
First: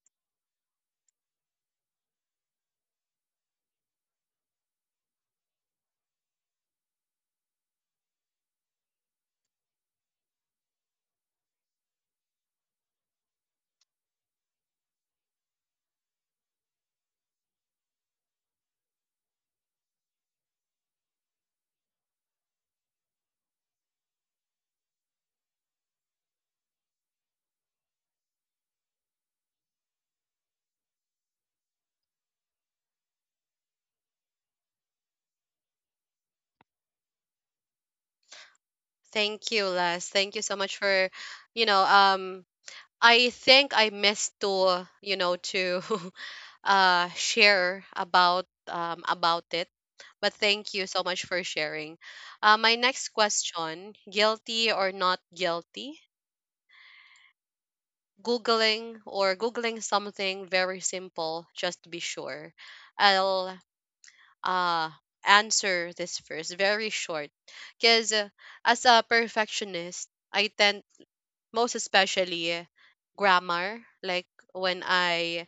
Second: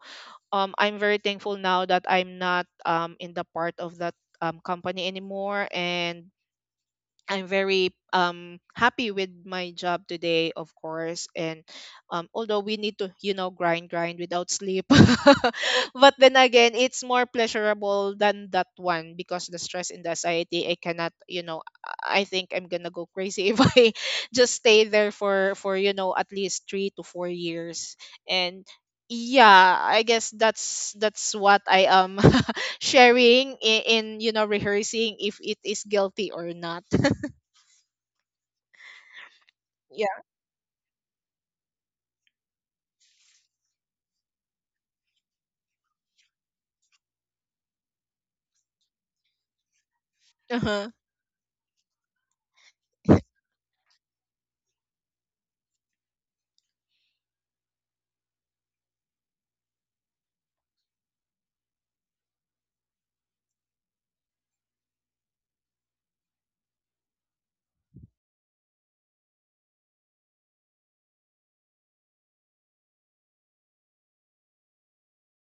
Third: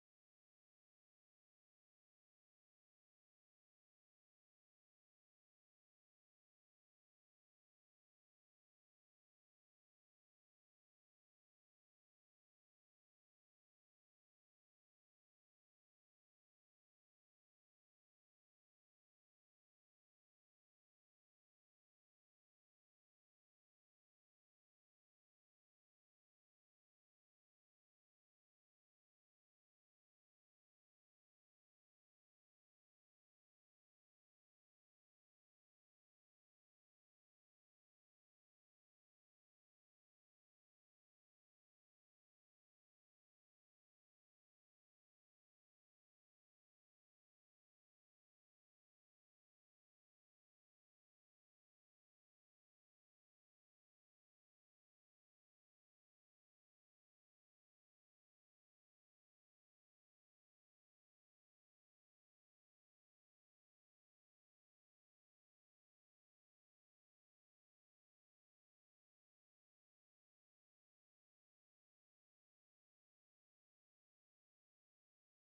S2: I'm very thankful now that I'm not in the part of that company anymore. And I'm very happy with my job today, of course. And although we need to, you know, grind without sleep, but then again, it's more pleasurable than that one, because the stress and the anxiety, I cannot, you know, I think I'm gonna go crazy if I just stay there for you know at least three to four years. And yeah, I guess that's what I am sharing in you know, rehearsing if it is guilty or not.
S1: Thank you, Les. Thank you so much for, you know, I think I missed to, you know, to share about it. But thank
S2: Uh-huh.
S1: you so much for sharing. My next question, guilty or not guilty? Googling something very simple just to be sure. I'll uh answer this first very short because as a perfectionist I tend, most especially grammar, like when I,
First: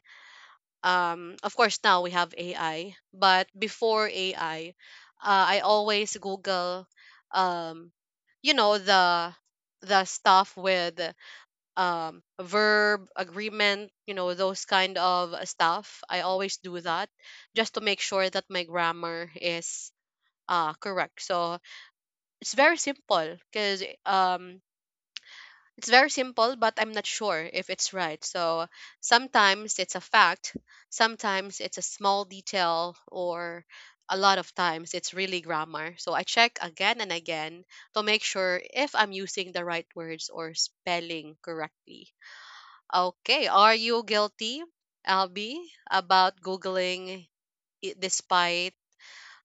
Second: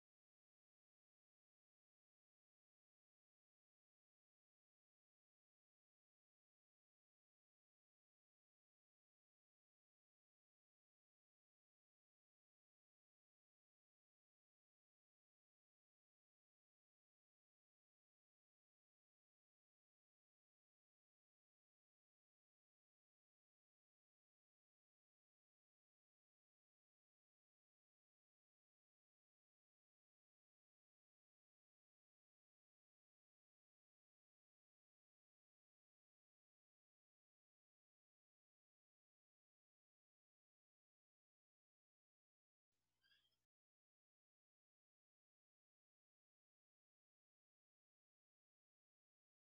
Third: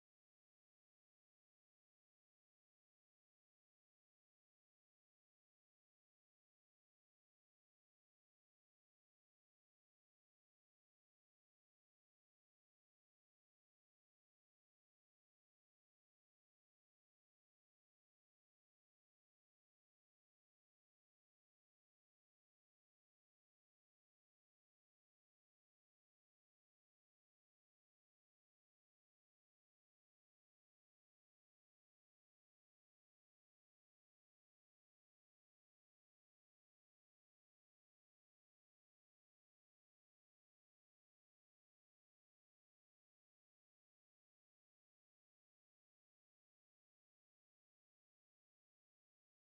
S1: of course now we have AI, but before AI, I always google, um you know, the stuff with, verb agreement, you know, those kind of stuff, I always do that just to make sure that my grammar is ah, correct. So it's very simple, because it's very simple, but I'm not sure if it's right. So sometimes it's a fact, sometimes it's a small detail, or a lot of times it's really grammar. So I check again and again to make sure if I'm using the right words or spelling correctly. Okay, are you guilty, Albi, about Googling it despite,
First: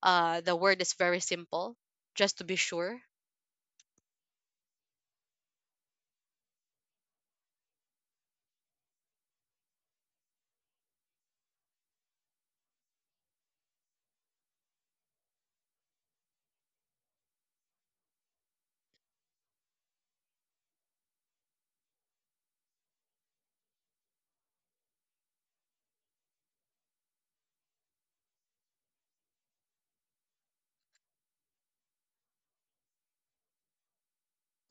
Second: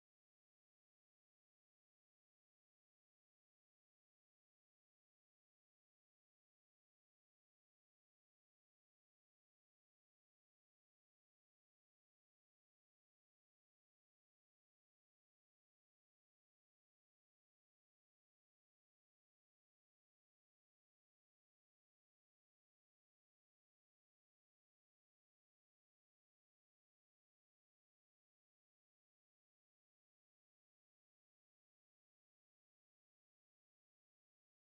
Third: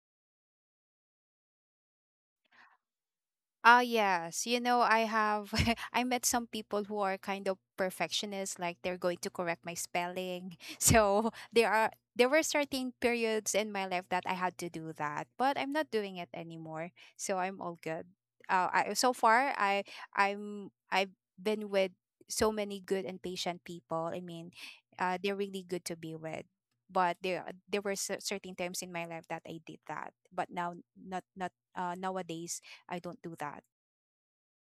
S1: the word is very simple, just to be sure?
S3: Ah, yes. You know, I have I met some people who are kind of perfectionists, like they're going to correct my spelling. So there are, there were certain periods in my life that I had to do that, but I'm not doing it anymore. So I'm all good. I, so far I, I'm, I've been with so many good and patient people. I mean, they're really good to be with. But there were certain times in my life that I did that, but now not, nowadays. I don't do that.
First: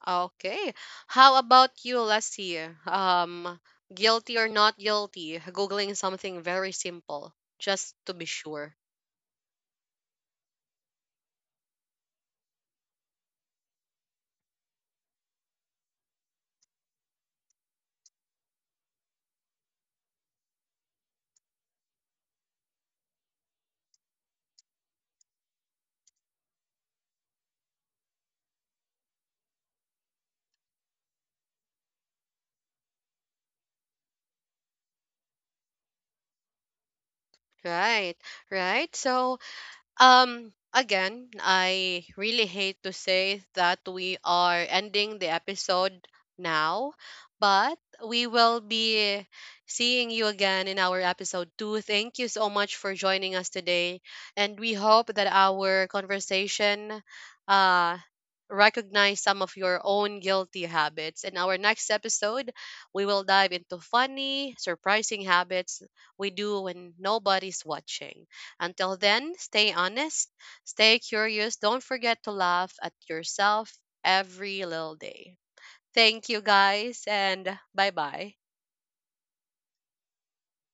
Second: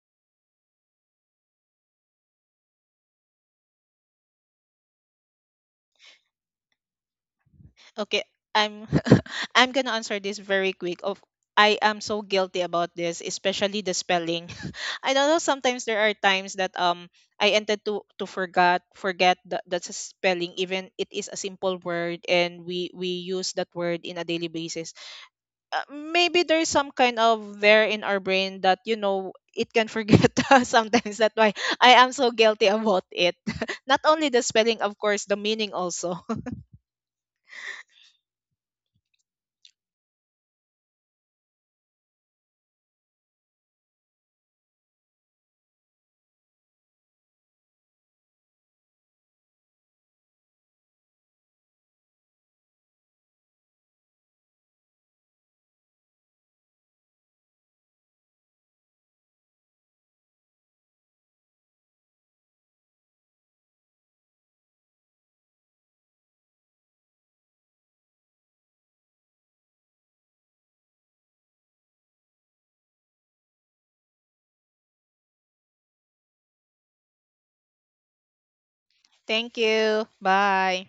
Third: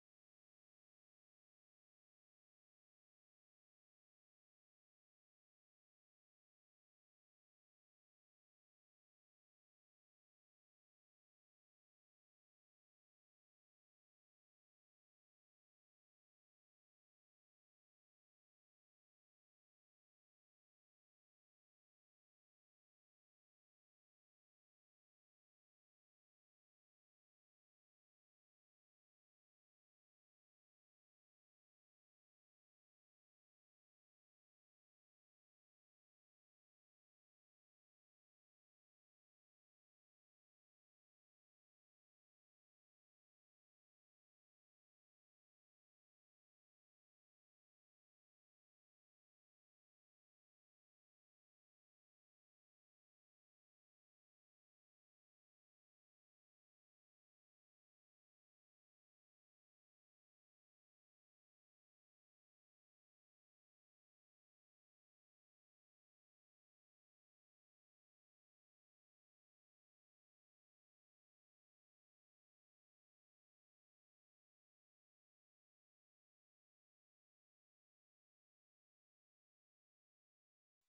S1: Okay. How about you, Lassie? Um, guilty or not guilty? Googling something very simple, just to
S2: Okay,
S1: be sure.
S2: I'm I'm gonna answer this very quick. Of I am so guilty about this, especially the spelling. I don't know, sometimes there are times that I ended to forget, the that's a spelling, even it is a simple word and we use that word in a daily basis. Maybe there's some kind of there in our brain that you know it can forget us sometimes, that's why I am so guilty about it. Not only the spelling, of course, the meaning also.
S1: Right, right. So, again, I really hate to say that we are ending the episode now, but we will be seeing you again in our episode 2. Thank you so much for joining us today, and we hope that our conversation uh recognize some of your own guilty habits. In our next episode, we will dive into funny, surprising habits we do when nobody's watching. Until then, stay honest, stay curious, don't forget to laugh at yourself every little day. Thank you guys and bye bye.
S2: Thank you. Bye.